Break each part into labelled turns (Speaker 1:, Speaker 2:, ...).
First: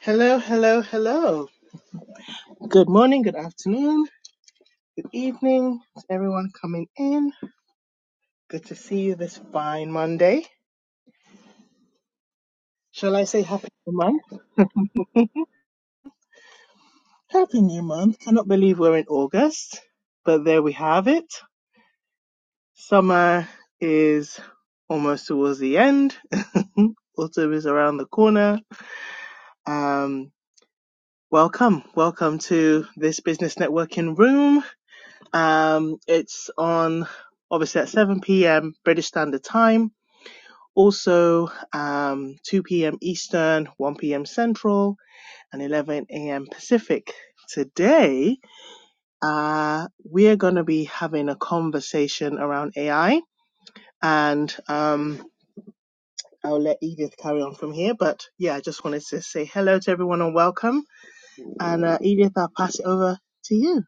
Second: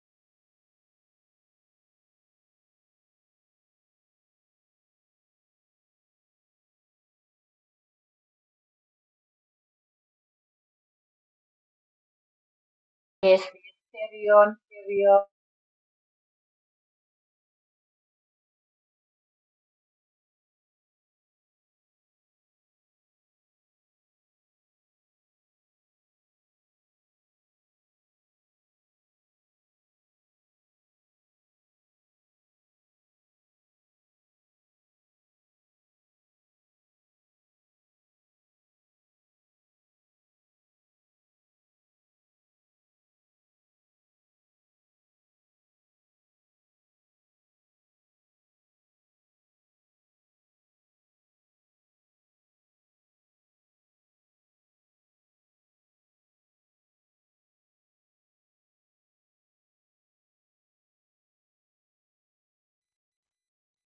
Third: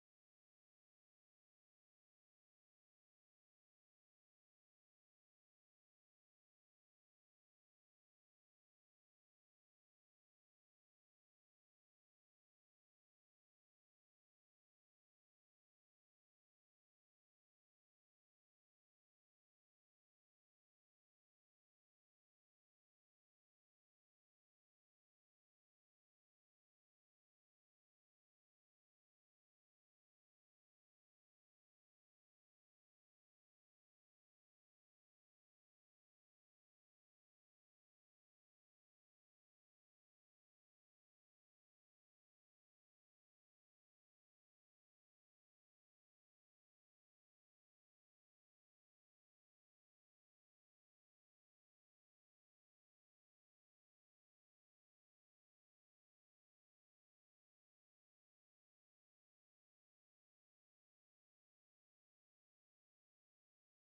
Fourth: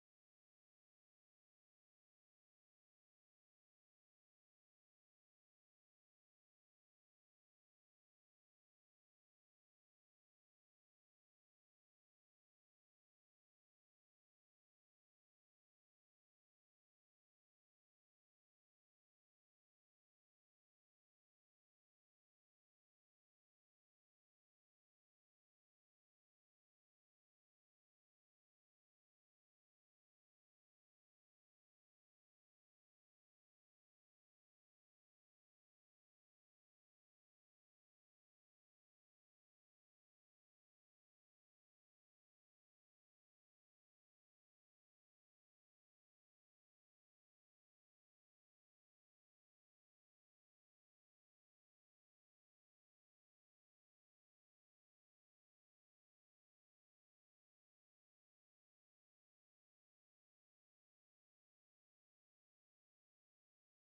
Speaker 1: Hello, hello, hello. Good morning, good afternoon, good evening to everyone coming in. Good to see you this fine Monday. Shall I say
Speaker 2: Yes,
Speaker 1: happy new month?
Speaker 2: carry on, carry on.
Speaker 1: Happy new month. Cannot believe we're in August, but there we have it. Summer is almost towards the end. Autumn is around the corner. Um, welcome, welcome to this business networking room. Um, it's on obviously at 7 p.m. British Standard Time Also, um, 2 p.m. Eastern, 1 p.m. Central, and 11 a.m. Pacific. Today, uh, we're going to be having a conversation around AI, and um, I'll let Edith carry on from here. But yeah, I just wanted to say hello to everyone and welcome. And uh, Edith, I'll pass it over to you.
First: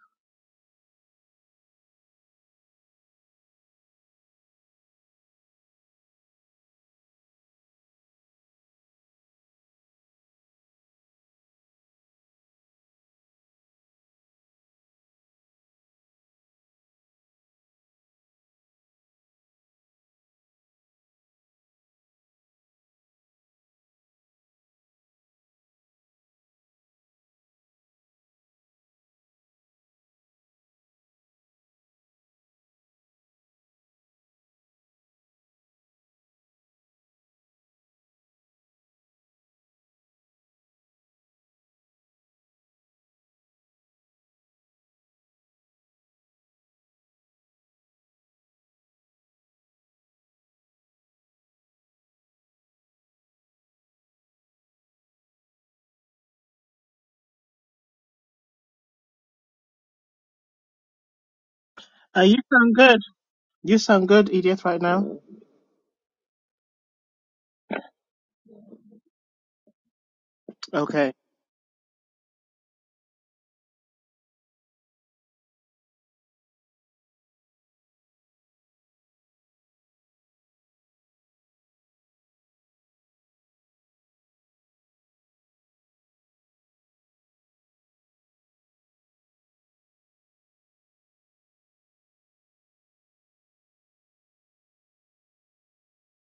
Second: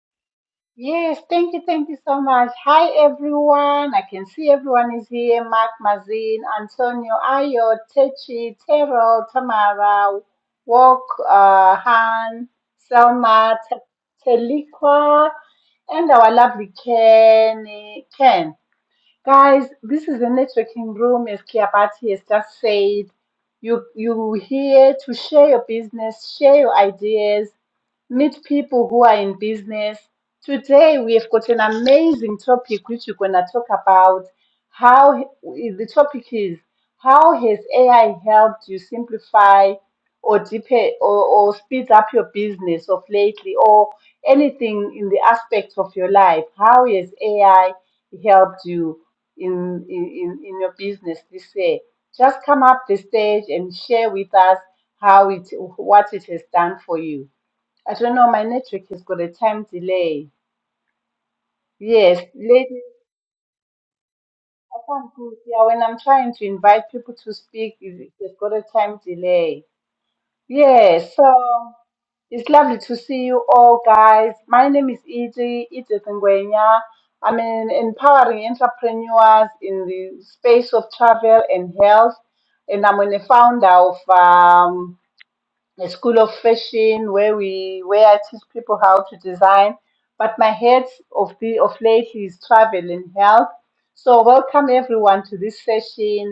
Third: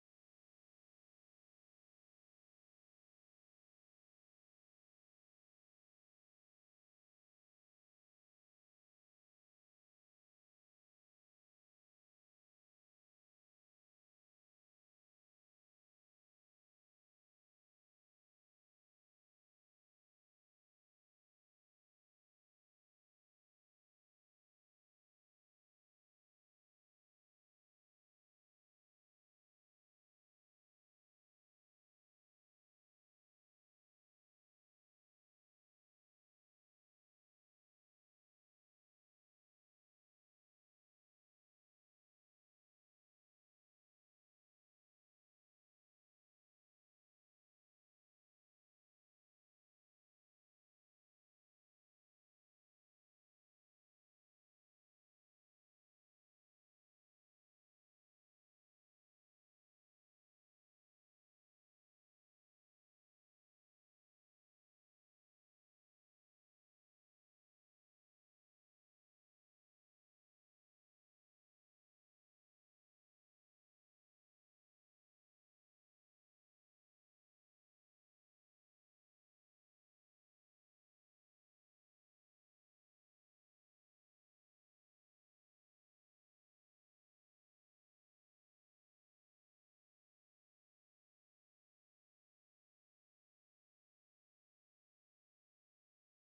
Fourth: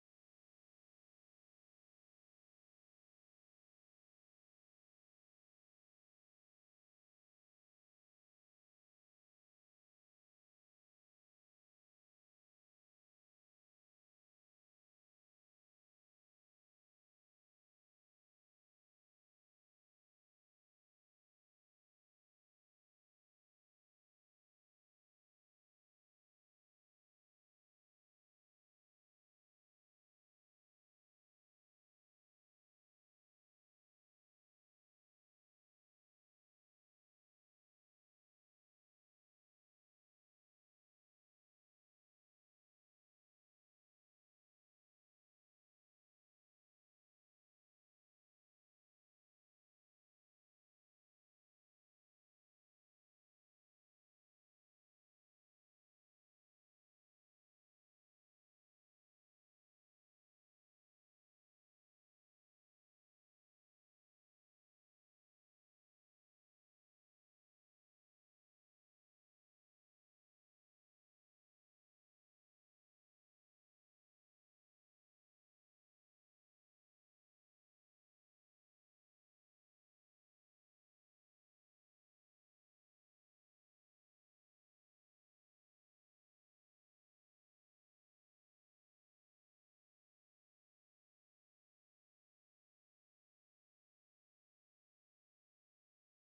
Speaker 2: Yes, thank you, thank you so much. Hi, everyone. I can see everyone is here. Mark, Mazin, Antonio, Ayo, Techi, Terrell, Tamara, Walk, uh, Han, Selma, Te- Telikwa, and our lovely Ken. Ken. Guys, this is the networking room, as Kiabati has just said. You, you here to share your business, share your ideas, meet people who are in business. Today, we have got an amazing topic which we're going to talk about. How the topic is How has AI helped you simplify or deepen or, or speed up your business of lately or anything in the aspects of your life? How has AI helped you in, in, in in your business this year? Just come up the stage and share with us how it what it has done for you. I don't know, my network has got a time delay.
Speaker 1: Uh,
Speaker 2: Yes,
Speaker 1: you sound
Speaker 2: ladies,
Speaker 1: good. You sound good, Edith,
Speaker 2: I
Speaker 1: right
Speaker 2: can't
Speaker 1: now.
Speaker 2: put yeah, when I'm trying to invite people to speak, it- it's got a time delay.
Speaker 1: Okay.
Speaker 2: Yes, so it's lovely to see you all, guys. My name is Edie, Edith Nguyenya. I'm an empowering entrepreneurs in the space of travel and health, and I'm a founder of um, a school of fashion where we where I teach people how to design. But my head of the of lately is travel and health. So welcome everyone to this session.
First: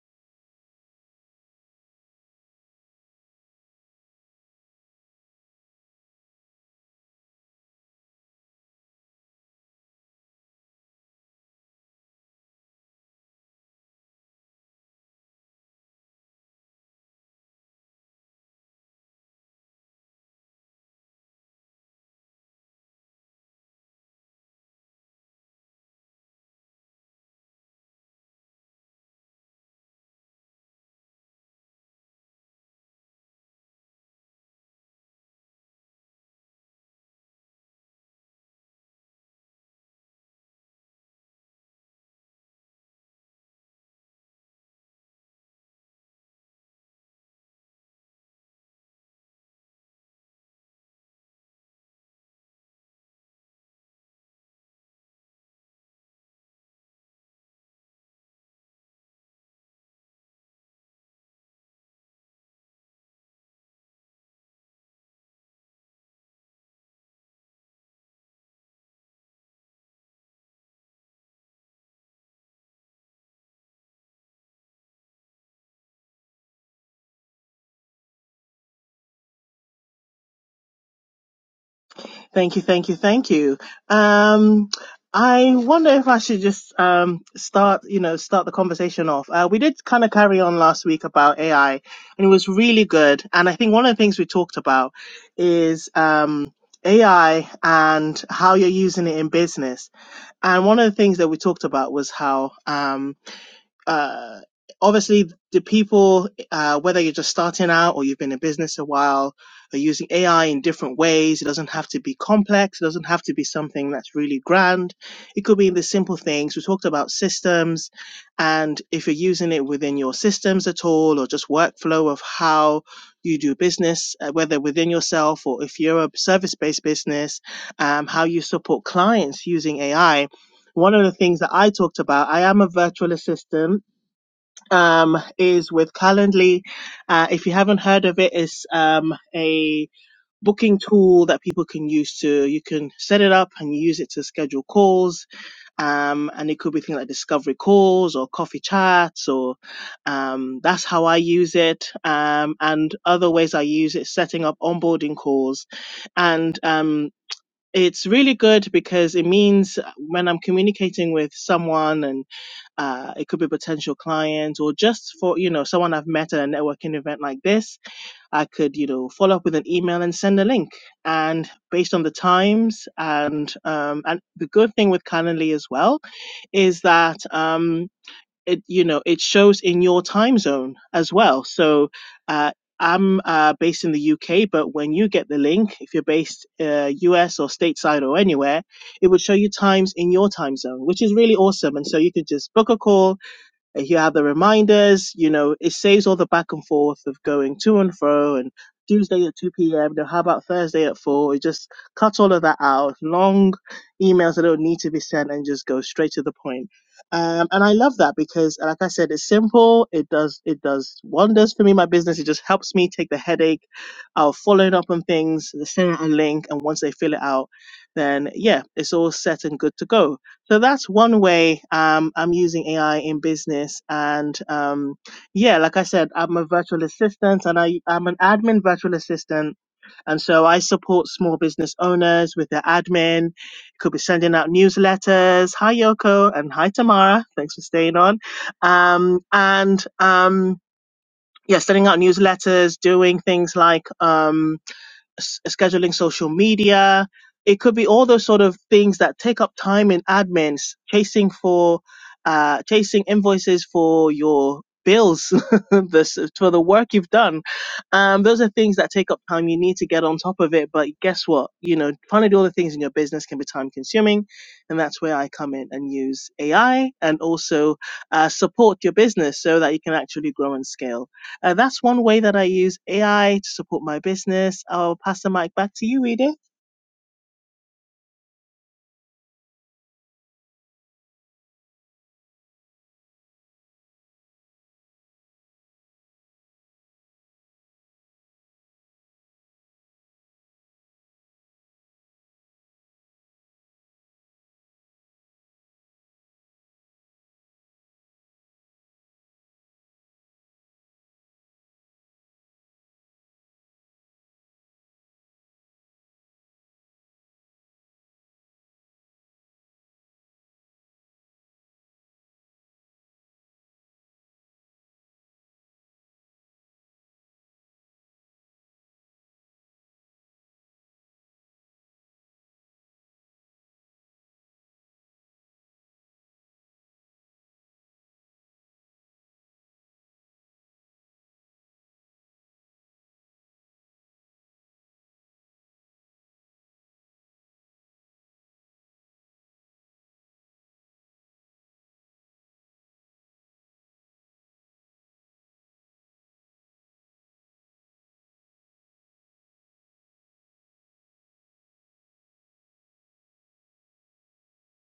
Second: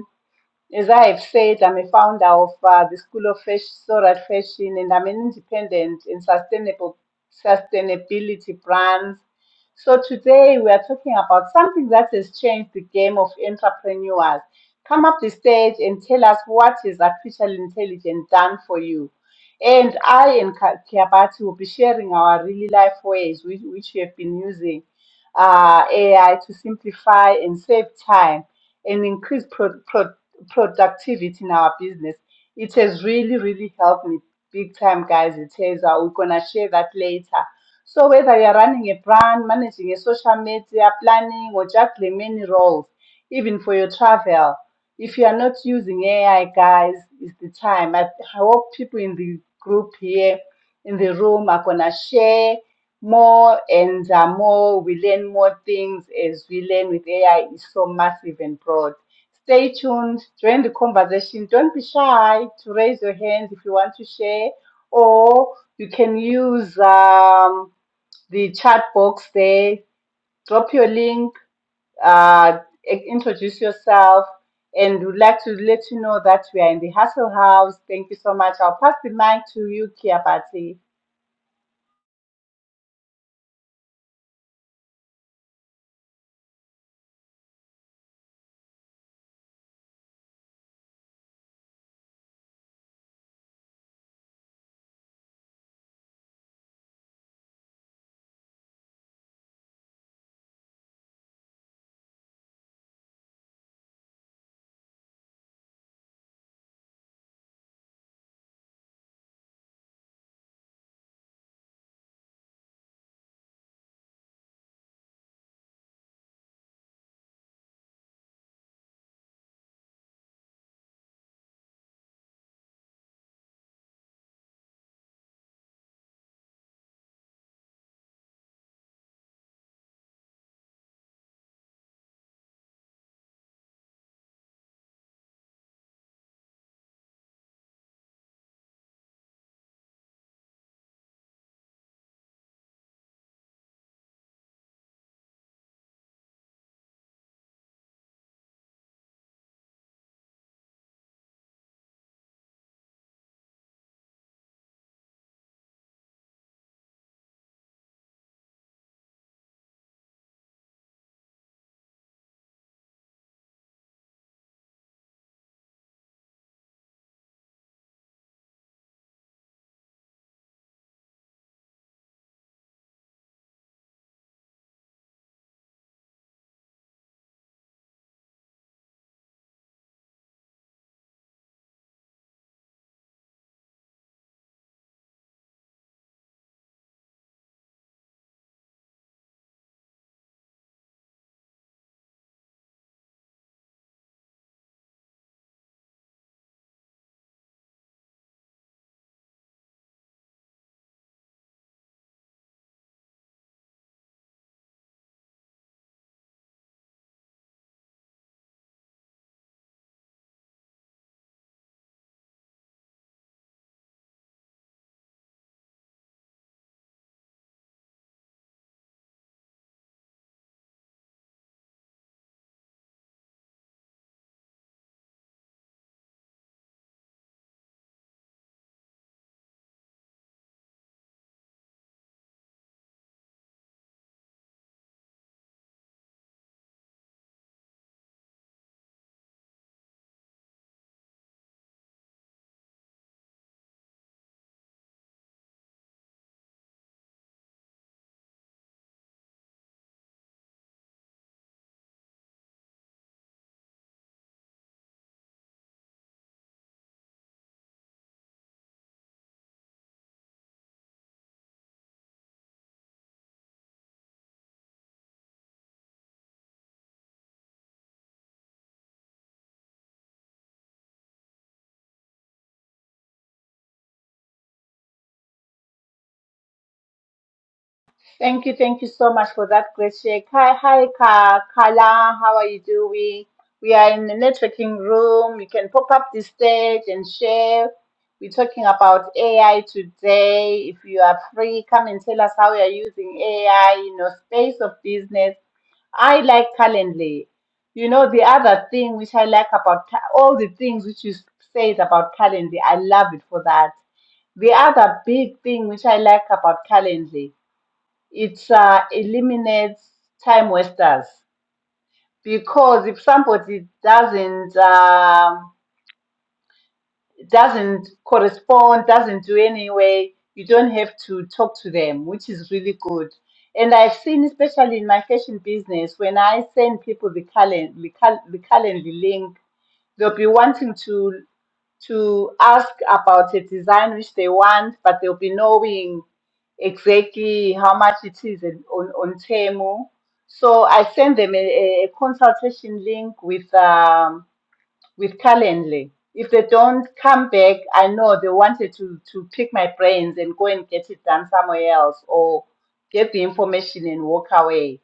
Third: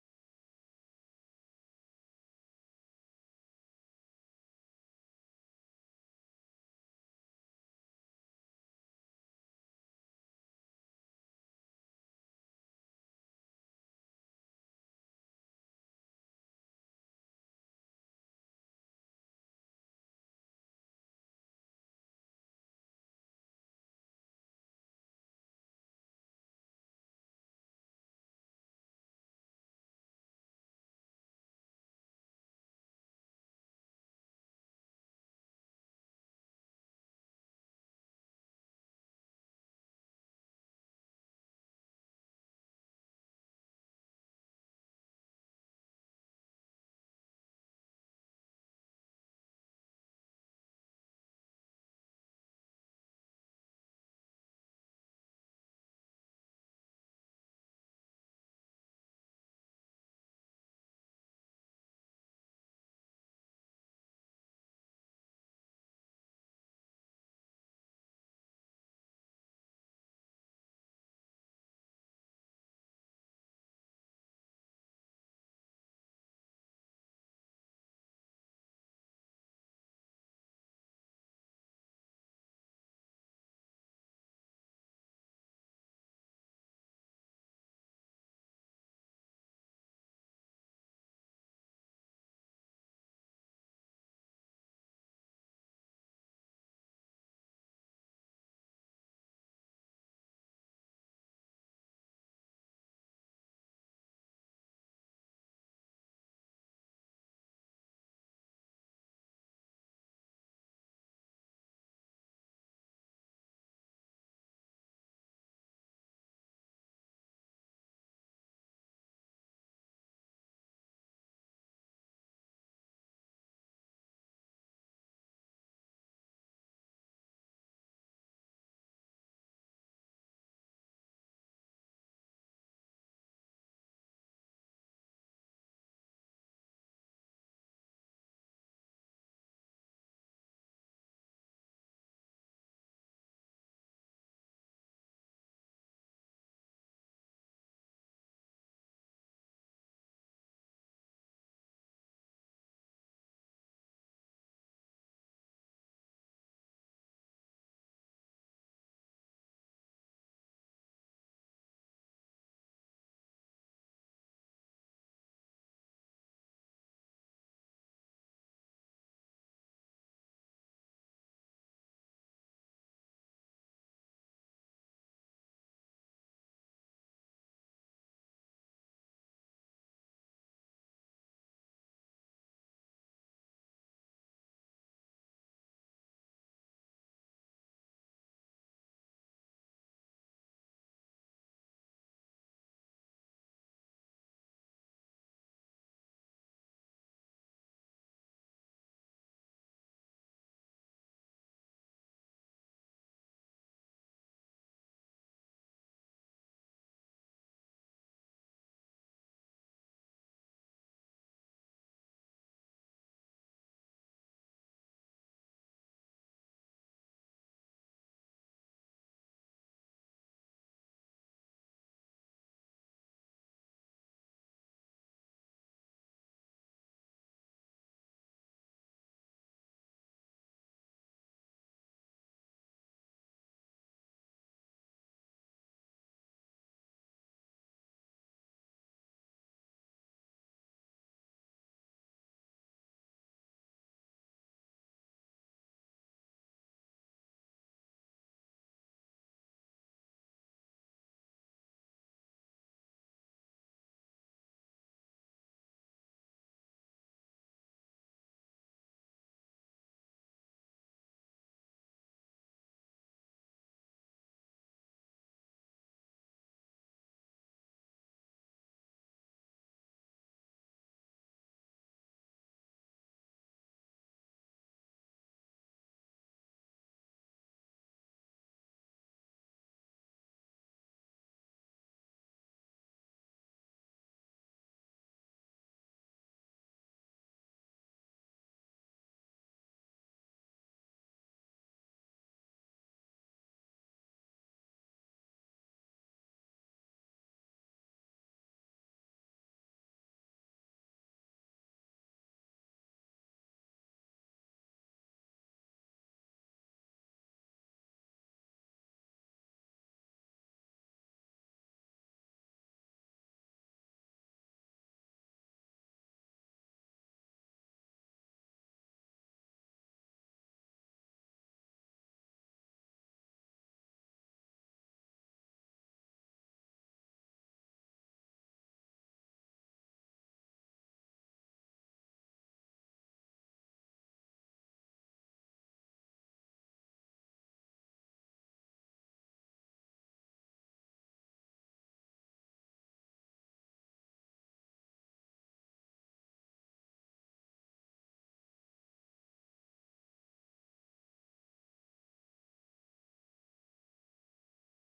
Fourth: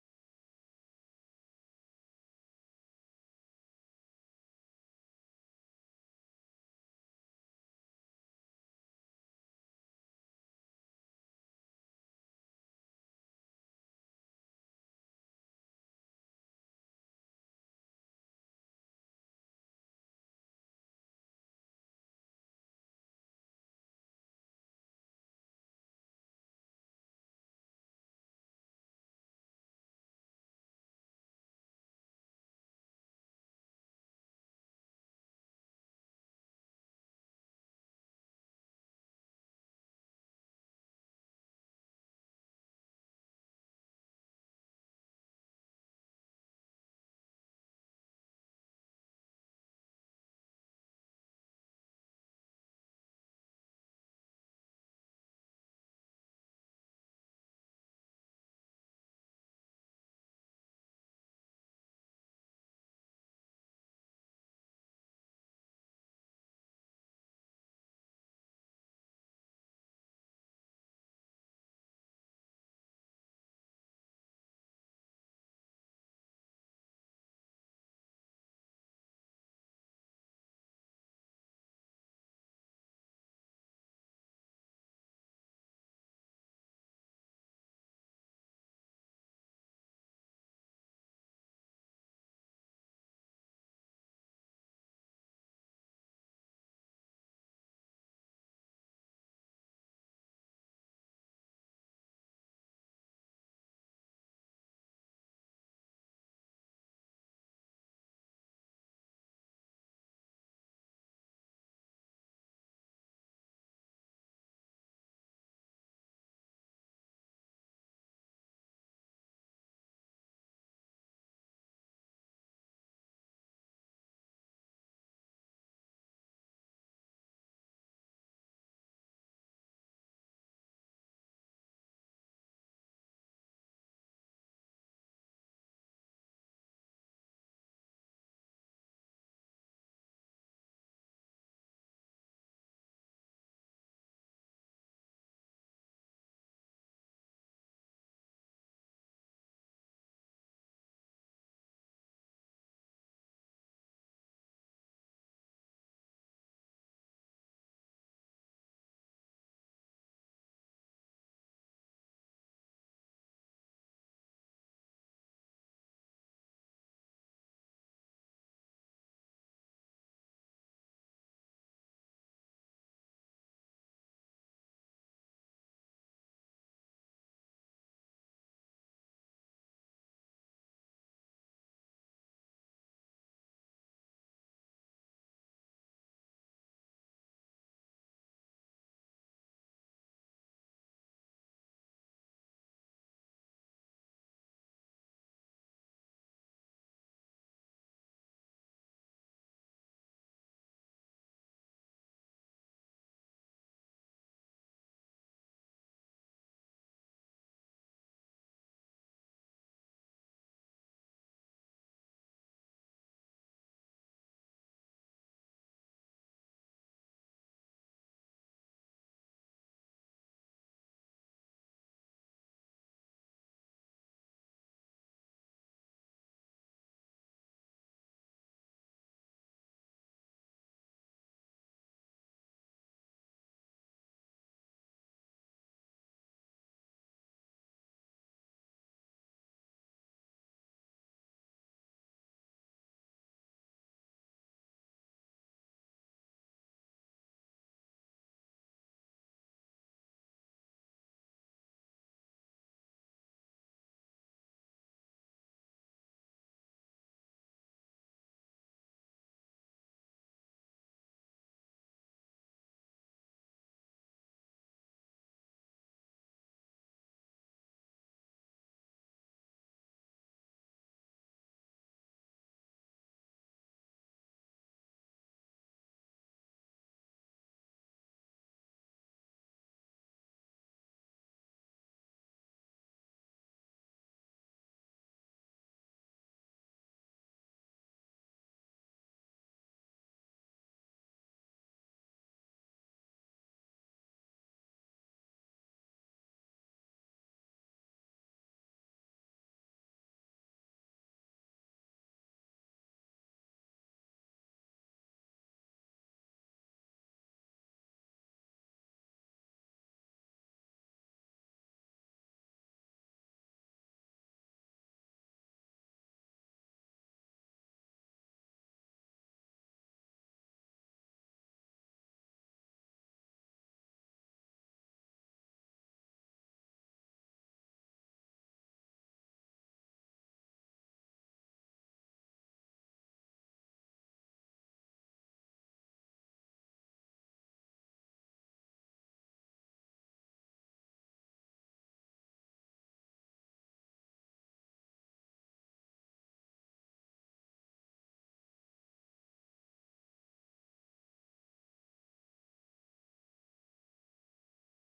Speaker 2: As I have said, I'm a founder of uh, the School of Fashion, Sorat Fashion, and I'm an independent and sustainable sustainability brand. So today we are talking about something that has changed the game of entrepreneurs. Come up the stage and tell us what is artificial intelligence done for you. And I and Ka- Kiabati will be sharing our really life ways which, which we have been using uh, AI to simplify and save time and increase pro- pro- productivity in our business. It has really, really helped me big time, guys. It has. Uh, we're going to share that later. So, whether you're running a brand, managing a social media, planning, or juggling many roles, even for your travel, if you are not using AI, guys, it's the time. I I hope people in the group here, in the room, are going to share more and uh, more we learn more things as we learn with AI is so massive and broad. Stay tuned, join the conversation. Don't be shy to raise your hand if you want to share, or you can use um, the chat box there. Drop your link, uh, i- introduce yourself, and we'd like to let you know that we are in the Hustle House. Thank you so much. I'll pass the mic to you, Kiabati.
Speaker 1: Thank you, thank you, thank you. Um, I wonder if I should just um, start, you know, start the conversation off. Uh, we did kind of carry on last week about AI, and it was really good. And I think one of the things we talked about is um, AI and how you're using it in business. And one of the things that we talked about was how um, uh, obviously the people, uh, whether you're just starting out or you've been in business a while, are using AI in different ways. It doesn't have to be complex. It doesn't have to be something that's really grand. It could be in the simple things. We talked about systems and if you're using it within your systems at all or just workflow of how you do business, uh, whether within yourself or if you're a service-based business, um, how you support clients using AI. One of the things that I talked about, I am a virtual assistant um, is with Calendly. Uh, if you haven't heard of it, it's um, a booking tool that people can use to, you can set it up and use it to schedule calls. Um, and it could be things like discovery calls or coffee chats or um, that's how I use it. Um, and other ways I use it, setting up onboarding calls. And um, it's really good because it means when I'm communicating with someone and uh, it could be potential clients or just for you know someone i've met at a networking event like this i could you know follow up with an email and send a link and based on the times and um, and the good thing with calendly as well is that um, it you know it shows in your time zone as well. So uh, I'm uh, based in the UK, but when you get the link, if you're based uh, US or stateside or anywhere, it would show you times in your time zone, which is really awesome. And so you could just book a call you have the reminders, you know, it saves all the back and forth of going to and fro and Tuesday at 2 p.m. Now, how about Thursday at 4? It just cuts all of that out. Long emails that don't need to be sent and just go straight to the point. Um, and I love that because, like I said, it's simple. It does it does wonders for me, my business. It just helps me take the headache of following up on things, sending a link, and once they fill it out, then yeah, it's all set and good to go so that's one way um, I'm using AI in business. And um, yeah, like I said, I'm a virtual assistant and I, I'm an admin virtual assistant. And so I support small business owners with their admin. Could be sending out newsletters. Hi, Yoko. And hi, Tamara. Thanks for staying on. Um, and um, yeah, sending out newsletters, doing things like. Um, s- scheduling social media. It could be all those sort of things that take up time in admins, chasing for, uh, chasing invoices for your bills, this for the work you've done. Um, those are things that take up time. You need to get on top of it. But guess what? You know, trying to do all the things in your business can be time consuming, and that's where I come in and use AI and also uh, support your business so that you can actually grow and scale. Uh, that's one way that I use AI to support my business. I'll pass the mic back to you, Edith.
Speaker 2: Thank you, thank you so much for that great share. Hi, hi, Ka- Kala, how are you doing? We are in the networking room. You can pop up the stage and share. We're talking about AI today. If you are free, come and tell us how you are using AI in your space of business. I like Calendly. You know, the other thing which I like about Ca- all the things which you said about Calendly, I love it for that. The other big thing which I like about Calendly it uh, eliminates time wasters because if somebody doesn't um doesn't correspond, doesn't do anyway. You don't have to talk to them, which is really good. And I've seen, especially in my fashion business, when I send people the calendar, the, cal- the calendar link, they'll be wanting to to ask about a design which they want, but they'll be knowing exactly how much it is in, on, on Temu. So I send them a, a a consultation link with um, with Calendly. If they don't come back, I know they wanted to, to pick my brains and go and get it done somewhere else or get the information and walk away.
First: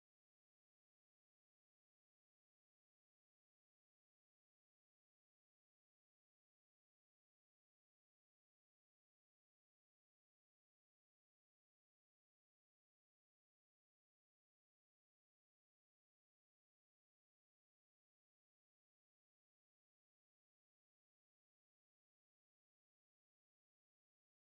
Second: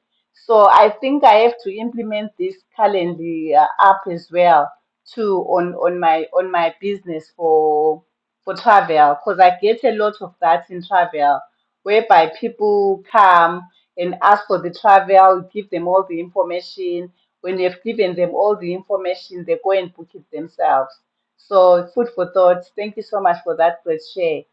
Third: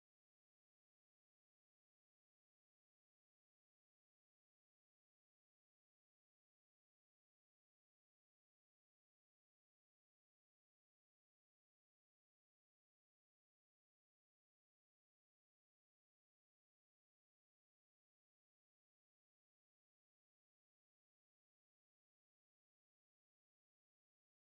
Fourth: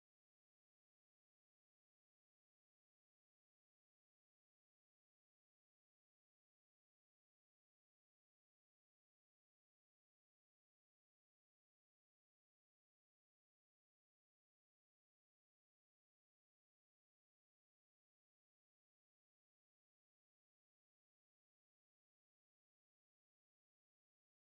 Speaker 2: So I think I have to implement this Calendly uh, app as well too on, on my on my business for for travel because I get a lot of that in travel whereby people come and ask for the travel, give them all the information when you have given them all the information, they go and book it themselves. So, food for thought. Thank you so much for that great share.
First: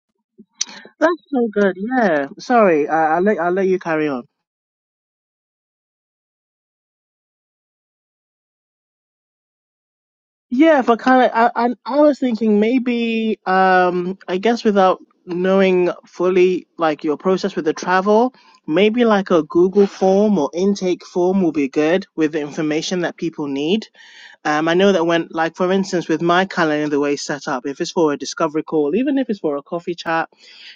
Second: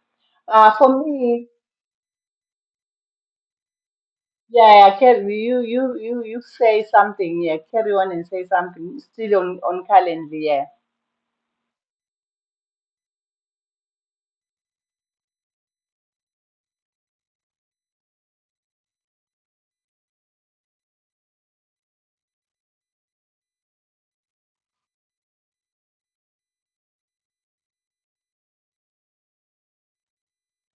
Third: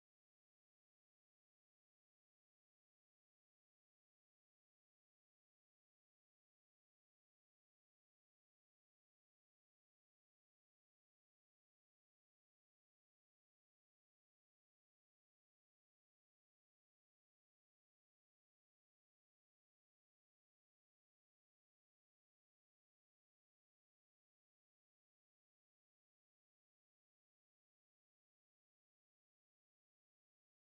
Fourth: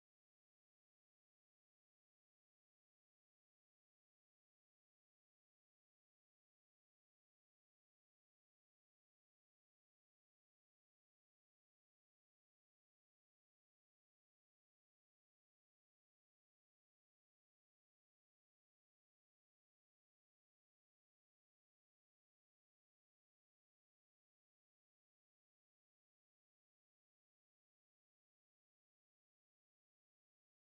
Speaker 2: Uh, for
Speaker 1: That's
Speaker 2: me,
Speaker 1: so good. Yeah. Sorry, I, I'll let I'll let you carry on.
Speaker 2: yeah, yeah, carry you, you, you, you say something. Yeah, carry on and say something. Still on on calendar. Yeah,
Speaker 1: Yeah, for kind of, I, I I was thinking maybe um I guess without knowing fully like your process with the travel, maybe like a Google form or intake form will be good with the information that people need. Um, I know that when like for instance with my calendar the way it's set up, if it's for a discovery call, even if it's for a coffee chat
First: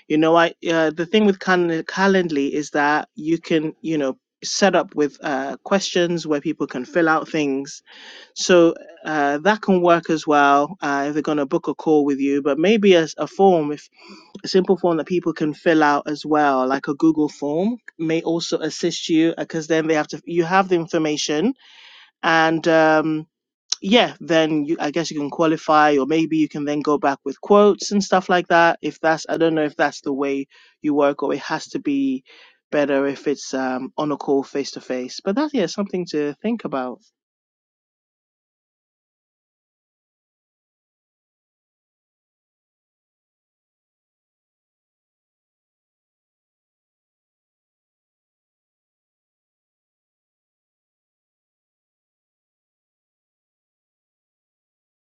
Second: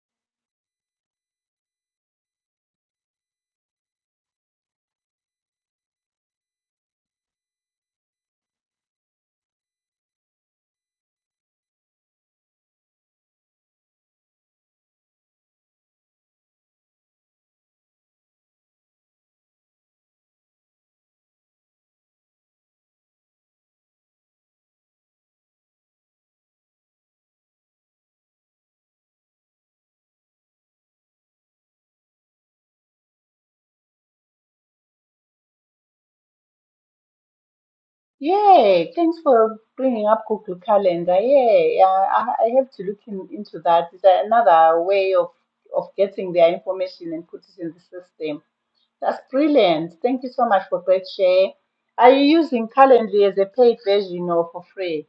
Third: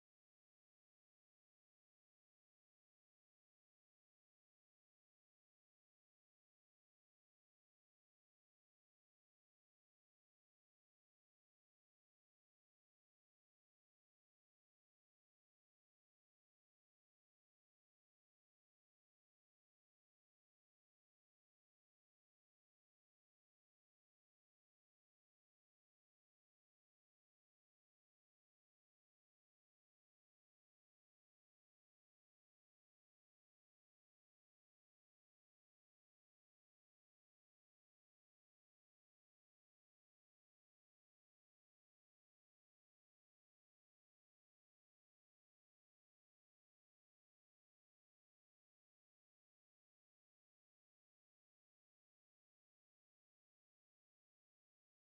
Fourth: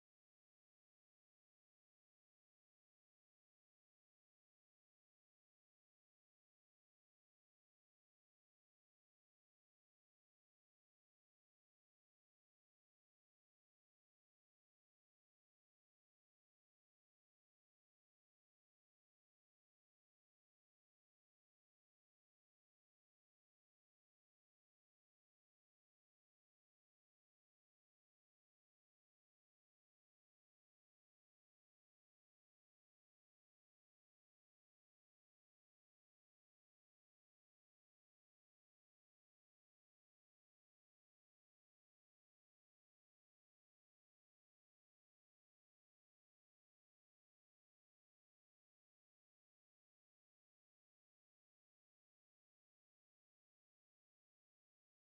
Speaker 1: You know, I uh, the thing with Cal- Calendly is that you can, you know, set up with uh, questions where people can fill out things. So uh, that can work as well uh, if they're going to book a call with you. But maybe as a form, if a simple form that people can fill out as well, like a Google form, may also assist you because then they have to you have the information and. Um, yeah, then you, I guess you can qualify, or maybe you can then go back with quotes and stuff like that. If that's, I don't know if that's the way you work, or it has to be better if it's um, on a call face to face. But that's yeah, something to think about.
Speaker 2: yeah. Thanks for bringing up Google Calendar. Yeah, yeah. I, I have to look in, into that. It's another way of of getting their information and put it in the system That's brilliant. Thank you so much for great share. Are you using Calendly as a paid version or for free?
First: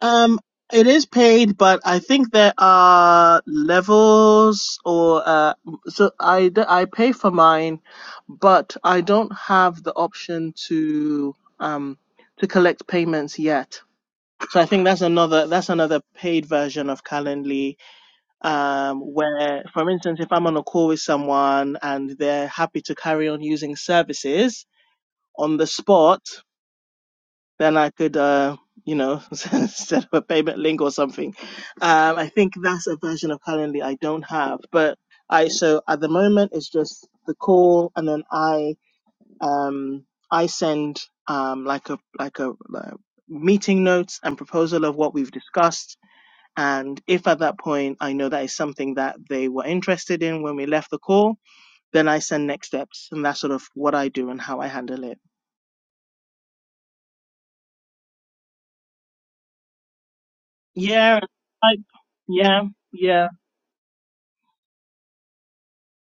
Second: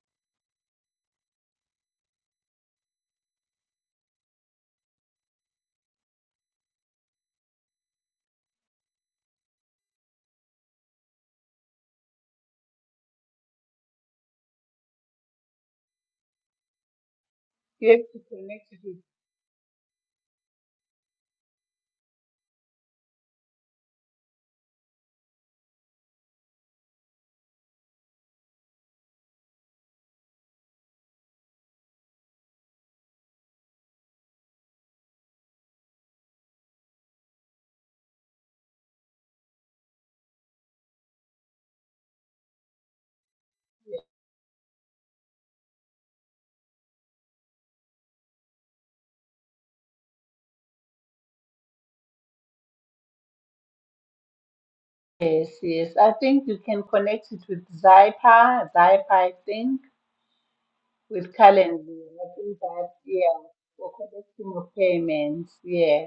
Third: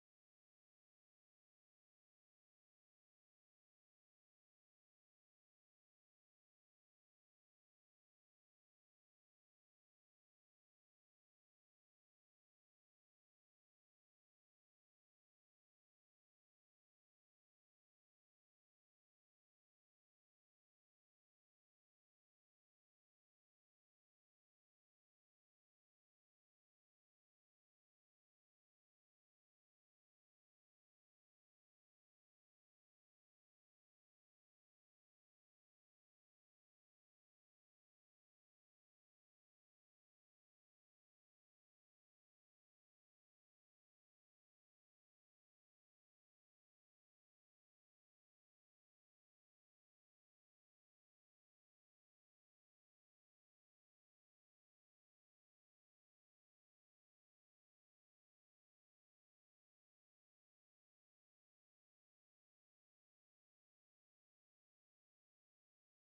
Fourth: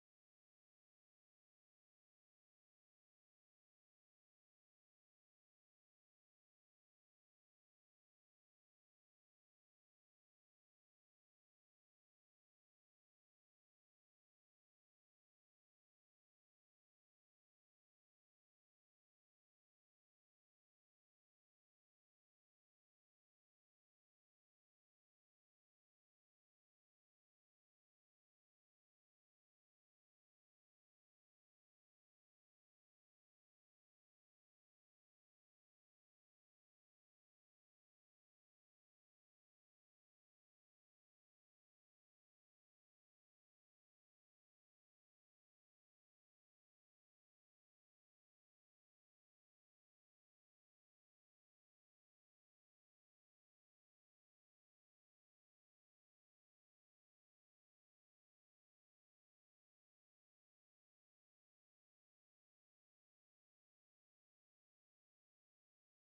Speaker 1: Um, it is paid, but I think there are levels, or uh, so I d- I pay for mine, but I don't have the option to um to collect payments yet. So I think that's another that's another paid version of Calendly,
Speaker 2: You have to connect it with
Speaker 1: um, where, for instance, if I'm on a call with someone and they're happy to carry on using services on the spot, then I could, uh, you know, set up a payment link or something. Um, I think that's a version of Calendly I don't have, but I so at the moment it's just the call, and then I um, I send um, like a like a like meeting notes and proposal of what we've discussed and if at that point I know that is something that they were interested in when we left the call, then I send next steps. And that's sort of what I do and how I handle it.
Speaker 2: Yes, yes. I think you can connect it with Zypa, Zypa, I think,
Speaker 1: Yeah.
Speaker 2: with
Speaker 1: I,
Speaker 2: Calendly. I think
Speaker 1: yeah.
Speaker 2: that,
Speaker 1: Yeah.
Speaker 2: yeah, for collecting of payments. Yeah.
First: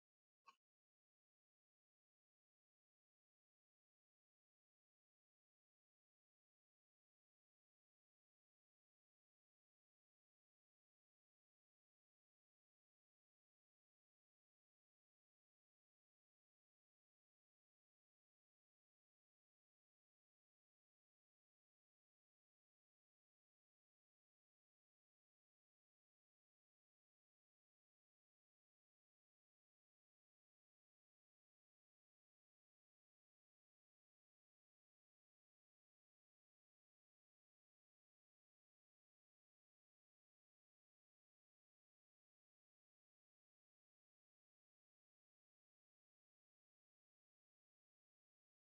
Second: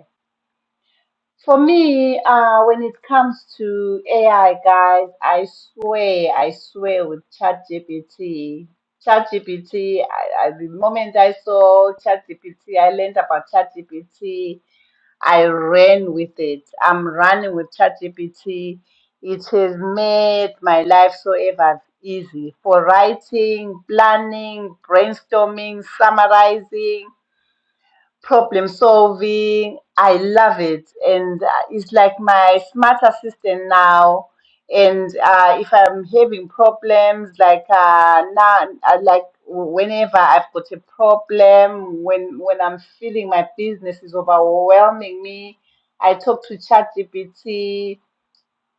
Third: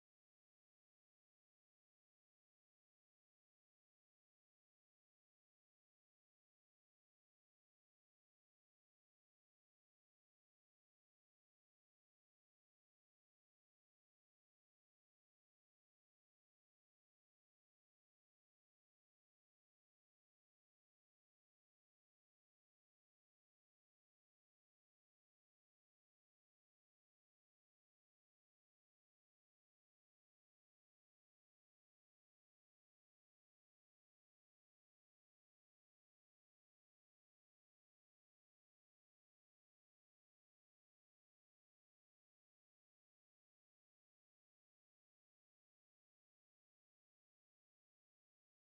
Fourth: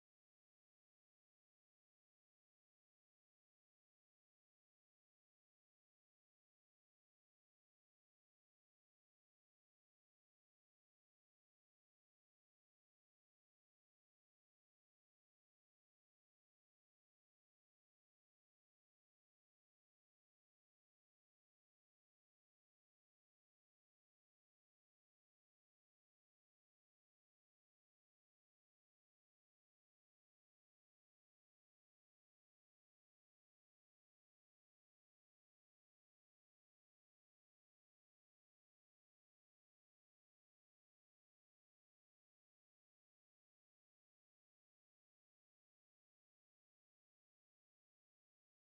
Speaker 2: For me, uh, when it comes to AI, guys, I swear, I swear with ChatGPT. ChatGPT, I, I, the moment I saw ChatGPT, I learned about ChatGPT. I ran with it. I'm running with ChatGPT. It has made my life so ever easy for writing, planning, brainstorming, summarizing problem solving. I love it, and uh, it's like my smart assistant now. And uh, if I'm having problems, like uh, now, uh, like whenever I've got a problem, when when I'm feeling my business is overwhelming me, I talk to ChatGPT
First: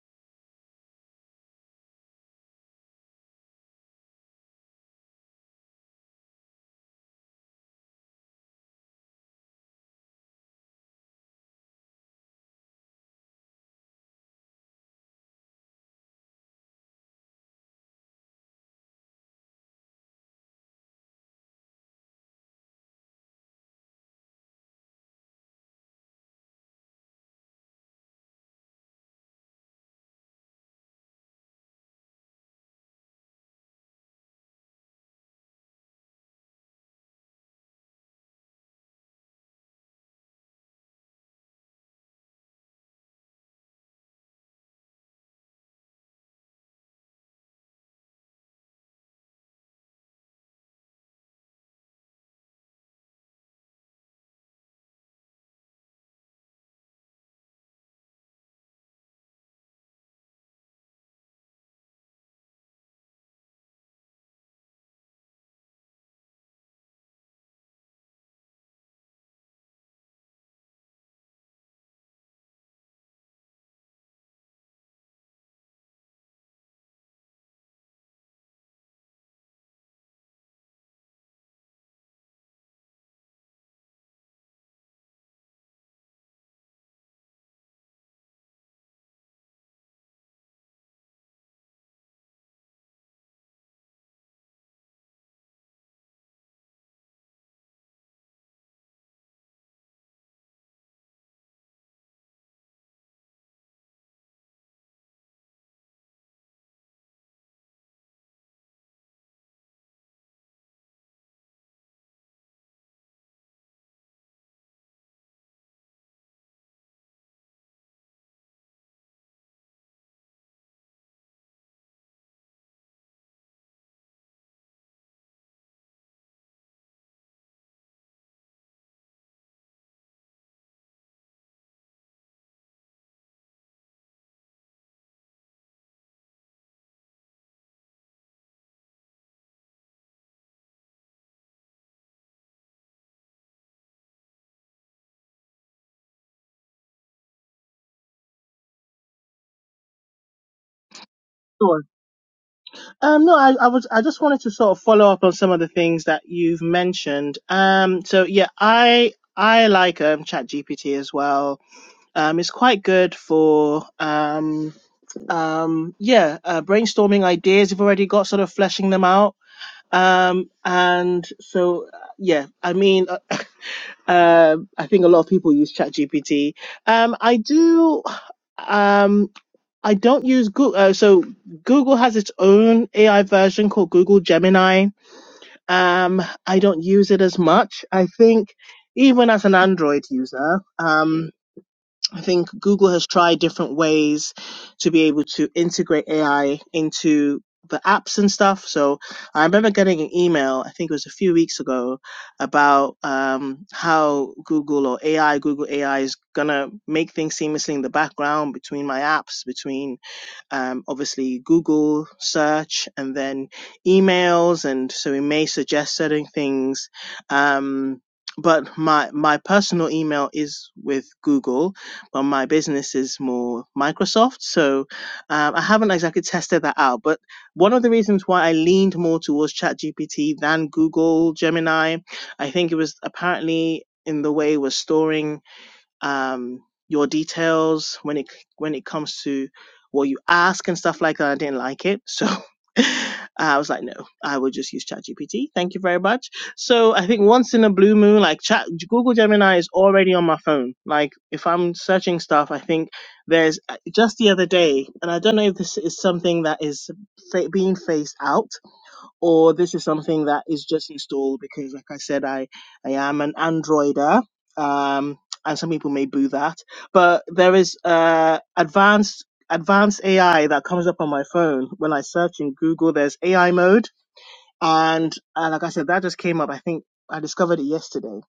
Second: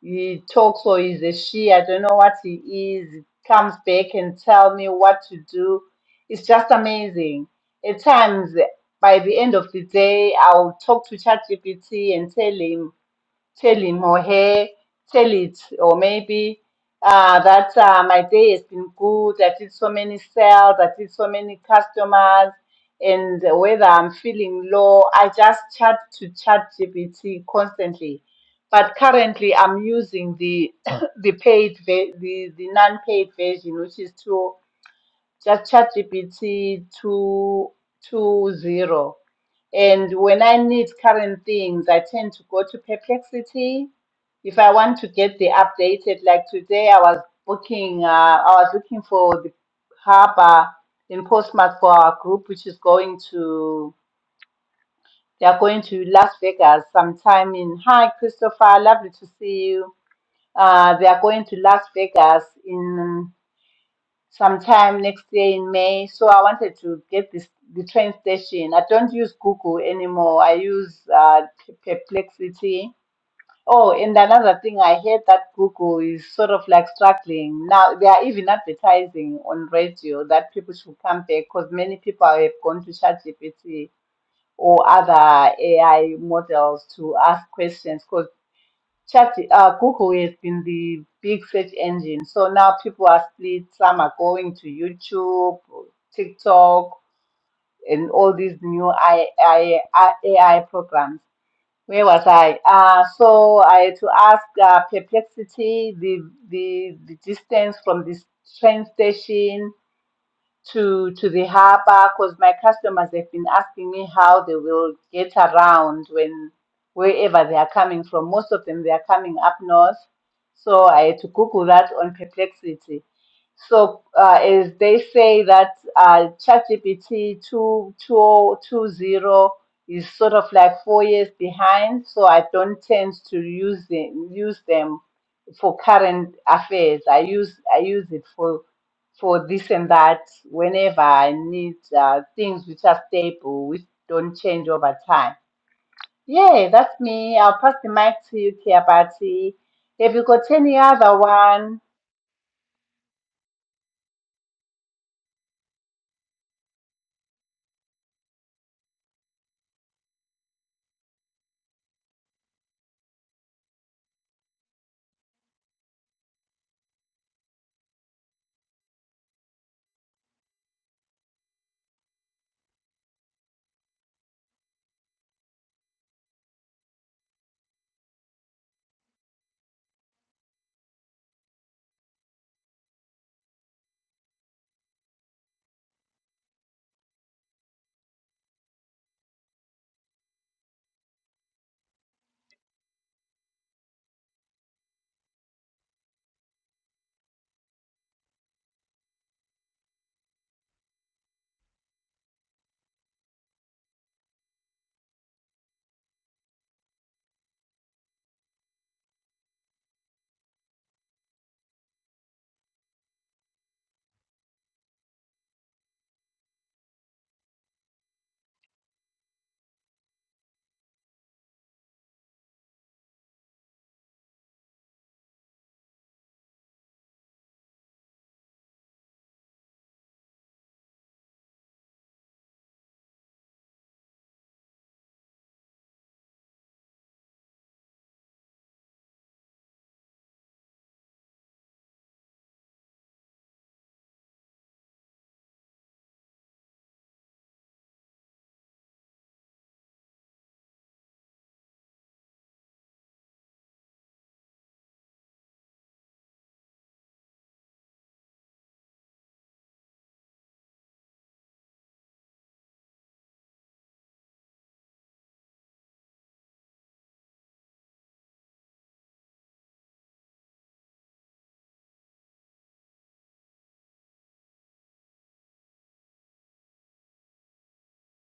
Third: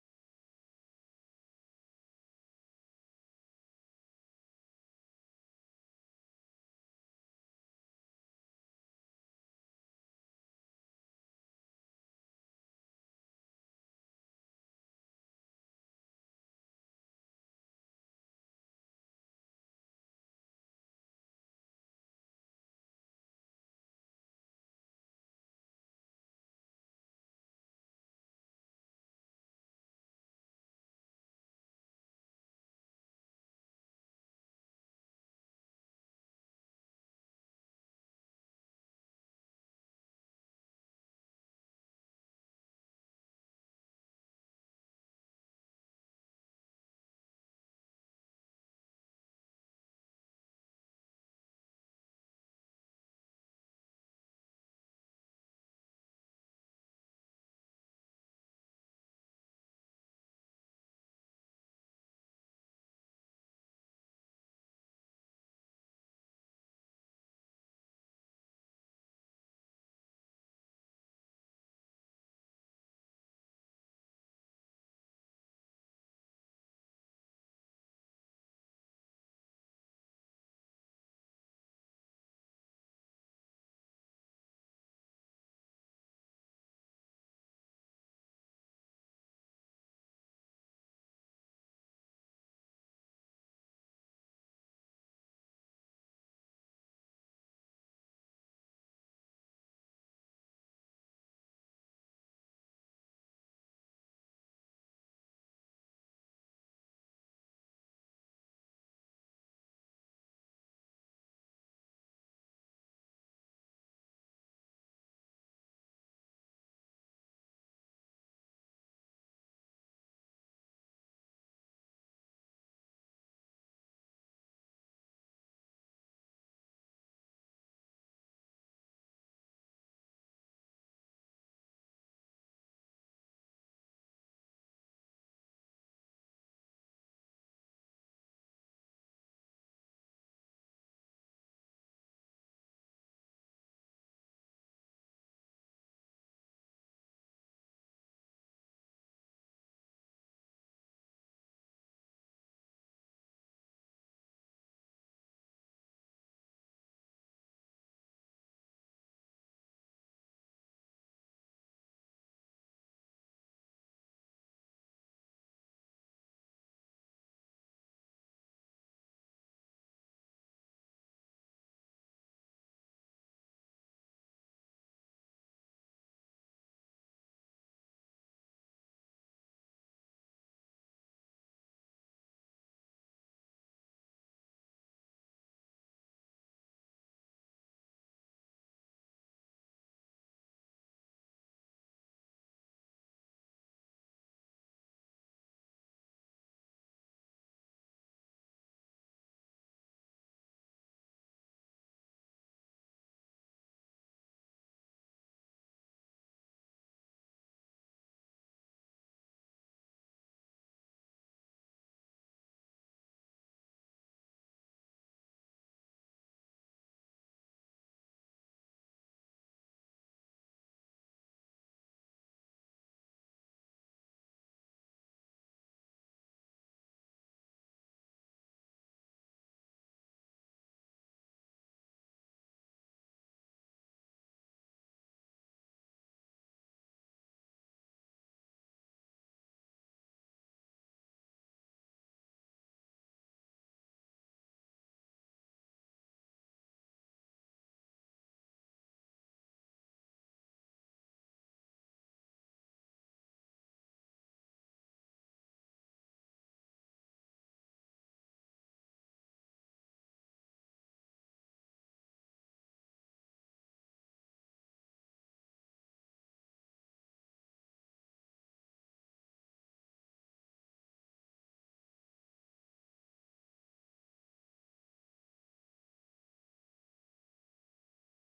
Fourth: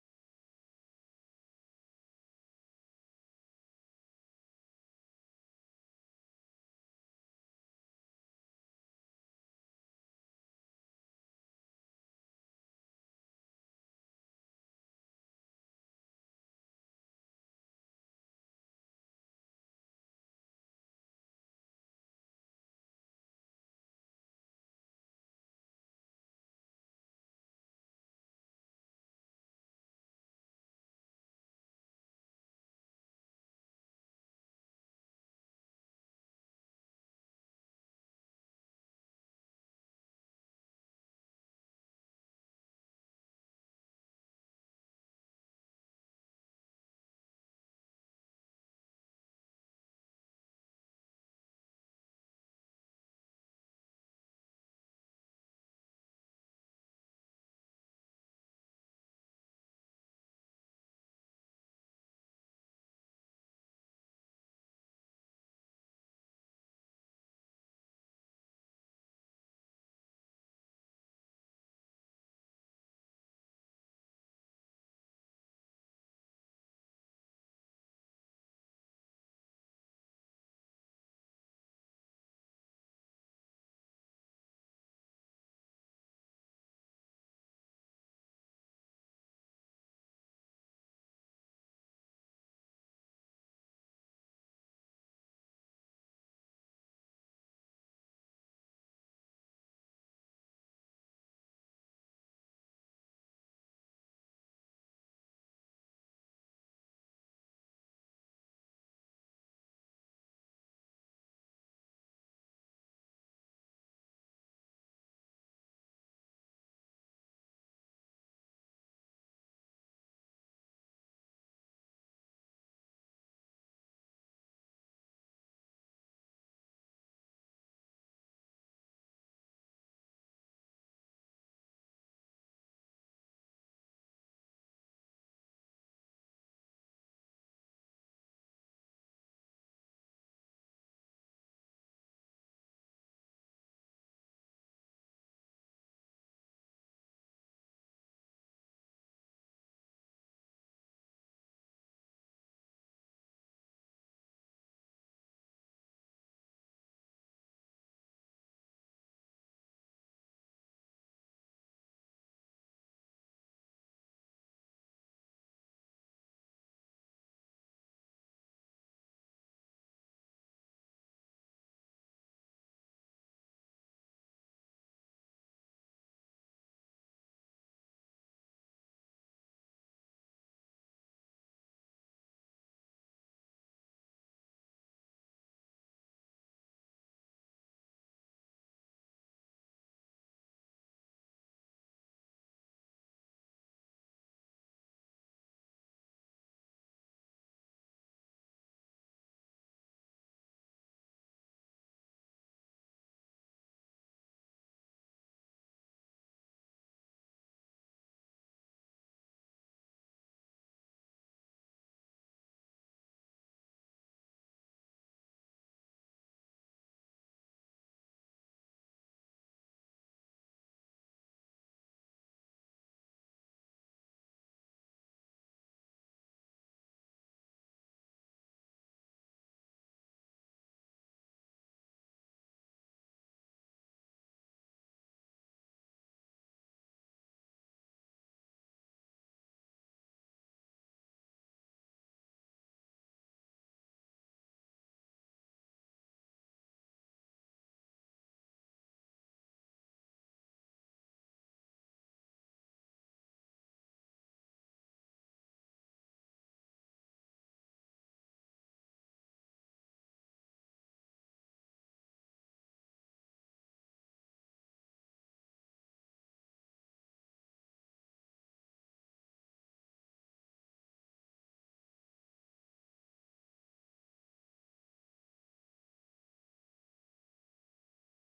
Speaker 2: he talks or he's a she, I don't know what he is. He comes back and tell me what to do. It's just amazing. At times, by the end of the day, I'll talk to ChatGPT and tell him tell him or her, tell it, or maybe uh, that uh, my day has been good, I did so many sales, I did so many customers, and whether I'm feeling low, I just chat to chat GPT constantly. But currently, I'm using the the paid, ve- the, the non paid version, which is two just ChatGPT two two zero. And when I need current things, I tend to go to Perplexity. If I want to get the updated, like today, I was booking, uh, I was looking for the harbor in Postmates for our group, which is going to, they are going to Las Vegas sometime in, hi, Christopher, lovely to see you. Uh, they are going to Las Vegas in sometime next year in May. So I wanted to get this the train station. I don't use Google anymore. I use uh, P- Perplexity. Oh, and another thing, I heard that Google is sort of like struggling now. They are even advertising on radio that people should come back because many people have gone to ChatGPT or other AI models to ask questions. Chat, uh, Google has been the big search engine. So now people are split. Some are going to YouTube, TikTok, and all these new AI, AI, programs. Where was I? Uh, so I had to ask uh, perplexity, the, the, the distance from this train station, to to the harbor because my customers have been asking me how they will get around when wherever they are coming from. Most of them they are coming up north, so I had to Google that on Perplexity. So uh, as they say that uh, ChatGPT two two two zero is sort of like four years behind, so I don't tend to use them use them for current affairs. I use I use it for for this and that whenever I need uh, things which are stable, which don't change over time. Yeah, that's me. I'll pass the mic to you, Kia Party. Have you got any other
Speaker 1: Sure.
Speaker 2: one?
Speaker 1: Um, no, I, I was, I just wanted to sort of follow up on some of the things that you've mentioned. Um, so yeah, I, I like, um, chat GPT as well. Um, it's quite good for, um, um, yeah, uh, brainstorming ideas. You've already got sort of fleshing them out Um, and so, uh, yeah, I mean, uh, um, I think a lot of people use ChatGPT. Um, I do, um, I don't use Google. Uh, so Google has its own AI version called Google Gemini. Um, I don't use it as much. I think even as an Android user, um, I think Google has tried different ways to be able to integrate AI into the apps and stuff. So I remember getting an email, I think it was a few weeks ago, about um, how Google or AI, Google AI is going to make things seamlessly in the background between my apps, between um, obviously Google search and then emails. And so we may suggest certain things. Um, but my, my personal email is with Google, but my business is more Microsoft. So um, I haven't exactly tested that out. But one of the reasons why I leaned more towards ChatGPT than Google Gemini, I think it was apparently in the way we're storing um, your details when it when it comes to what you ask and stuff like that. I didn't like it, so I was like, no, I will just use ChatGPT. Thank you very much. So I think once in a blue moon, like Chat Google Gemini is already on my phone. Like if I'm searching stuff, I think there's uh, just the other day, and I don't know if this is something that is fa- being phased out or this is something that is just installed because, like I said, I, I am an Androider. Um, and some people may boo that, but there is uh, advanced advanced AI that comes up on my phone when I search in Google. There's AI mode and uh, like I said, that just came up. I think I discovered it yesterday.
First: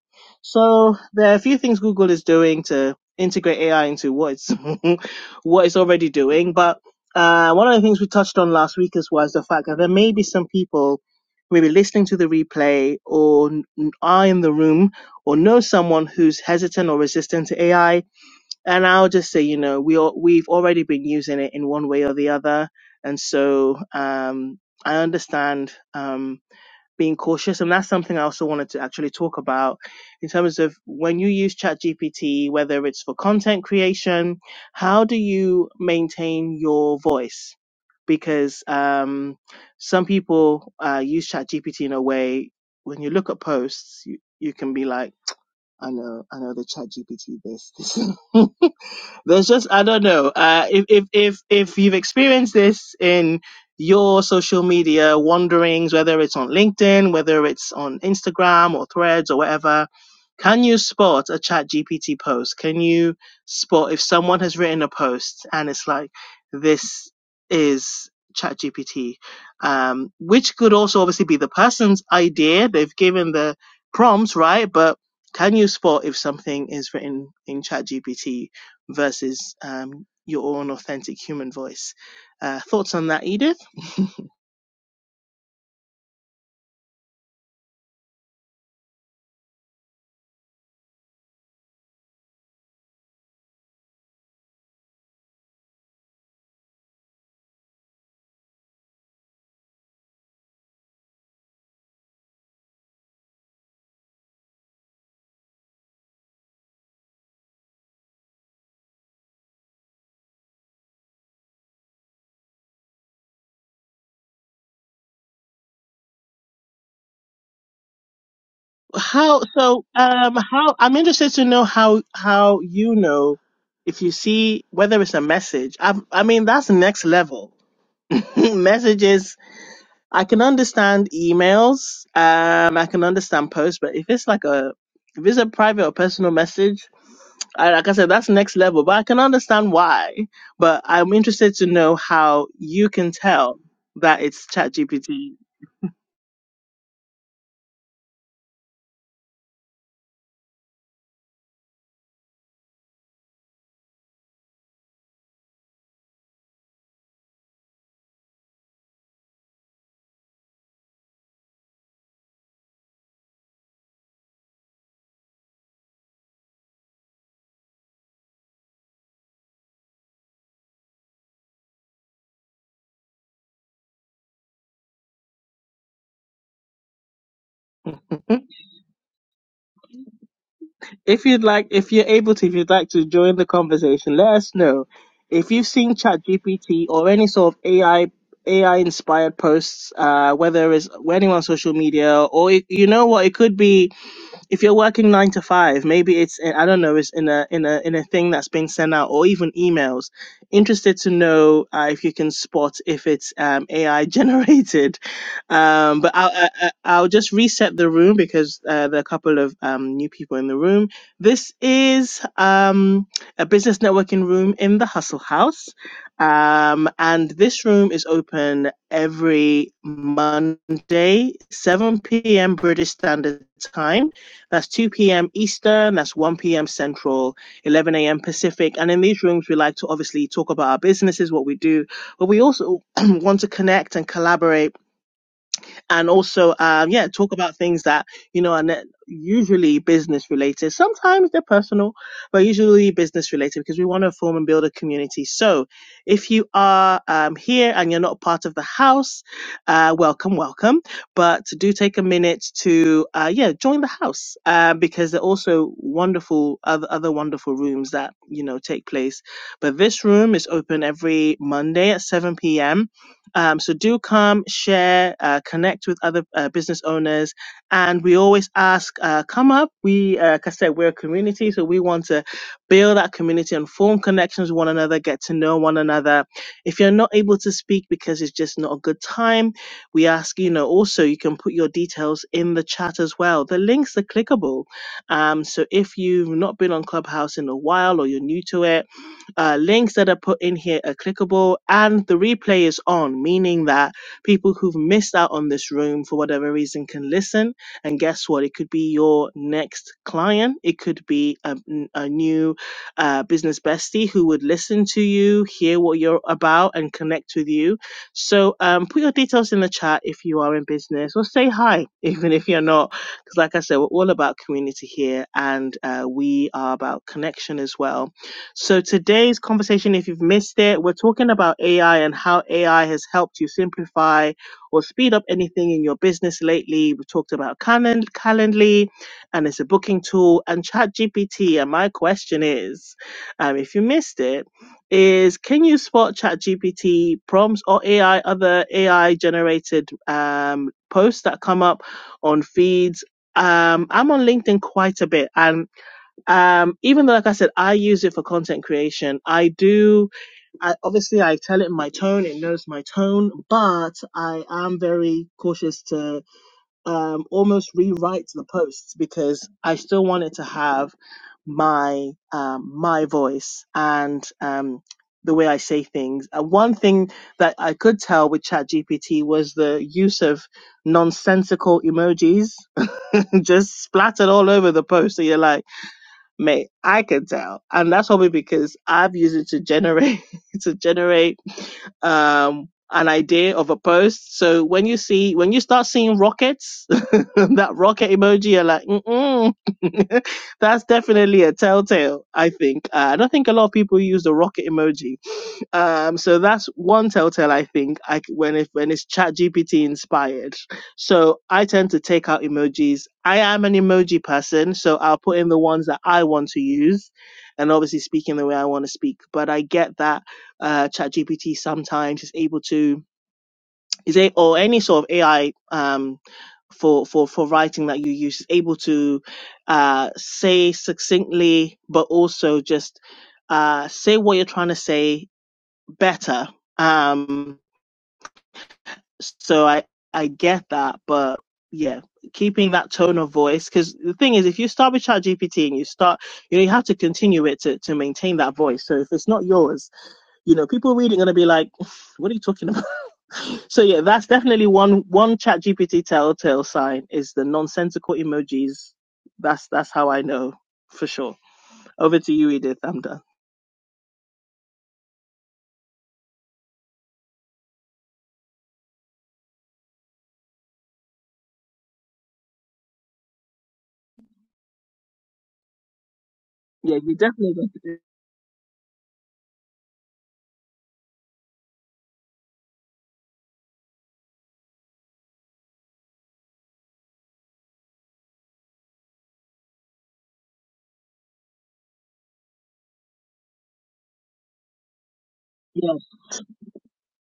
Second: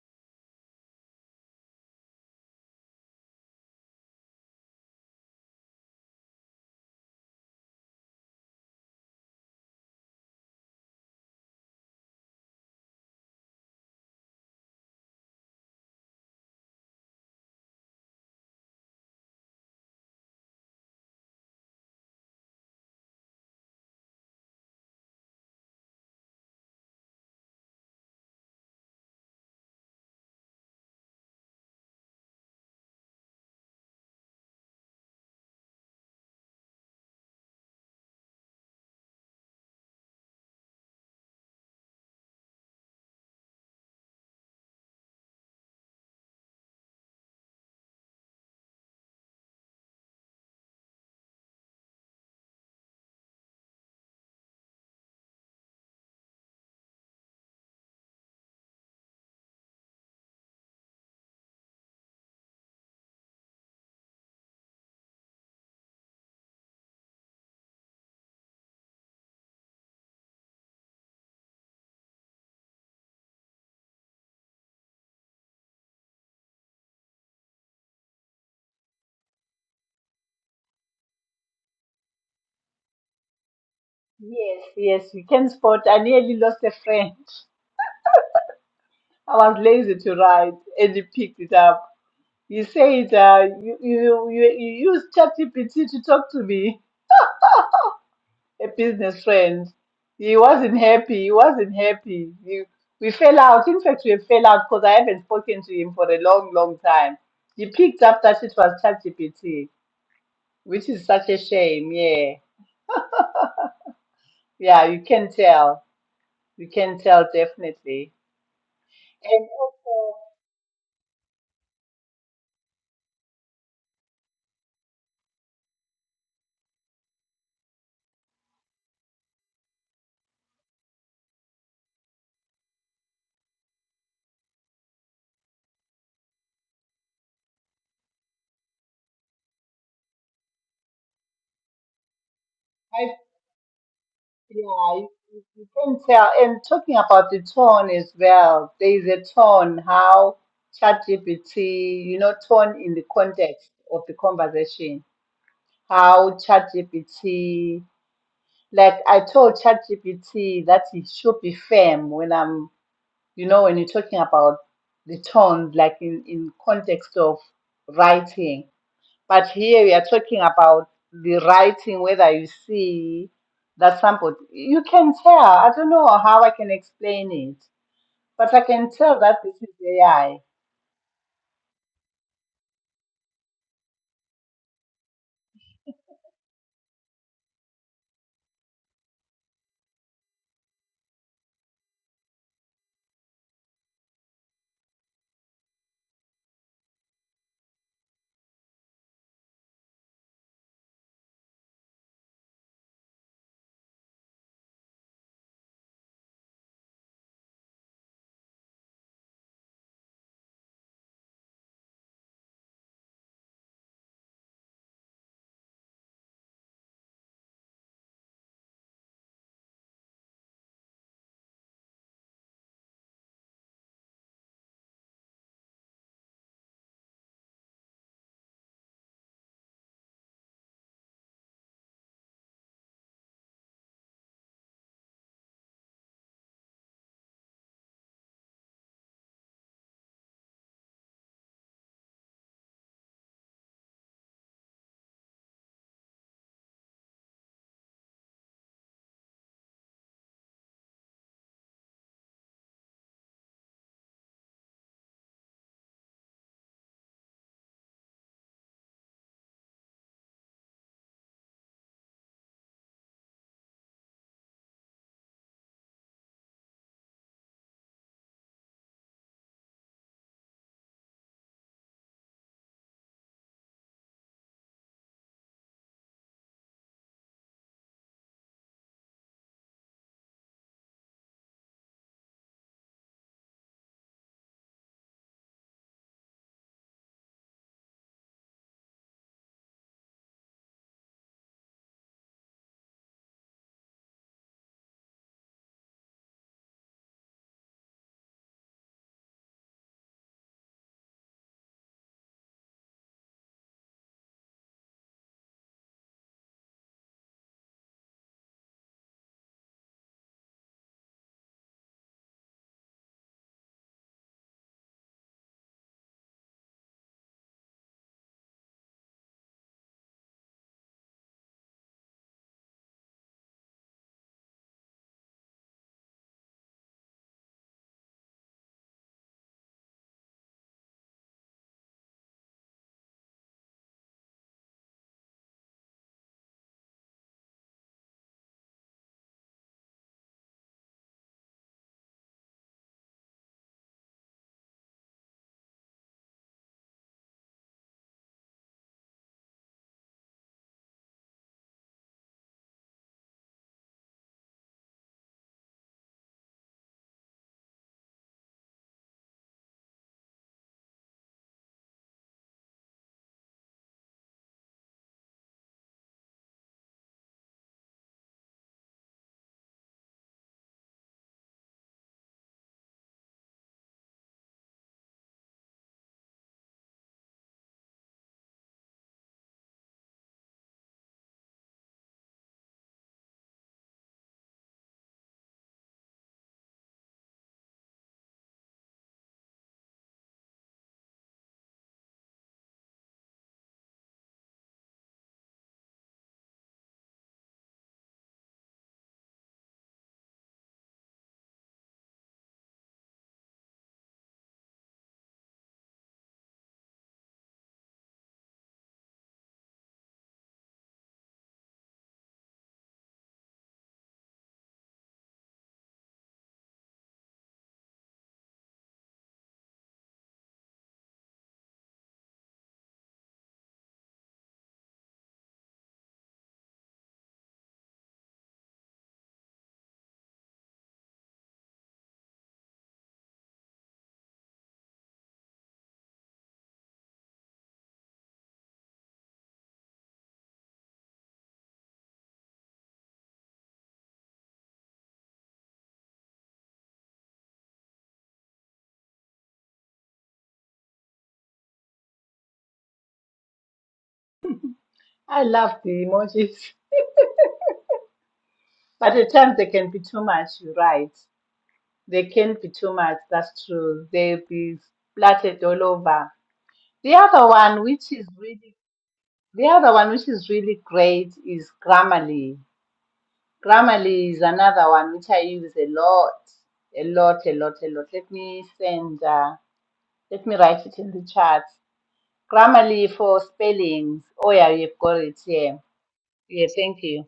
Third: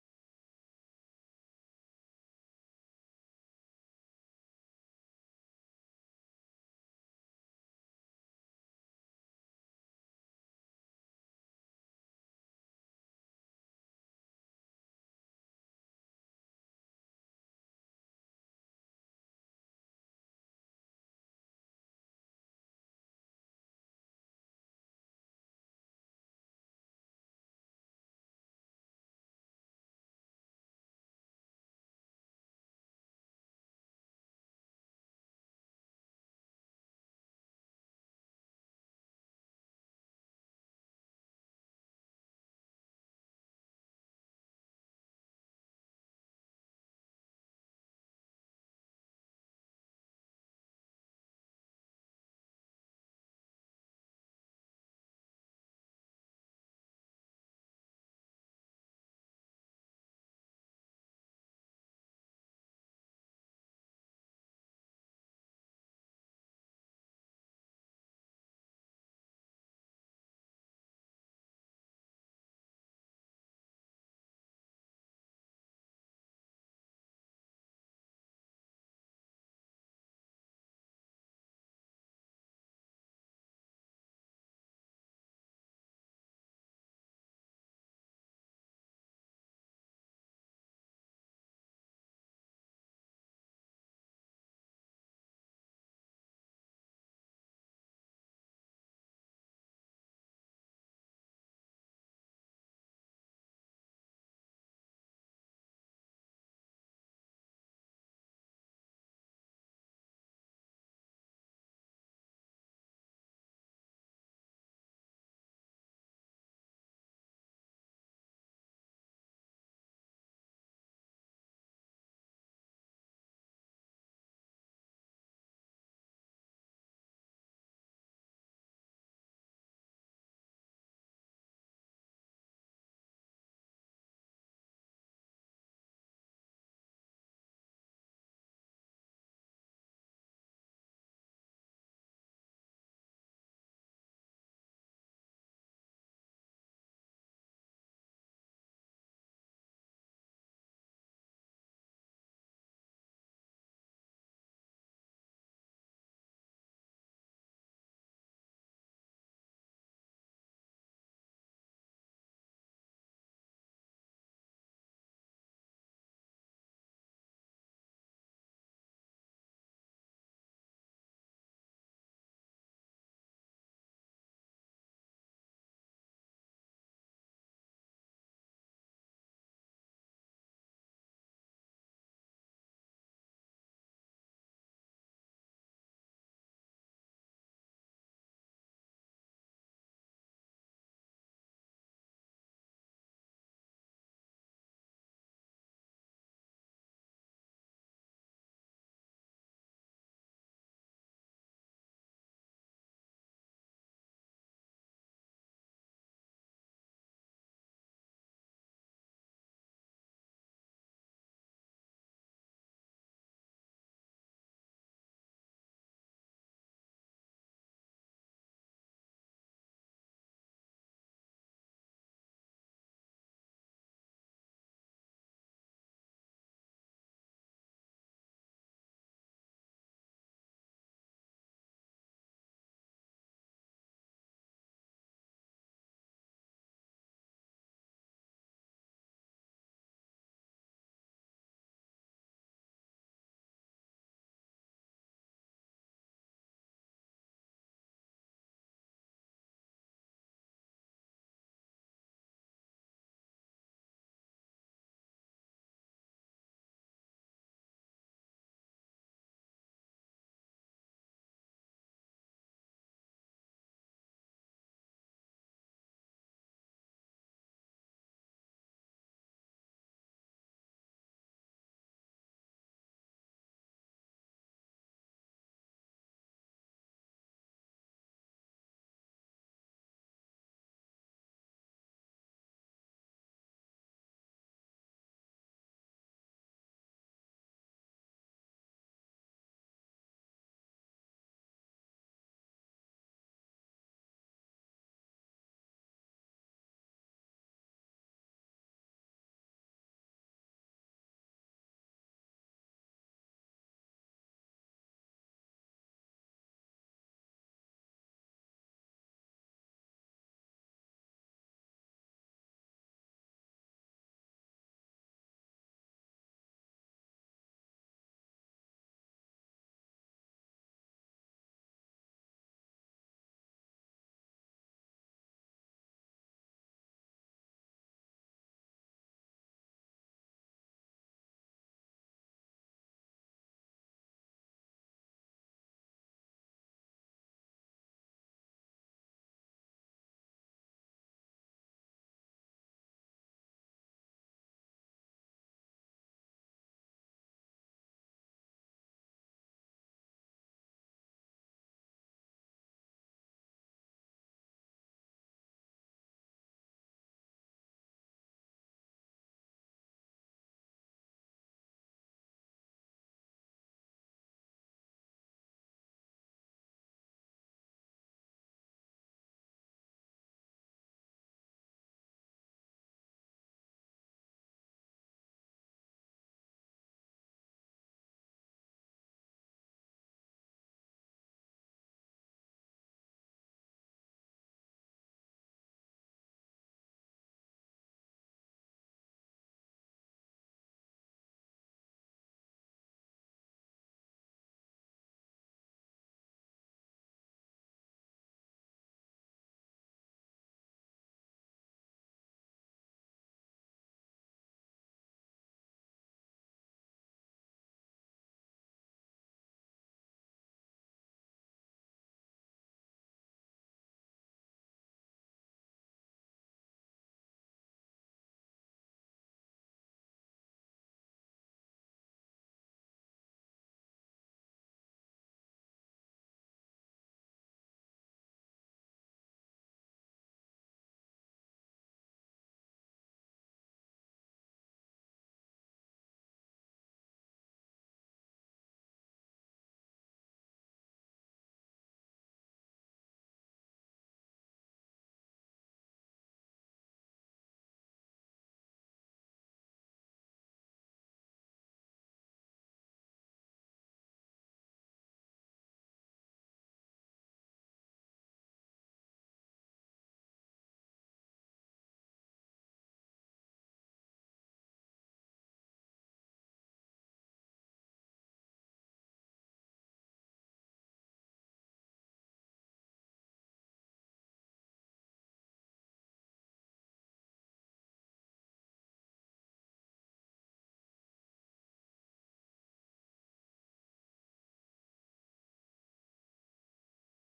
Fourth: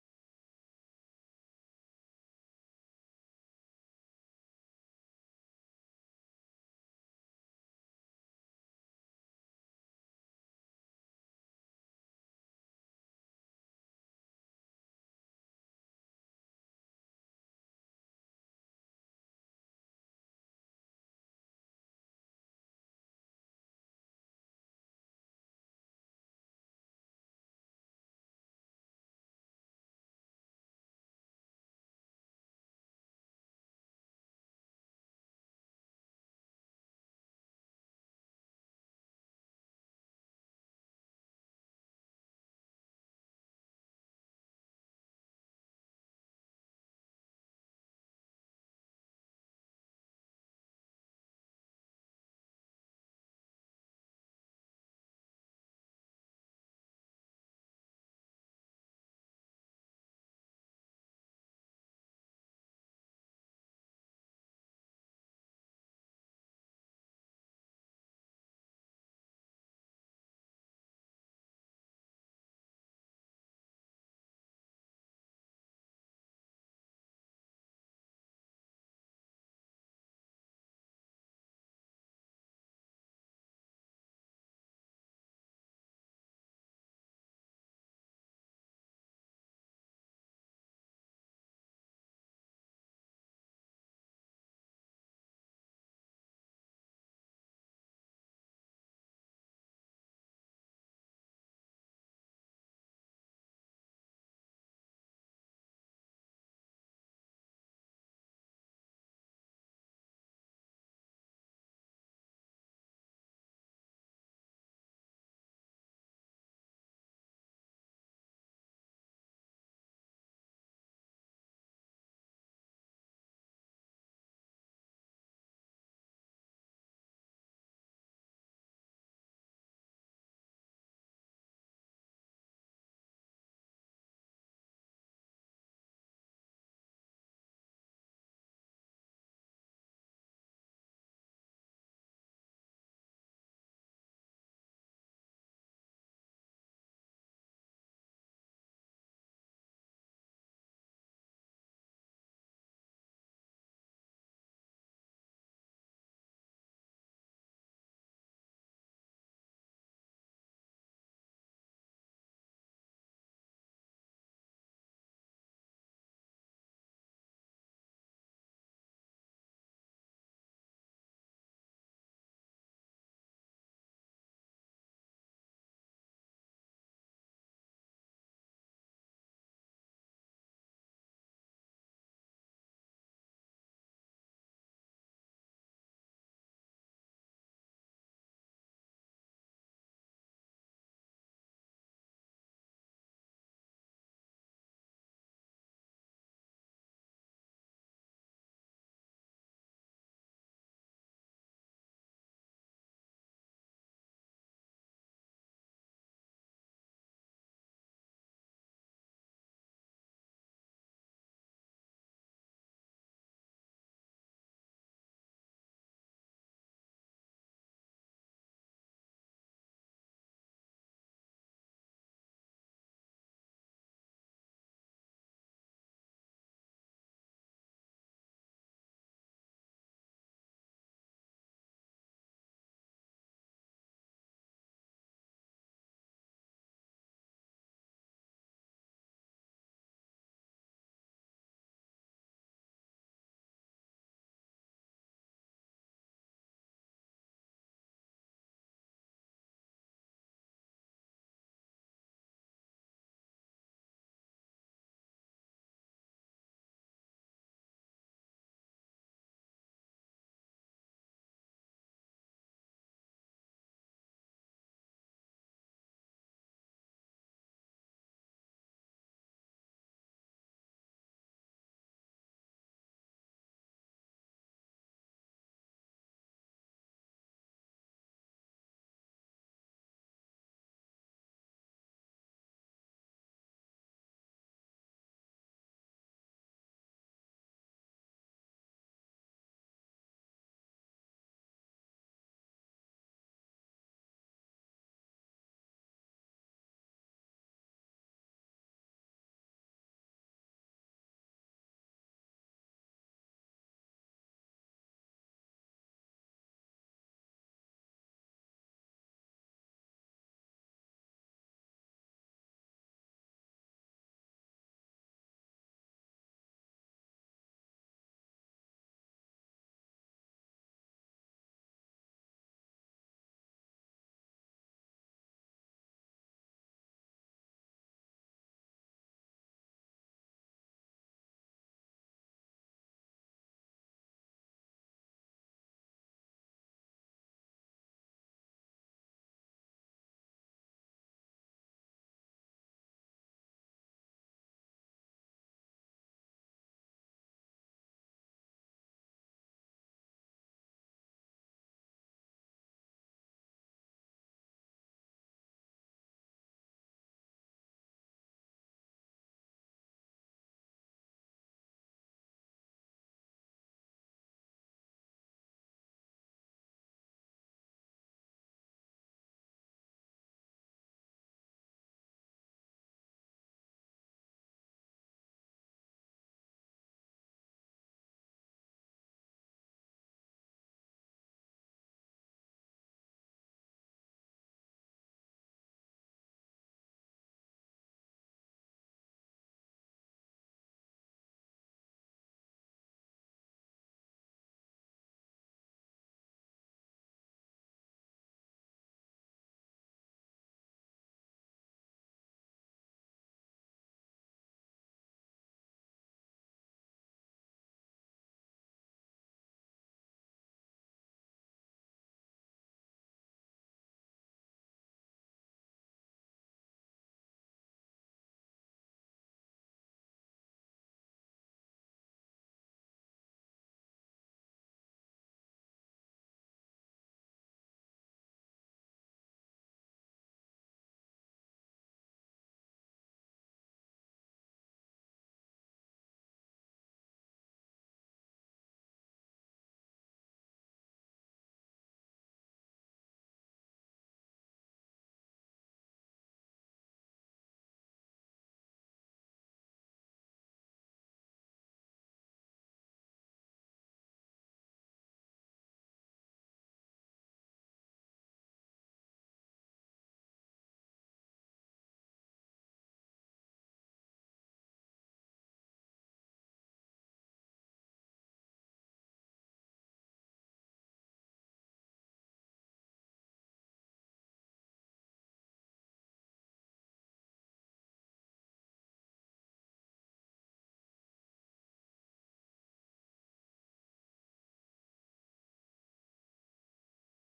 Speaker 1: So there are a few things Google is doing to integrate AI into what it's what it's already doing. But uh, one of the things we touched on last week is was the fact that there may be some people maybe listening to the replay or n- are in the room or know someone who's hesitant or resistant to AI. And I'll just say, you know, we all, we've already been using it in one way or the other, and so um, I understand. Um, being cautious and that's something i also wanted to actually talk about in terms of when you use ChatGPT, whether it's for content creation how do you maintain your voice because um, some people uh, use ChatGPT in a way when you look at posts you, you can be like I know, I know the chat GPT this. this- There's just I don't know. Uh if, if if if you've experienced this in your social media wanderings, whether it's on LinkedIn, whether it's on Instagram or threads or whatever, can you spot a chat GPT post? Can you spot if someone has written a post and it's like this is chat GPT? Um, which could also obviously be the person's idea. They've given the prompts, right? But can you spot if something is written in ChatGPT versus um, your own authentic human voice? Uh, thoughts on that, Edith?
Speaker 2: Yes, yes, you can spot. I nearly lost a friend. I was lazy to write, and he picked it up. You said uh, you, you you you use ChatGPT to talk to me. a business friend. He wasn't happy. He wasn't happy. He, we fell out. In fact, we fell out because I haven't spoken to him for a long, long time. He picked up that it was ChatGPT, which is such a shame. Yeah, yeah, you can tell. You can tell definitely.
Speaker 1: How
Speaker 2: And
Speaker 1: so?
Speaker 2: also,
Speaker 1: Um, how I'm interested to know how how you know if you see whether it's a message. I I mean that's next level. Messages I can understand emails. Um, I can understand posts, but if it's like a if it's a private or personal message, I, like I said, that's next level. But I can understand why. But I'm interested to know how you can
Speaker 2: I
Speaker 1: tell that it's
Speaker 2: yeah, you,
Speaker 1: ChatGPT.
Speaker 2: you you can tell. And talking about the tone as well, there is a tone how ChatGPT, you know, tone in the context of the conversation how ChatGPT, like I told ChatGPT that it should be firm when I'm, you know, when you're talking about the tone, like in, in context of writing. But here we are talking about the writing, whether you see that somebody, you can tell. I don't know how I can explain it, but I can tell that this is AI. I
Speaker 1: if you'd like, if you're able to, if you'd like to join the conversation, let us know. If you've seen ChatGPT or any sort of AI AI inspired posts, uh, whether it's anyone on social media or it, you know what, it could be if you're working nine to five, maybe it's in- I don't know, it's in a in a in a thing that's been sent out or even emails. Interested to know uh, if you can spot if it's um, AI generated. Um, but I'll I, I- I'll just reset the room because uh, there are a couple of um, new people in the room. This is um, a business networking room in the Hustle House. Um, and this room is open every Monday, 7 p.m. British Standard Time. That's 2 p.m. Eastern, that's 1 p.m. Central, 11 a.m. Pacific. And in these rooms, we like to obviously talk about our businesses, what we do, but we also want to connect and collaborate and also um, yeah talk about things that you know are ne- usually business related sometimes they're personal but usually business related because we want to form and build a community so if you are um, here and you're not part of the house uh, welcome welcome but do take a minute to uh, yeah join the house uh, because there are also wonderful other, other wonderful rooms that you know take place but this room is open every monday at 7 p.m um, so do come, share, uh, connect with other uh, business owners, and we always ask, uh, come up. We, uh, like I said, we're a community, so we want to build that community and form connections with one another, get to know one another. If you're not able to speak because it's just not a good time, we ask, you know, also you can put your details in the chat as well. The links are clickable, um, so if you've not been on Clubhouse in a while or you're new to it uh, links that are put in here are clickable and the replay is on, meaning that people who've missed out on this room for whatever reason can listen. And guess what? It could be your next client, it could be a a new uh, business bestie who would listen to you, hear what you're about, and connect with you. So um, put your details in the chat if you are in business or say hi, even if you're not. Because, like I said, we're all about community here and uh, we are about connection as well so today's conversation, if you've missed it, we're talking about AI and how AI has helped you simplify or speed up anything in your business lately. We've talked about Calend- Calendly, and it's a booking tool, and ChatGPT. And my question is, um, if you missed it, is can you spot ChatGPT prompts or AI other AI generated um, posts that come up on feeds? Um, I'm on LinkedIn quite a bit, and um even though like i said i use it for content creation i do i obviously i tell it in my tone it knows my tone but i am very cautious to um almost rewrite the posts because i still want it to have my um my voice and um the way I say things. And one thing that I could tell with ChatGPT was the use of nonsensical emojis just splattered all over the post. So you're like, Mate, I can tell. And that's probably because I've used it to generate to generate um an idea of a post. So when you see when you start seeing rockets, that rocket emoji, you're like, mm mm, that's definitely a telltale. I think uh, I don't think a lot of people use the rocket emoji um, so that's one telltale I think I c- when if when it's chat GPT inspired. So I tend to take out emojis. I am an emoji person, so I'll put in the ones that I want to use and obviously speaking the way I want to speak. But I get that uh chat GPT sometimes is able to is a or any sort of AI um for for for writing that you use is able to uh say succinctly but also just uh say what you're trying to say better. Um, so I I get that, but yeah, keeping that tone of voice because the thing is, if you start with ChatGPT and you start, you know, you have to continue it to to maintain that voice. So if it's not yours, you know, people reading are gonna be like, "What are you talking about?" So yeah, that's definitely one one ChatGPT telltale sign is the nonsensical emojis. That's that's how I know for sure. Over to you, Edith. I'm done.
Speaker 2: I love the emojis, but at times they can be too much, you're right. They can not be too much, that's true. They'll be splattered all over.
Speaker 1: Yeah,
Speaker 2: The
Speaker 1: you
Speaker 2: other
Speaker 1: definitely. got to
Speaker 2: one
Speaker 1: do.
Speaker 2: which is really the other one which is really great is Grammarly. Grammarly is another one which I use a lot. A lot, a lot, a lot. Let me send uh, let me write it in the chat. Grammarly for spellings. Oh yeah, you've got it Yeah,
Speaker 1: Yeah.
Speaker 2: Yeah, thank you.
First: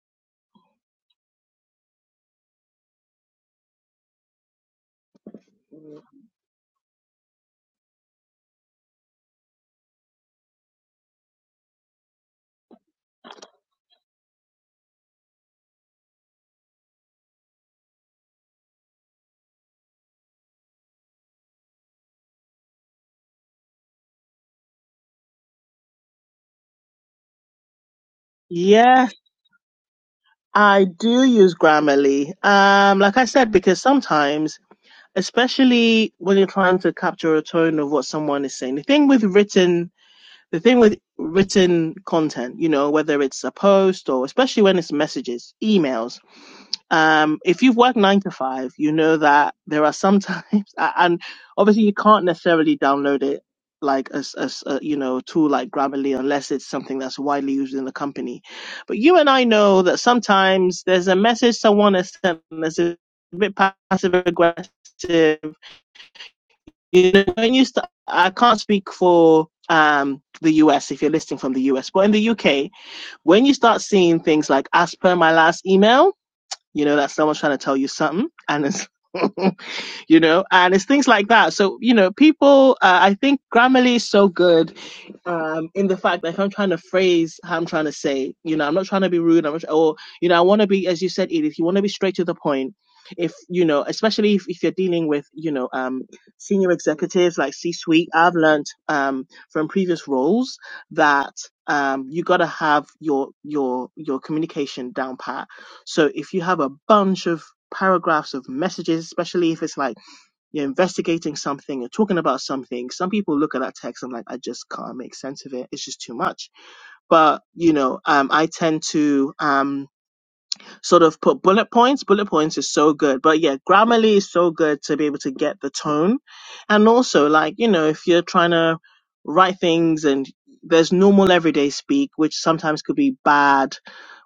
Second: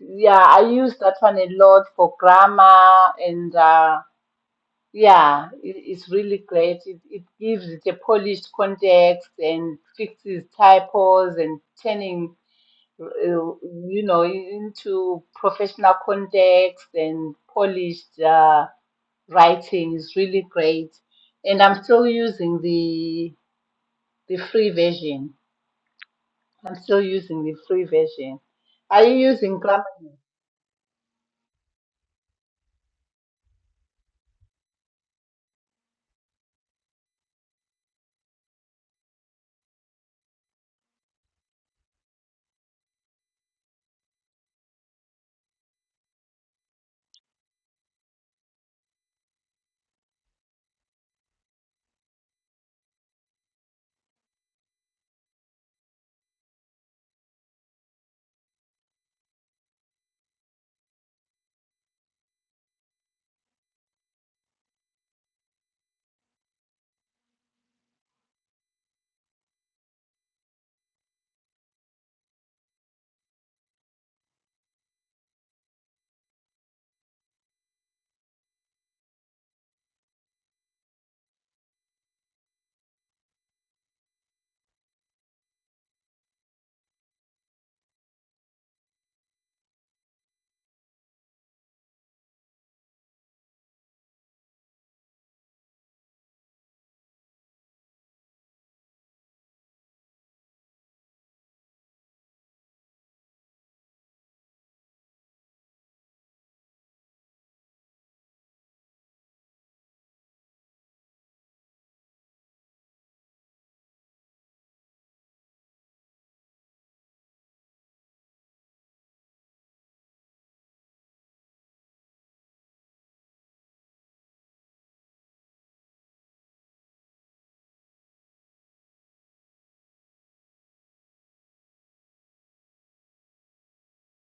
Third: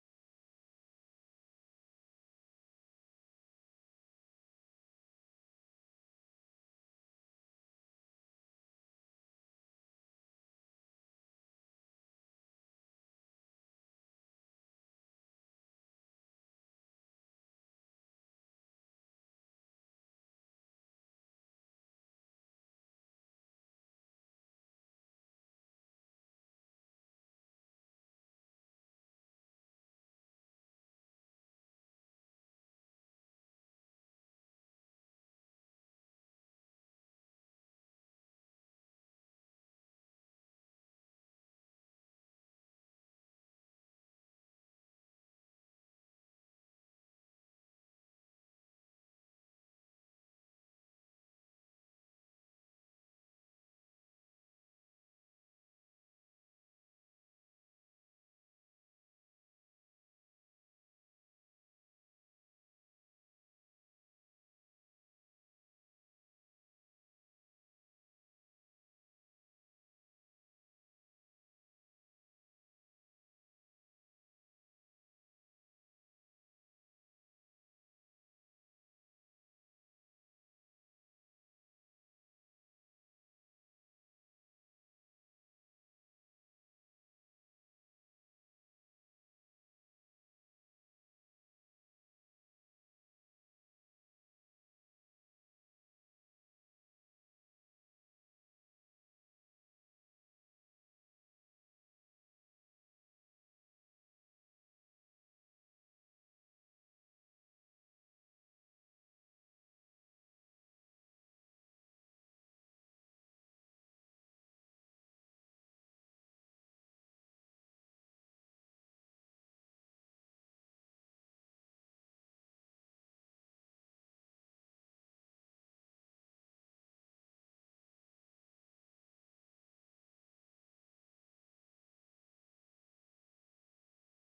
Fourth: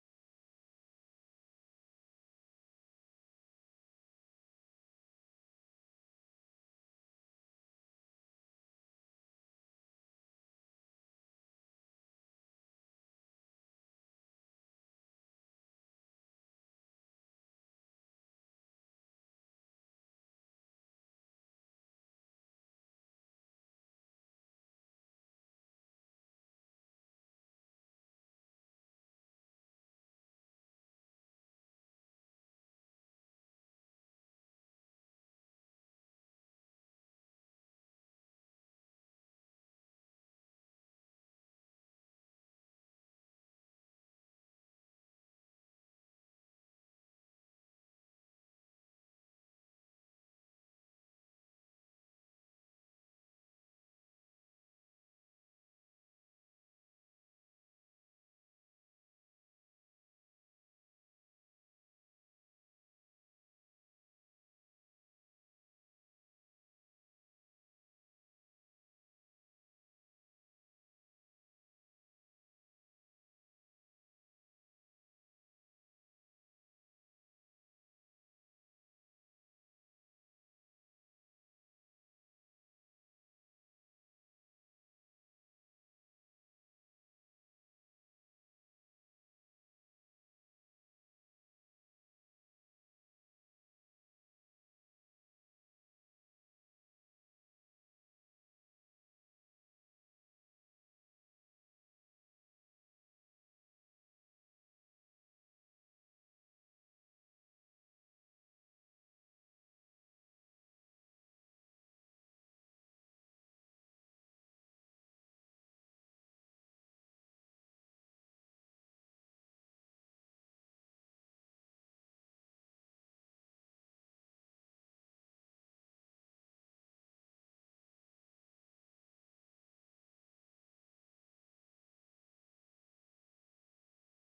Speaker 2: Yeah, I use that one a lot for grammar and uh Yeah, it, it's really great. It, it gives it a polished context and fixes typos and turning, uh, you know, into professional context and polished uh, writing is really great. And I'm still using the the free version. I'm still using the free version.
Speaker 1: Yeah.
Speaker 2: Are you using Grammarly?
Speaker 1: I do use Grammarly. Um, like I said, because sometimes, especially when you're trying to capture a tone of what someone is saying, the thing with written the thing with written content, you know, whether it's a post or especially when it's messages, emails, um, if you've worked nine to five, you know that there are sometimes, and obviously you can't necessarily download it like as as a, you know tool like Grammarly unless it's something that's widely used in the company. But you and I know that sometimes there's a message someone has sent that's a bit passive aggressive you know, when you start, I can't speak for um, the US if you're listening from the US, but in the UK, when you start seeing things like as per my last email, you know that someone's trying to tell you something, and it's you know, and it's things like that. So you know, people, uh, I think Grammarly is so good um, in the fact that if I'm trying to phrase how I'm trying to say, you know, I'm not trying to be rude. I'm not, or you know, I want to be, as you said, Edith, you want to be straight to the point. If you know, especially if, if you're dealing with you know um, senior executives like C-suite, I've learned um, from previous roles that um, you got to have your your your communication down pat. So if you have a bunch of paragraphs of messages, especially if it's like you're investigating something, you're talking about something. Some people look at that text and like, I just can't make sense of it. It's just too much. But you know, um, I tend to. Um, sort of put bullet points. Bullet points is so good. But yeah, Grammarly is so good to be able to get the tone. And also, like, you know, if you're trying to write things and there's normal everyday speak, which sometimes could be bad.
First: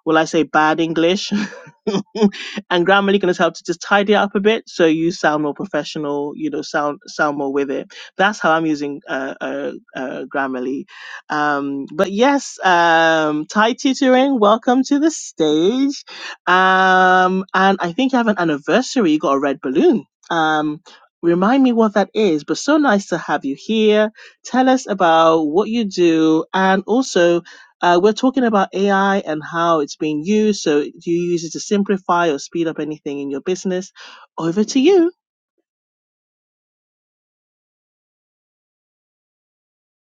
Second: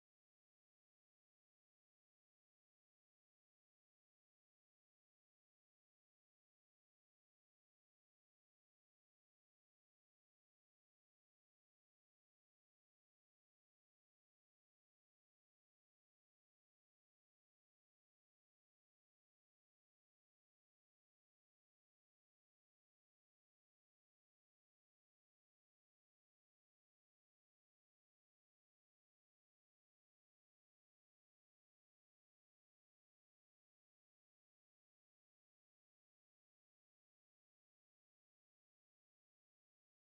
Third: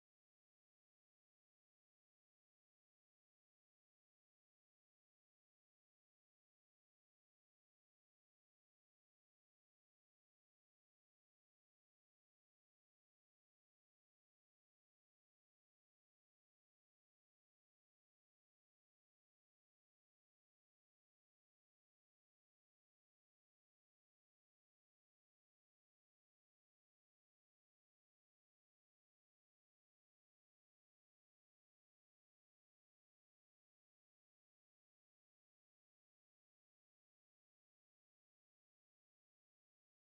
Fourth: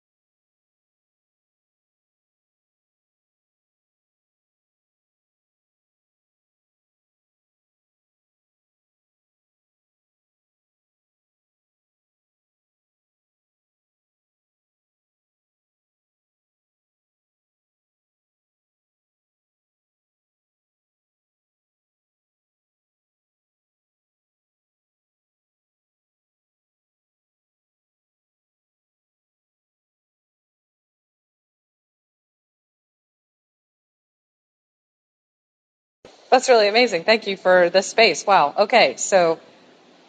Speaker 1: Will I say bad English? and Grammarly can just help to just tidy up a bit so you sound more professional, you know, sound sound more with it. That's how I'm using uh, uh, uh, Grammarly. Um, but yes, um, Thai tutoring, welcome to the stage. Um, and I think you have an anniversary. You got a red balloon. Um, remind me what that is. But so nice to have you here. Tell us about what you do, and also. Uh, we're talking about AI and how it's being used. So, do you use it to simplify or speed up anything in your business? Over to you.
Speaker 3: That's really amazing. Thank you for this space. Wow. Okay. So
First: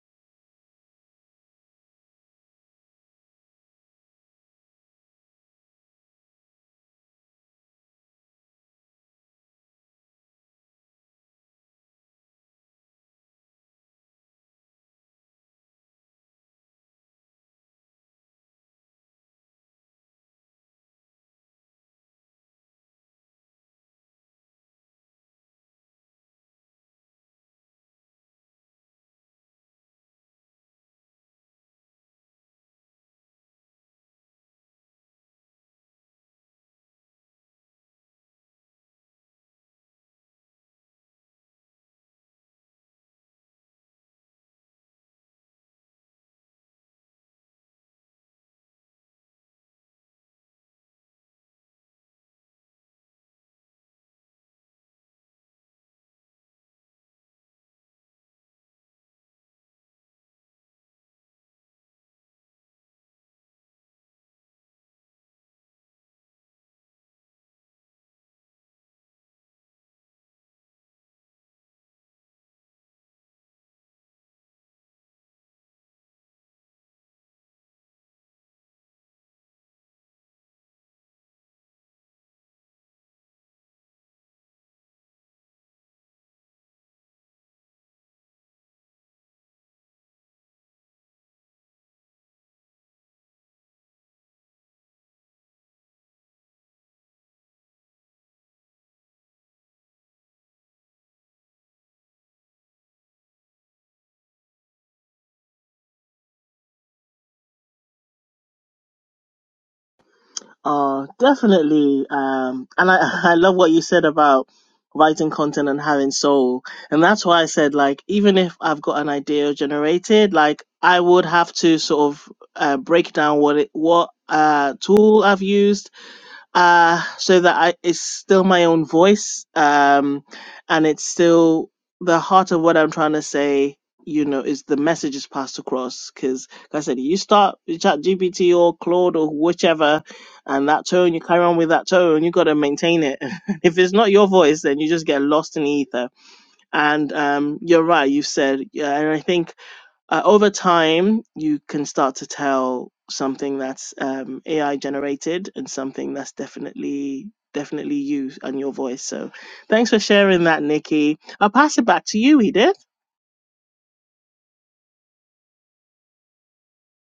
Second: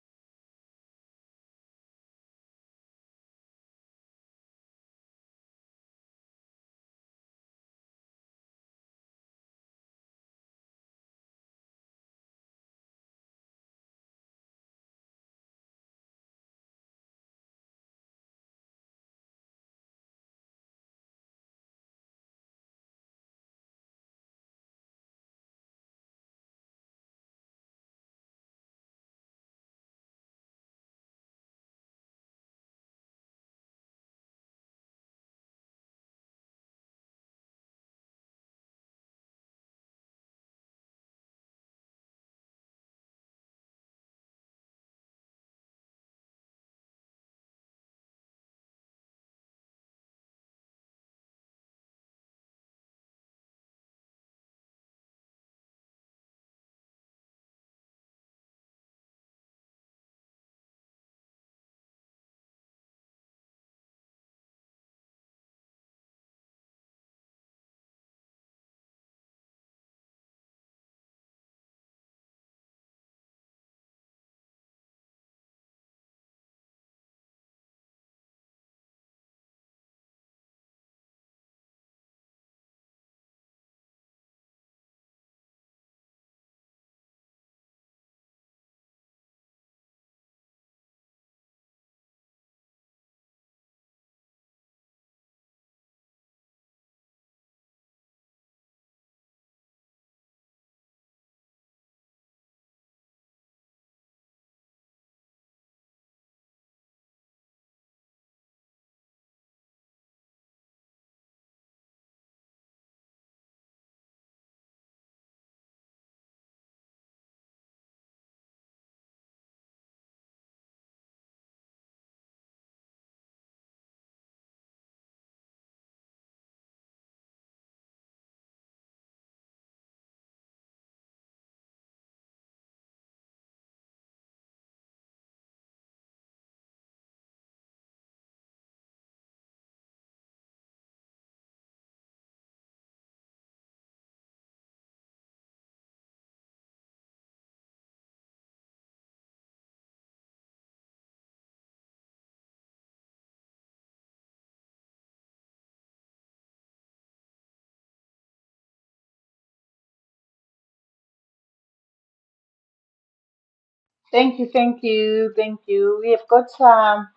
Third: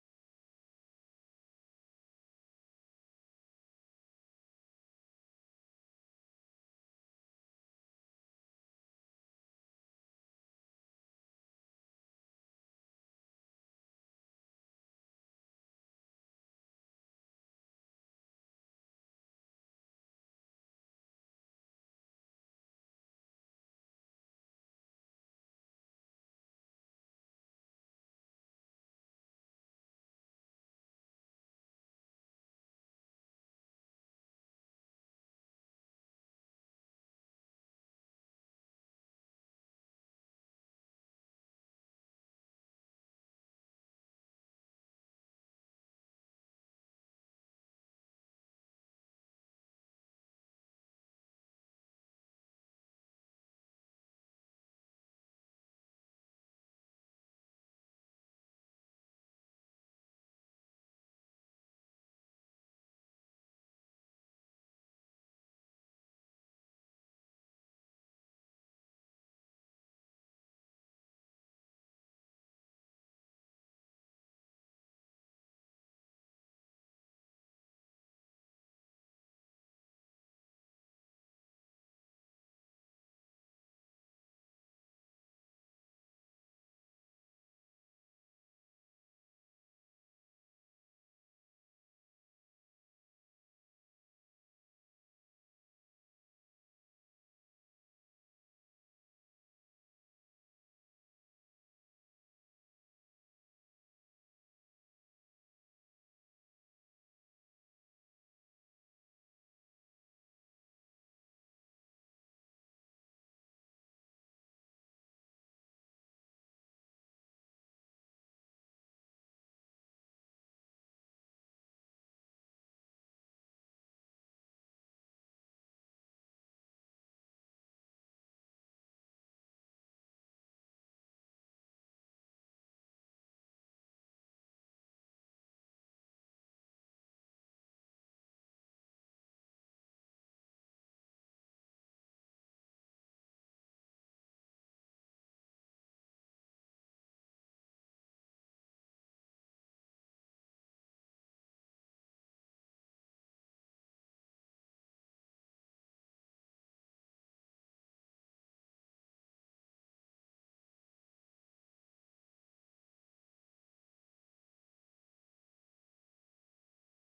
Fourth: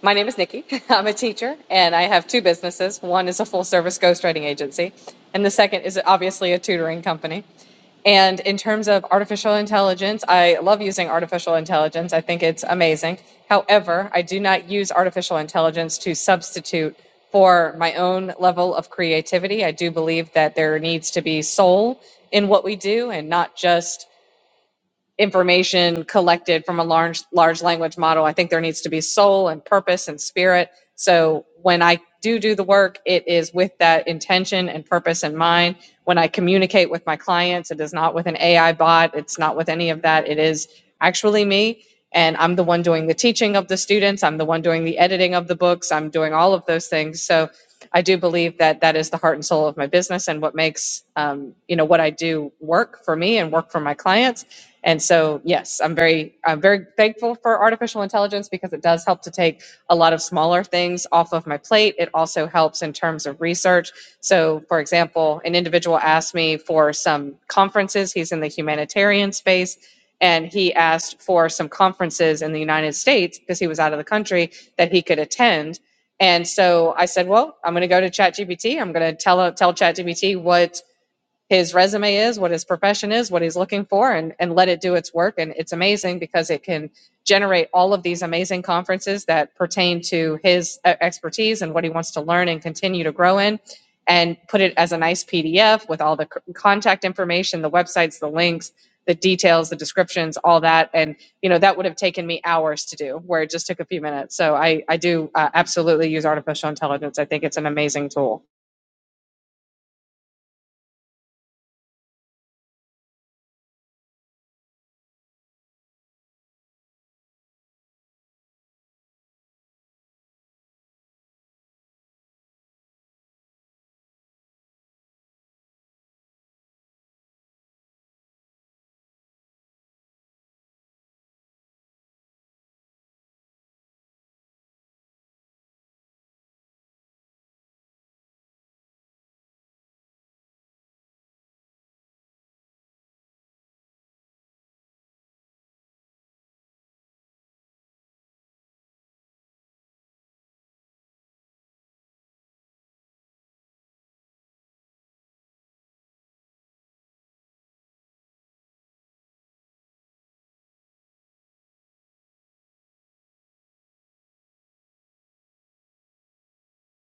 Speaker 3: my name is Nikki. I'm a teacher and I have two businesses. One is a full service ghostwriting agency, and the second is obviously a tutoring company. And in terms of artificial intelligence, I love using artificial intelligence. I think it's amazing. However, I do not use artificial intelligence to substitute for my own level of creativity. I do believe that there needs to be soul in what we do and not just information collected from a large large language model i think there needs to be soul and purpose and spirit so when i do do the work it is with that intention and purpose in mind when i communicate with my clients it is not with an ai bot it's not with any of that it is actually me and i'm the one doing the teaching of the students i'm the one doing the editing of the books i'm doing all of those things so i do believe that that is the heart and soul of my business and what makes um, you know what i do work for me and work for my clients and so, yes, I'm very, I'm very thankful for artificial intelligence because it does help to take a lot of smaller things off of my plate. It also helps in terms of research. So, for example, an individual asked me for some conferences. He's in the humanitarian space. And he asked for some conferences in the United States because he was out of the country that he could attend. And so I said, well, I'm going to go to ChatGPT. I'm going to tell tell ChatGPT what his resume is, what his profession is, what he's looking for, and, and let it do its work. And it's amazing because it can generate all of these amazing conferences that pertain to his uh, expertise and what he wants to learn and continue to grow in, and put it as a nice PDF with all the contact information, the websites, the links, the details, the descriptions, all that. And, you know, that would have taken me hours to do where it just took a few minutes. So I, I do uh, absolutely use artificial intelligence. I think it's an amazing tool.
Speaker 1: Oh, definitely. Um, and I, I love what you said about writing content and having soul. And that's why I said, like, even if I've got an idea generated, like, I would have to sort of uh, break down what it, what uh, tool I've used uh, so that I, it's still my own voice, um, and it's still the heart of what I'm trying to say. You know, is the message is passed across because, like I said, you start with Chat GPT or Claude or whichever, and that tone you carry on with that tone, you got to maintain it. if it's not your voice, then you just get lost in the ether. And um, you're right, you said, yeah, and I think uh, over time you can start to tell something that's um, AI generated and something that's definitely definitely you and your voice. So thanks for sharing that, Nikki. I'll pass it back to you, Edith.
Speaker 2: Thank you, thank you, thank you. We have got um,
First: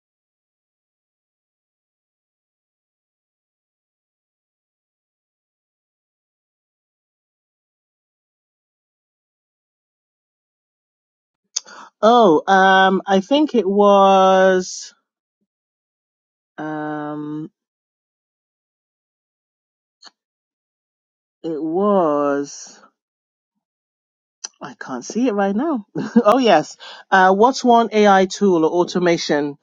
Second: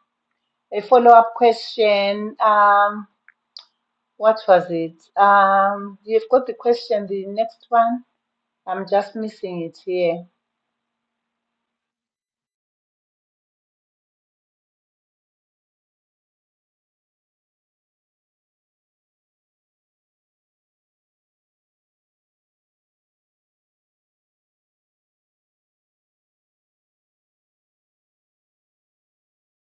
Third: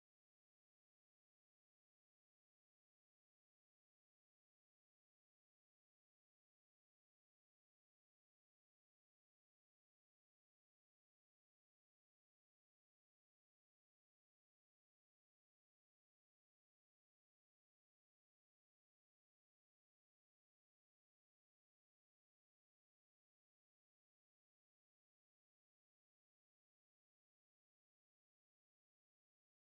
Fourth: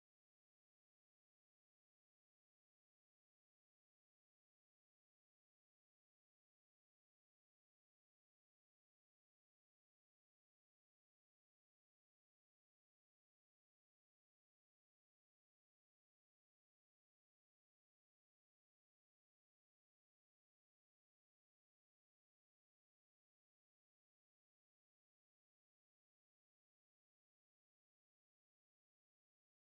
Speaker 2: a follow-up question. Um, What was it? Um, you've got the question, the next one. I'm just missing it here.
Speaker 1: Oh, um, I think it was um, it was I can't see it right now. oh yes, uh, what's one AI tool or automation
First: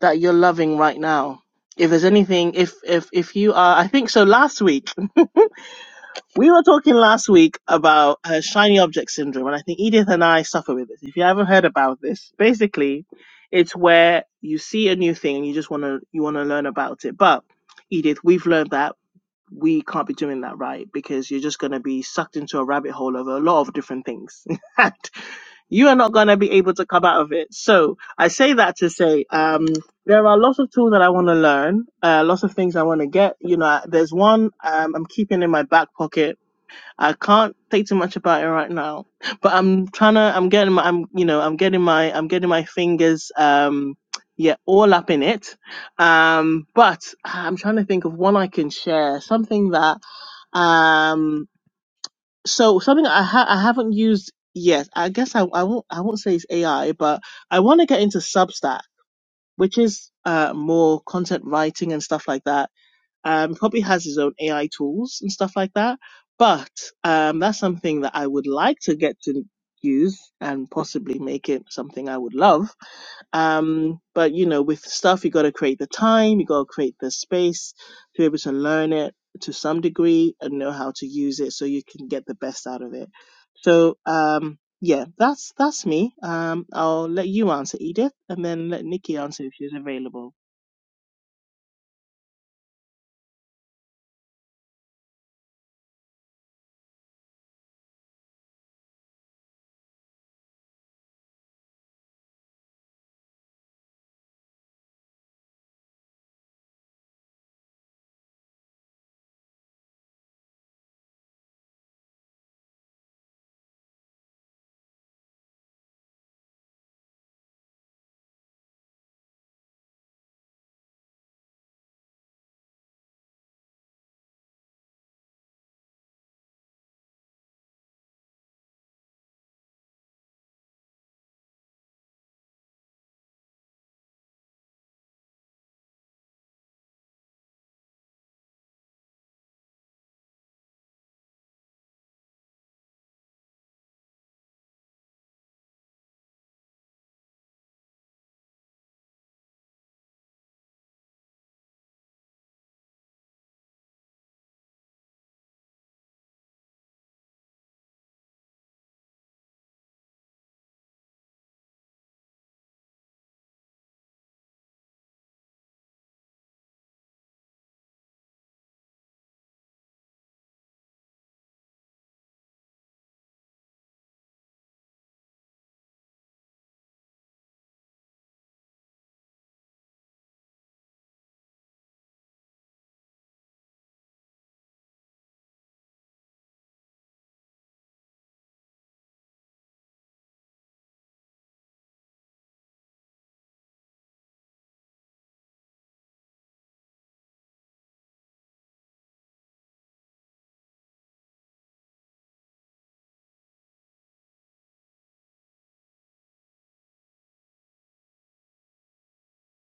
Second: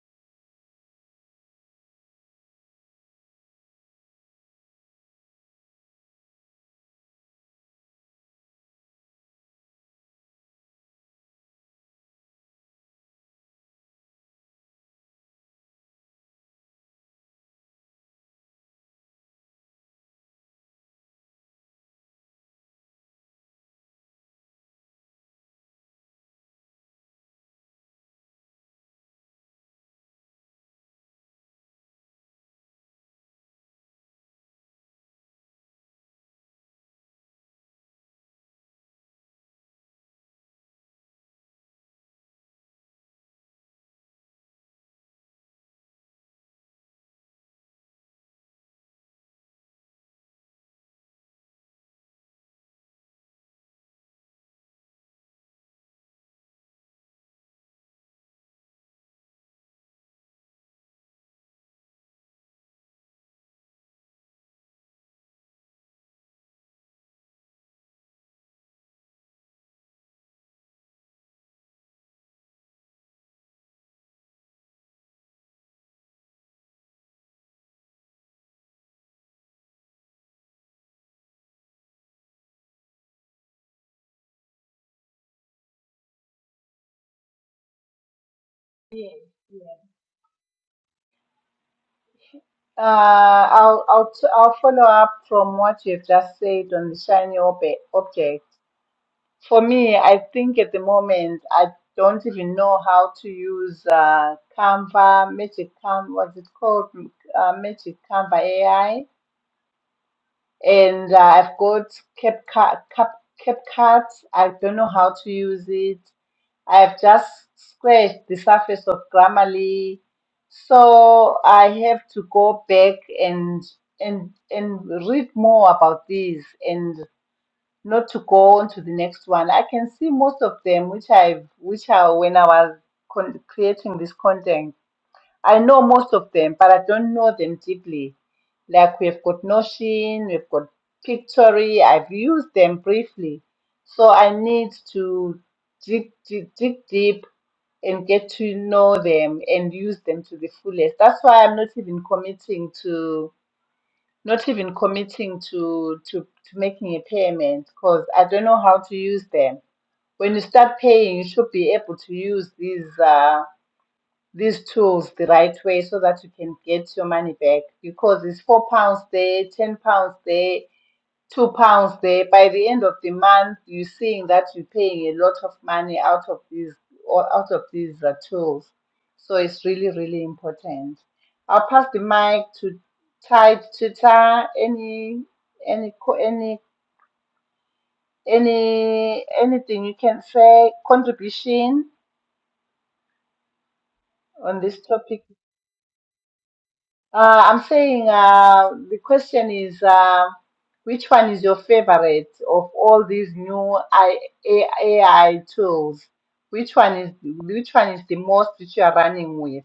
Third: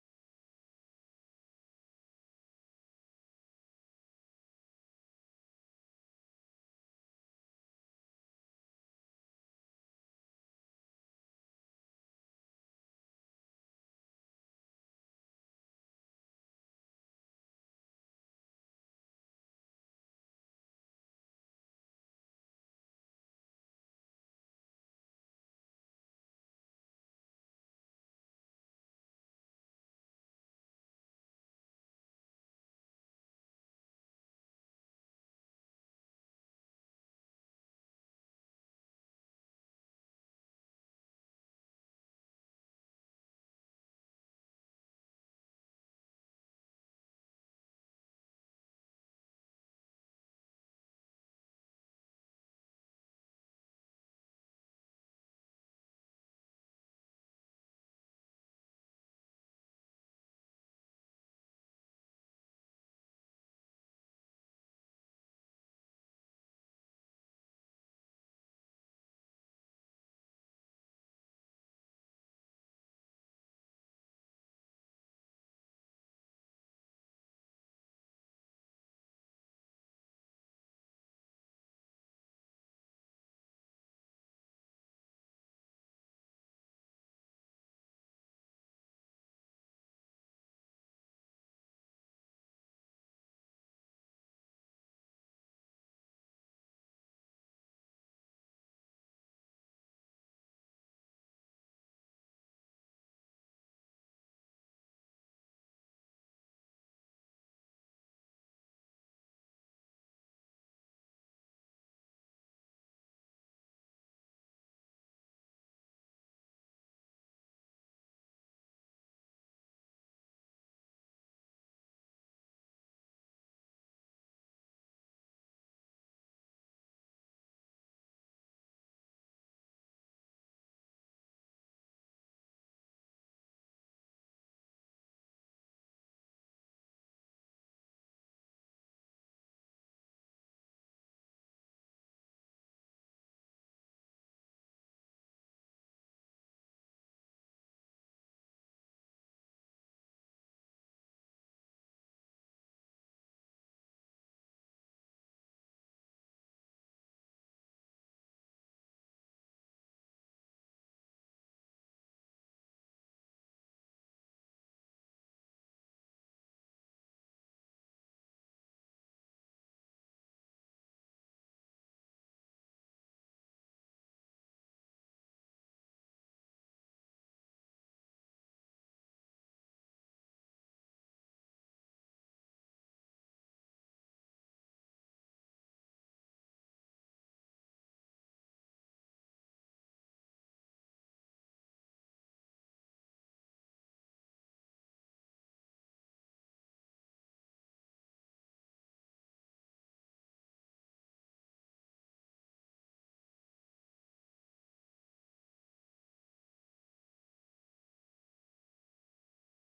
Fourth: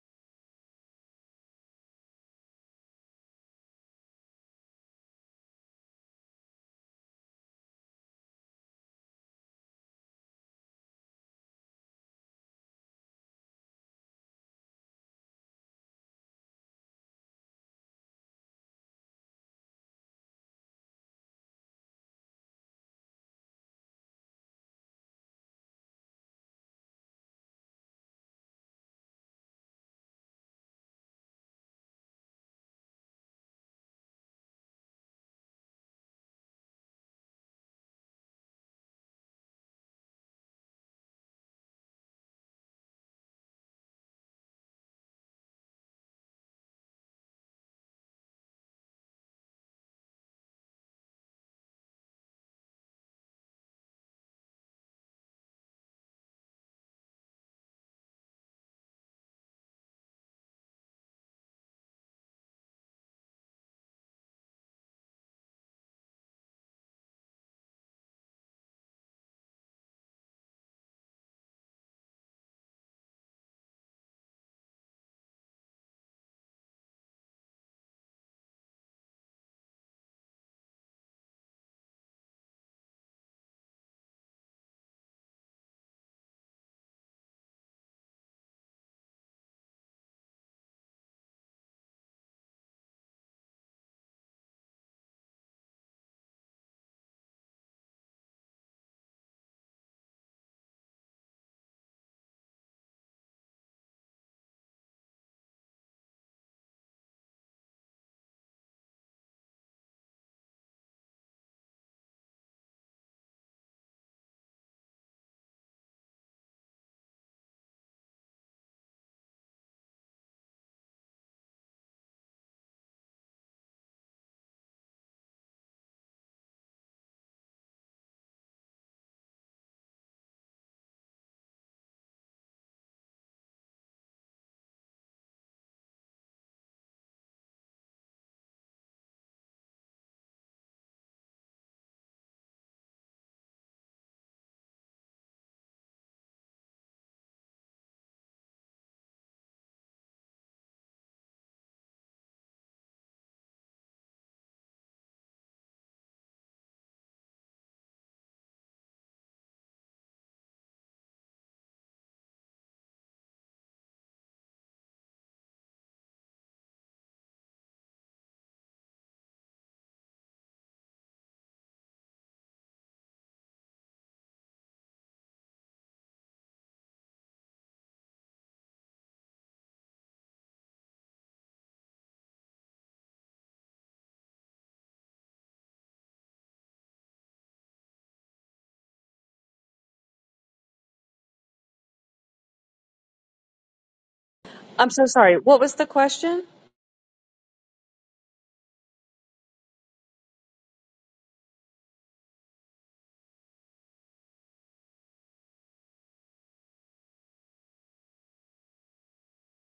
Speaker 1: that you're loving right now? If there's anything, if if if you are, I think so. Last week We were talking last week about uh, shiny object syndrome, and I think Edith and I suffer with this. If you haven't heard about this, basically, it's where you see a new thing and you just want to you want to learn about it. But Edith, we've learned that we can't be doing that, right? Because you're just going to be sucked into a rabbit hole of a lot of different things, and you are not going to be able to come out of it. So I say that to say, um, there are lots of tools that I want to learn, uh, lots of things I want to get. You know, there's one um, I'm keeping in my back pocket I can't say too much about it right now, but I'm trying to. I'm getting my. I'm you know. I'm getting my. I'm getting my fingers. Um, yeah, all up in it. Um, but I'm trying to think of one I can share. Something that. Um, so something I ha- I haven't used yet. I guess I I won't I won't say it's AI, but I want to get into Substack, which is uh more content writing and stuff like that um, probably has his own AI tools and stuff like that. But um, that's something that I would like to get to use and possibly make it something I would love. Um, but you know, with stuff, you got to create the time, you got to create the space to be able to learn it to some degree and know how to use it so you can get the best out of it. So um, yeah, that's that's me. Um, I'll let you answer Edith, and then let
Speaker 2: Yes,
Speaker 1: Nikki answer if
Speaker 2: yes.
Speaker 1: she's available.
Speaker 2: Uh, I'll, I'll, t- I'll follow up from what you've just said on the shiny ob- object. For me, I think at the moment, I don't even know how to use uh, Canva, Magic Canva, what's it called? Uh, Magic Canva AI. And uh, I've got CapCut, Cap, CapCut. I don't know how to use it. I've just scratched the surface of Grammarly, so I have to go back and and and read more about these and not to go on to the next one. I can see most of them, which I've which I when I was con- creating this content, I know most of them, but I don't know them deeply. Like we've got Notion, we've got Pictory. I've used them briefly, so I need to dig, dig, dig deep and get to know them and use them to the fullest. That's why I'm not even committing to not even committing to to, to making a payment because I don't know how to use them. When you start paying, you should be able to use these uh, these tools the right way so that you can get your money back because it's four pounds there, ten pounds there two pounds there. By the end of the month, you're seeing that you're paying a lot of money out of these or out of these uh, tools. So it's really, really important. I'll pass the mic to Ty Twitter. Any any co- any any anything you can say contribution on this
Speaker 3: I'm so
Speaker 2: topic.
Speaker 3: sorry. What was the question?
Speaker 2: Uh, I'm saying uh, the question is uh, which one is your favorite of all these new I, A- AI tools? Which one is which one is the most which you are running with?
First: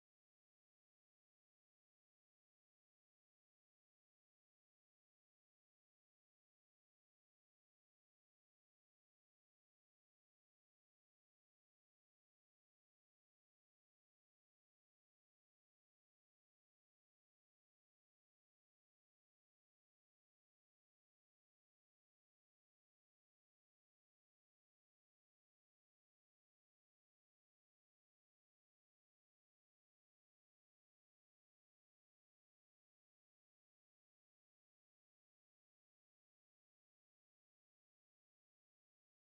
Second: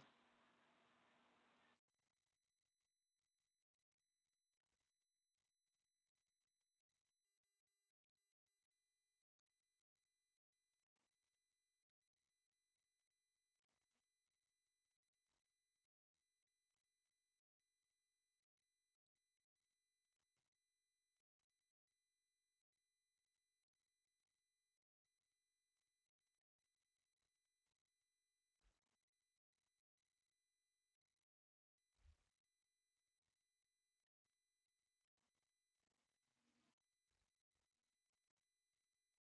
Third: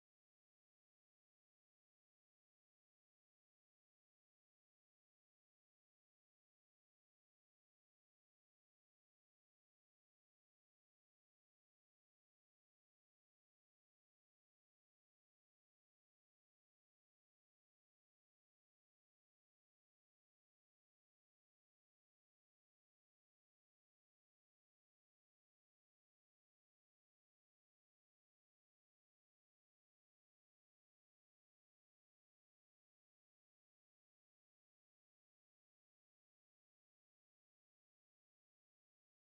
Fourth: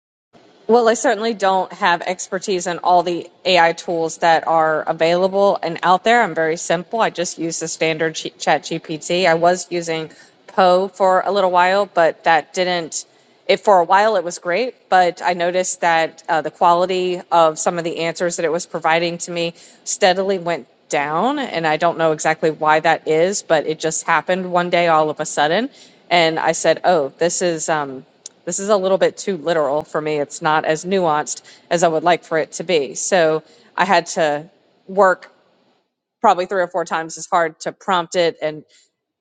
Speaker 3: Well, I certainly don't have expertise in all the AI tools that are available and out there. I'm very simple. I just use the standard Chat G- chat GPT. I was using Poe for a little while, but that didn't, it for a while it was great, but I noticed that uh, the quality of some of the answers that it was providing to me steadily went down. And I don't know exactly why that is, but it just happened one day all of a sudden. And I said, oh, this is, um, this is a little bit too literal for me. It's not as nuanced as I would like for it to be. So I had to work probably three or four times as hard to prompt it, and